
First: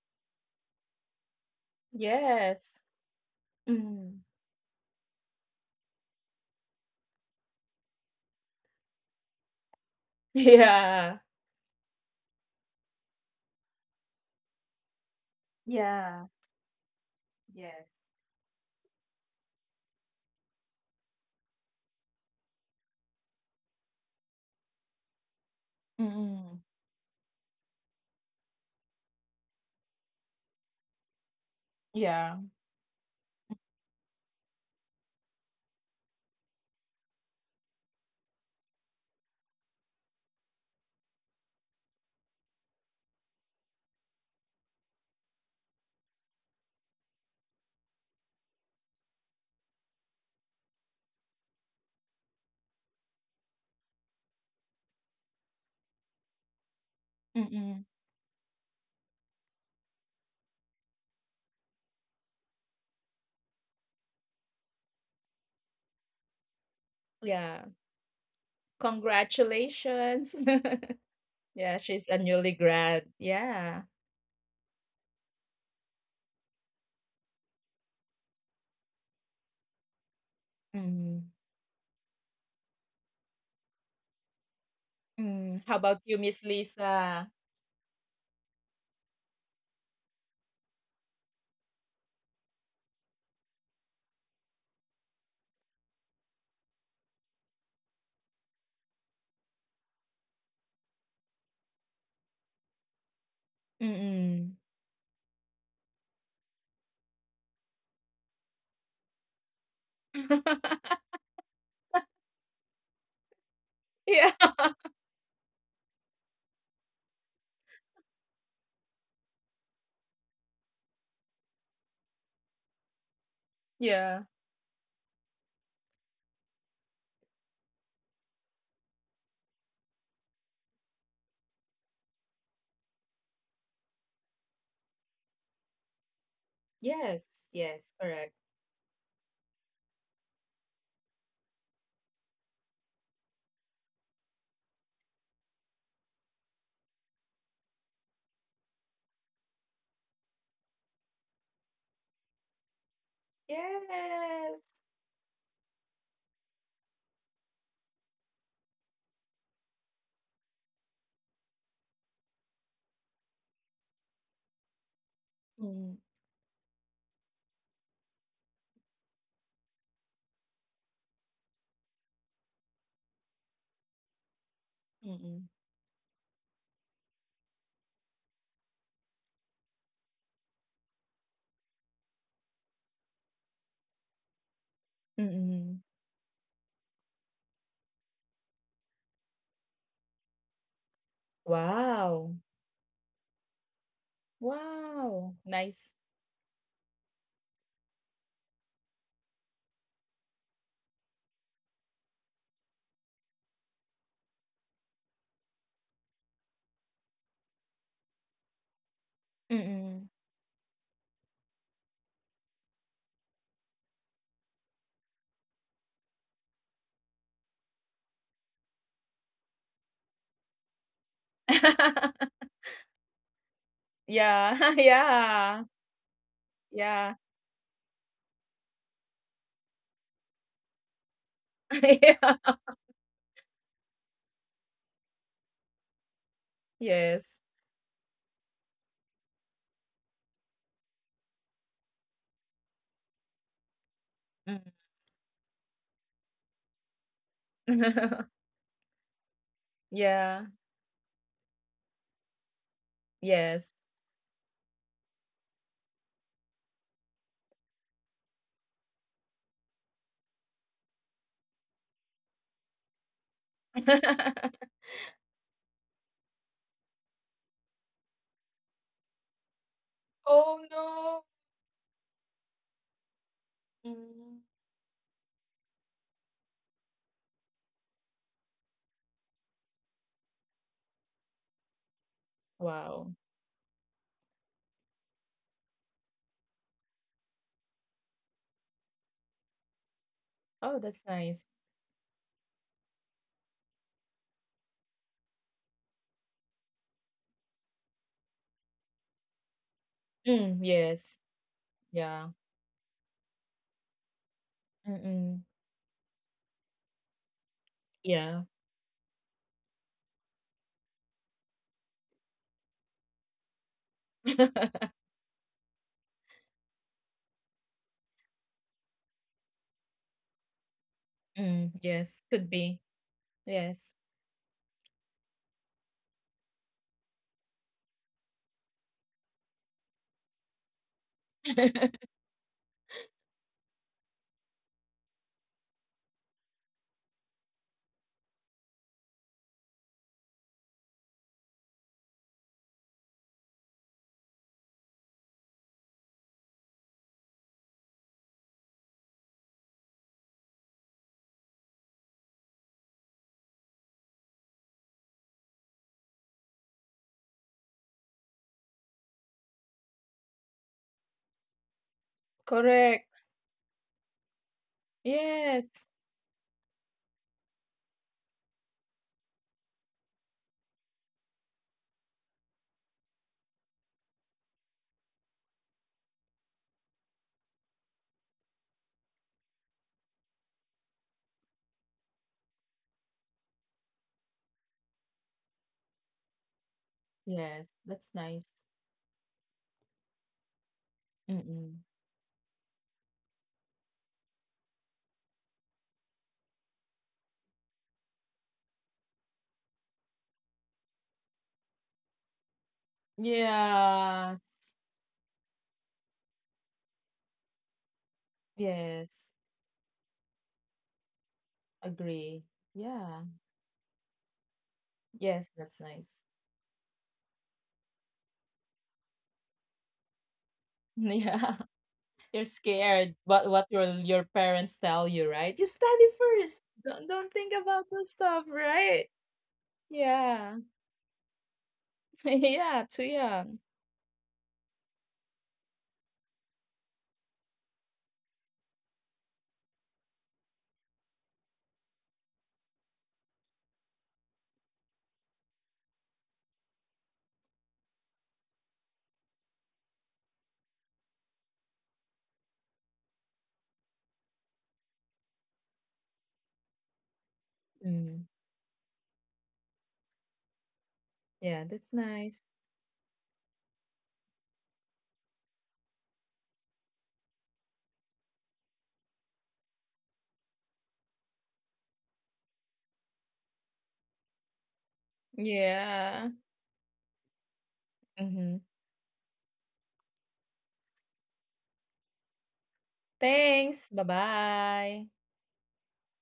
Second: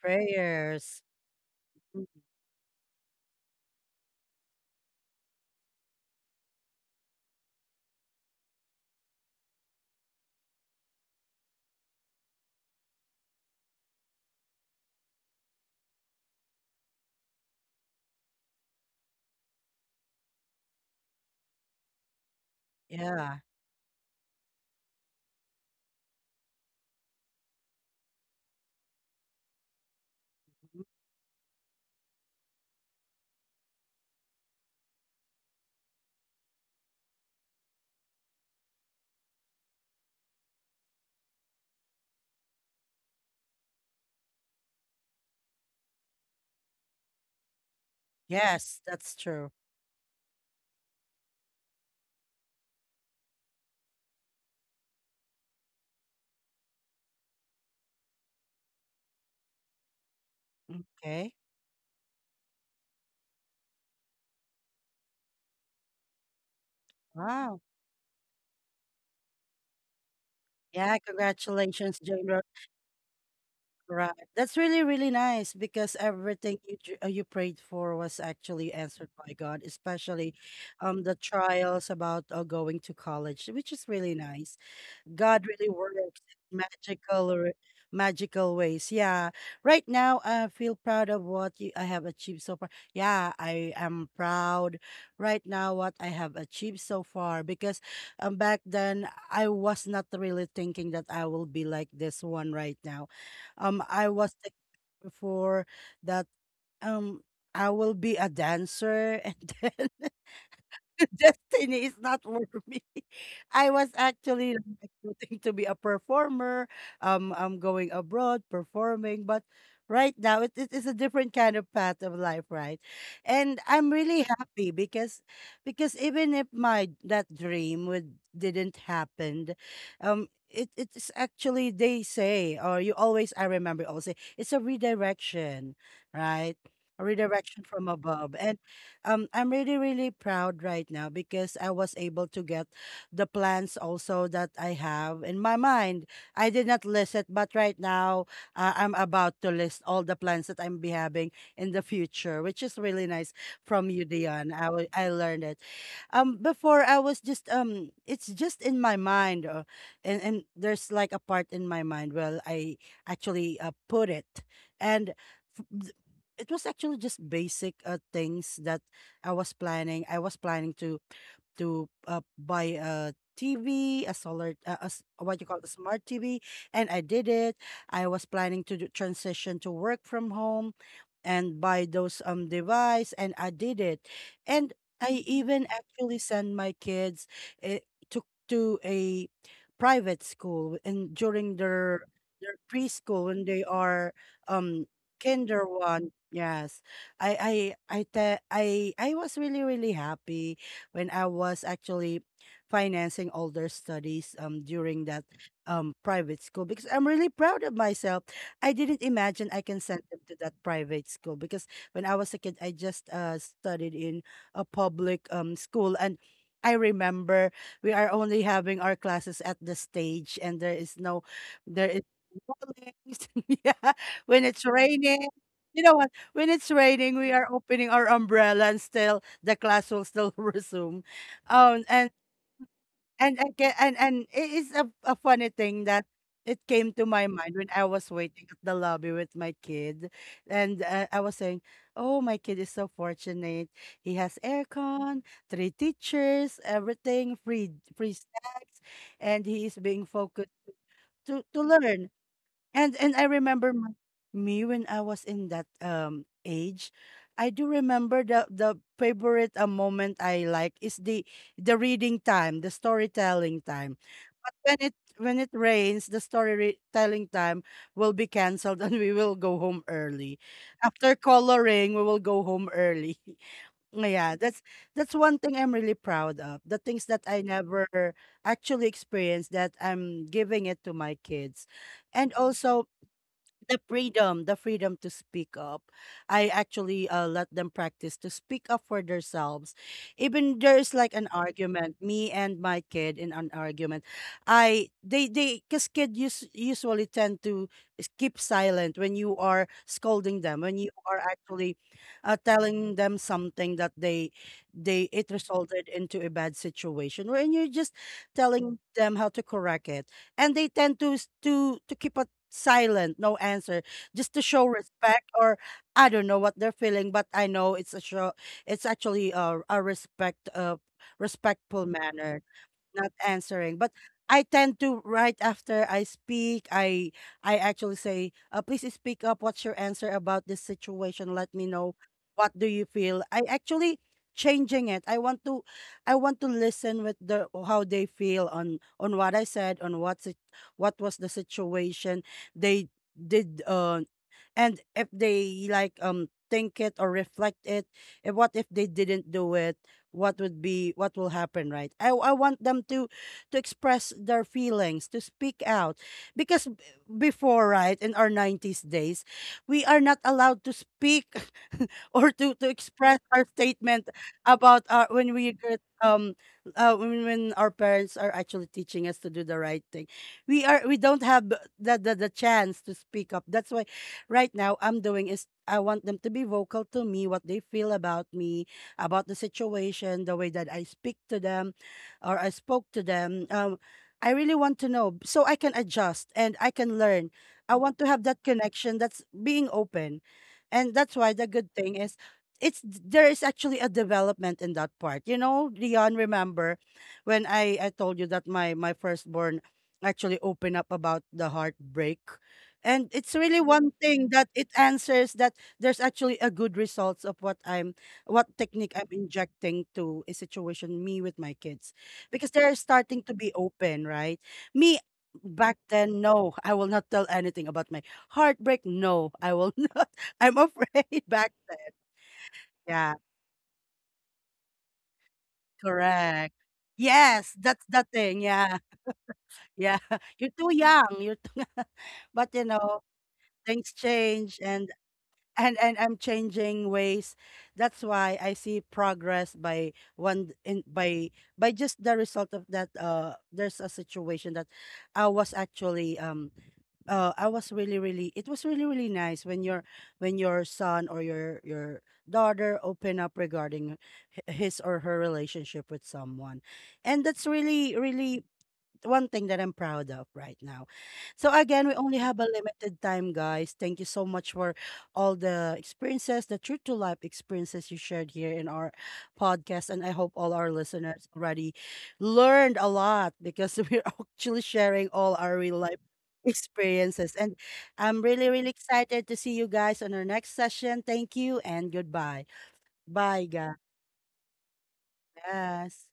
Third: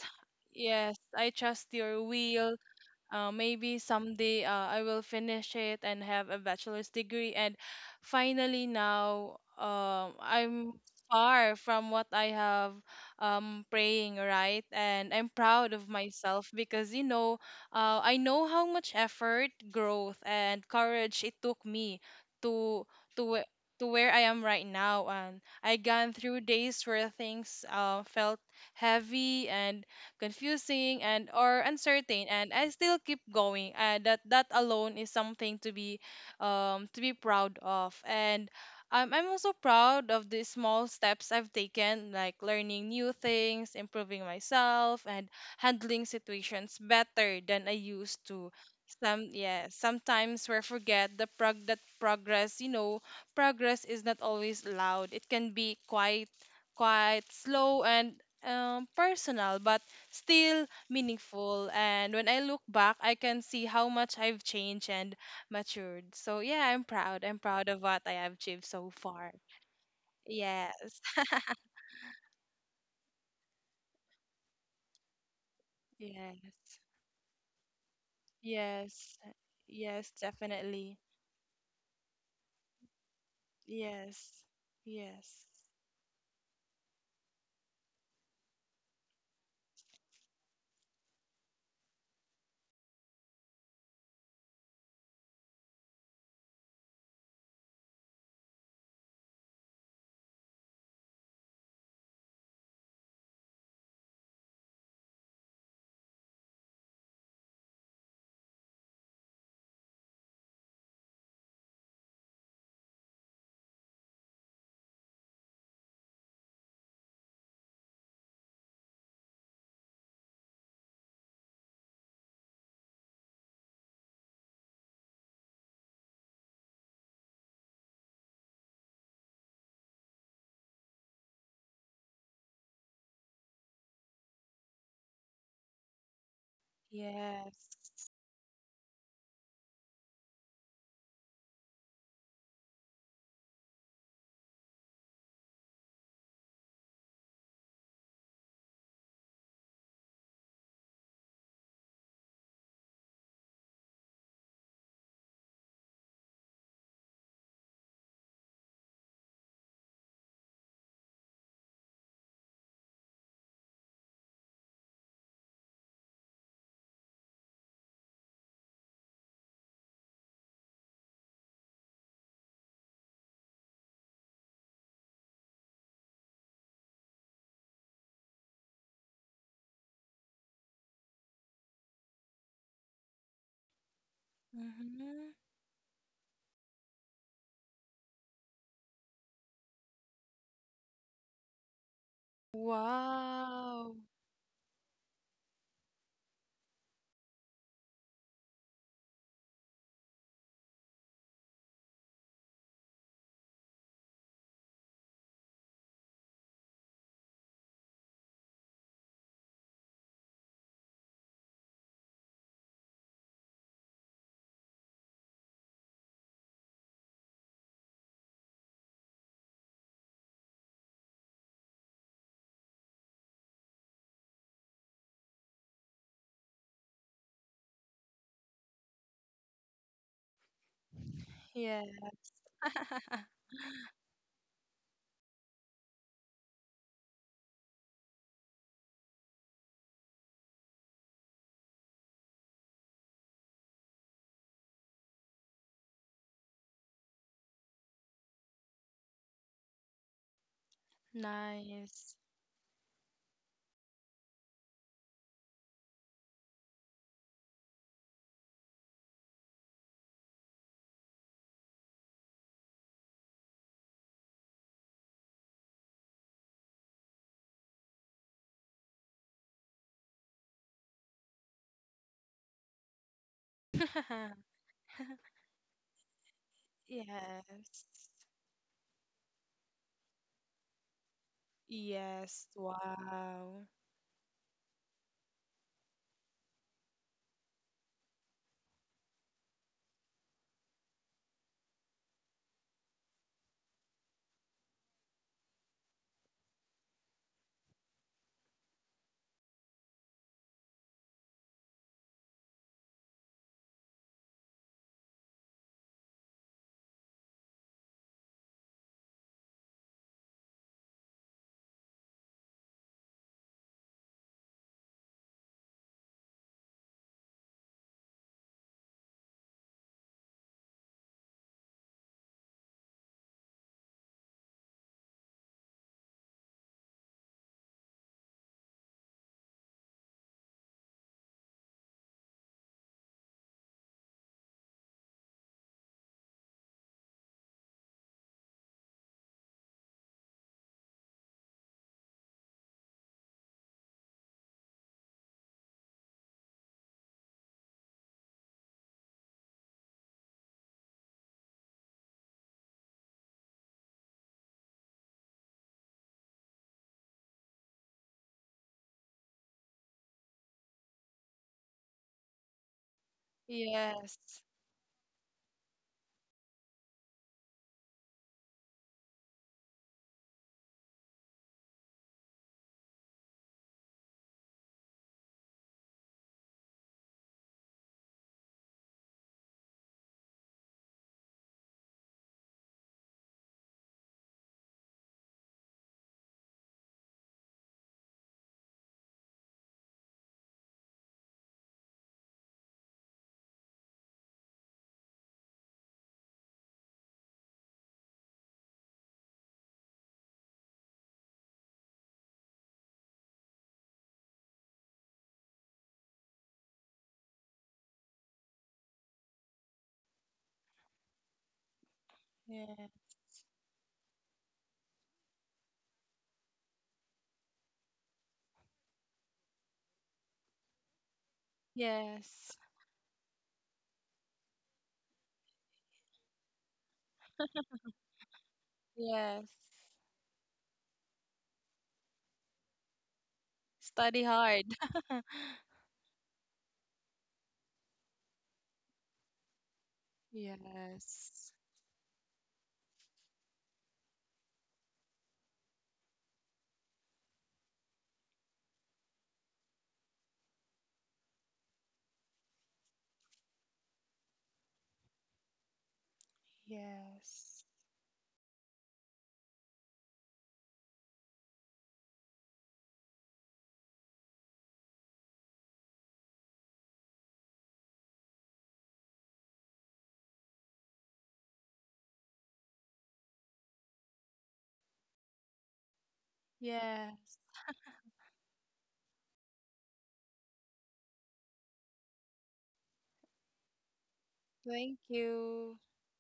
yes
prayers.
I trust your
Mm,
will
Yes.
maybe
Mm.
someday I will finish it and have a bachelor's degree. And finally, now I'm
Yeah.
far from what I have praying, right? And I'm proud of
Yeah.
myself because, you know,
Yes.
I know how much effort, growth, and courage it took me to to
yeah,
whe- to where I am right now. And I gone through
Mm.
days where things felt heavy and confusing and or uncertain
Yeah.
and I still keep going that that alone is something to be proud of and I'm also proud of the small steps I've taken like learning new things improving myself and handling situations better than I used to
yes, that's
some
true.
yeah sometimes we forget the progress you know progress is not always loud it can be quite quite slow
Mm-mm.
and personal but still
Okay.
meaningful. And when I look back, I can see how much I've changed and matured. So yeah, I'm proud. I'm
Wow.
Yeah.
proud of what I have achieved so far.
Congratulations.
Yes.
Yeah,
Yeah,
congratulations,
she's a
Jane.
newly grad. Yeah.
Right. That's really, really nice because everything
Yes.
you prayed for was actually answered
Yes.
by God,
Yes,
especially
definitely.
the
Mm.
trials about going to college, which is really
Yes.
nice.
Yes.
God
Mm.
really
How
works
about you, Miss
in
Lisa?
magical or magical ways. Yeah. Right now I feel proud of what I have achieved so far. Yeah, I am proud right now what I have achieved so far because back then I was not really thinking that I will be like this one right now. I was
Mm-mm.
thinking before that um I will be a dancer and then destiny is not for me. I was
Yeah.
actually like expecting to be a performer. I'm going abroad performing, but right now it is a different kind of path of life, right? And I'm really
Yeah.
happy because even if my that dream would didn't happen, it's actually they say, or you always, I remember, always say, it's a redirection, right? A
Yes,
redirection
Yes.
from
yes,
above.
correct.
I'm really really proud right now because I was able to get the plans also that I have in my mind. I did not list it, but right now I'm about to list all the plans that I'm be having in the future, which is really nice from you, Dion. I
Yes.
wa- I learned it. Before I was just it's just in my mind, and there's like a part in my mind. Well, I actually put it, and f- th-
Mm,
it was actually just basic things that I was planning to buy a TV, a solar, what you
mm,
call a smart TV, and I did it. I was planning to do transition to work from home and buy those device, and I did it. And I
Mm-hmm.
even
mm.
actually send my kids uh, to to a private school and during their
Wow.
their preschool when they
Wow.
are um
Wow.
kinder
Nice.
one. Yes. I te- I was really really happy when I was actually financing all their studies during that private school because I'm really proud of myself. I didn't imagine I can send
Mm.
them to that private school because when I was a kid I just studied in a public school and I remember we are only having our classes at the stage and there is no there is no lights. yeah when
Yeah.
it's raining
Yeah.
you know when it's raining,
Yeah.
we are opening our umbrella and still the class will still resume.
Yeah.
Um, and
Yeah.
and and it is a funny thing that it came to my
Yes.
mind when I was waiting at the lobby with my kid, and I was saying, "Oh, my kid is so fortunate. He has
Mm.
aircon, three teachers, everything, free snacks, and he is being
Yeah.
focused to learn."
Nice.
And I remember
Yes.
me when I was in that age. I do remember the favorite moment I like is the reading time, the storytelling time. But when it when it rains, the storytelling time will be canceled and we will go home early.
Oh
After
no.
coloring, we will go home early. Yeah,
Mm.
that's one thing I'm really proud of. The things that I
Yes.
never actually experienced that I'm giving it to my kids. And
Yes.
also
Wow.
Wow.
the freedom to speak up. I actually let them practice to speak up for themselves, even
Oh,
there's
that's
like an
nice.
argument, me and my kid in an argument. I they they, because kids usually tend to keep silent when you are scolding them,
Mm,
when you are
yes.
actually
Yeah.
telling them something that they it
Mm-mm.
resulted into a bad situation, when you're just
Yeah.
telling them how to correct it and they tend to to keep silent, no answer, just to show respect, or I don't know what they're feeling, but I know it's a show. It's actually a respect,
Mm,
respectful
yes.
manner,
Could be.
not answering. But
Yes.
I tend to, right after I speak, I actually say, "Uh, please speak up. What's your answer about this situation? Let me know. What do you feel?" I actually changing it. I want to listen with the how they feel on what I said, on what was the situation they did, and if they like think it or reflect it. And what if they didn't do it? what would be what will happen, right? I want them to express their feelings, to speak out, because before, right, in our 90s days we are not allowed to speak or to
Correct.
express our statement
Yes.
about our when we get
Yes.
when our parents are actually teaching us to do the right thing. We don't have the chance to speak up. That's why right now I'm doing is I want them to be vocal to me, what they feel about me, about the situation, the way that I speak to them or I spoke to them. I really want to know so I can adjust and I can learn.
Yes,
I want to
that's
have that
nice.
connection that's being open, and that's why the good
Mm-mm.
thing is it's there is actually a development in that part. You know, Dion, remember when I told you that my firstborn actually opened up about the heartbreak, and it's really one thing
Yeah.
that it answers that there's actually a good results of what I'm what technique I'm
Yes.
injecting to a situation me with my kids,
Agree.
because
Yeah.
they're
Yeah.
starting to be open, right? Me
Yes, that's
back
nice.
then, no, I will not tell anything about my heartbreak. No, I will not. I'm afraid back
Yeah.
then.
You're
Yes.
scared
Yeah,
but what your parents tell you, right? You study
correct.
first. Don't think
Yes,
about
that's the
those stuff,
thing. Yeah,
right?
Yes.
yeah. You're
Yeah.
too young. You're too, but you
Yeah, too
know
young.
things
Study
change,
hard.
and and and I'm changing ways. That's why I see progress by one d- in by
Yes.
by just the result of that. There's a situation that I was actually um I was really, really, it was really, really nice when your son or your daughter open up regarding his or her relationship with someone, and that's
Yes.
really,
Mm.
really one thing that I'm proud of right now. So
Yeah, that's
again, we only
nice.
have a limited time, guys. Thank you so much for all the experiences, the true to life experiences you shared here in our podcast. And I hope all our listeners already learned a lot because we're actually sharing all our real life
Yeah.
Yes.
experiences. And I'm
Mm-hmm.
really, really excited to see you guys on our next session. Thank you and goodbye. Bye,
Thanks.
Thank
Bye-bye.
you.
guys.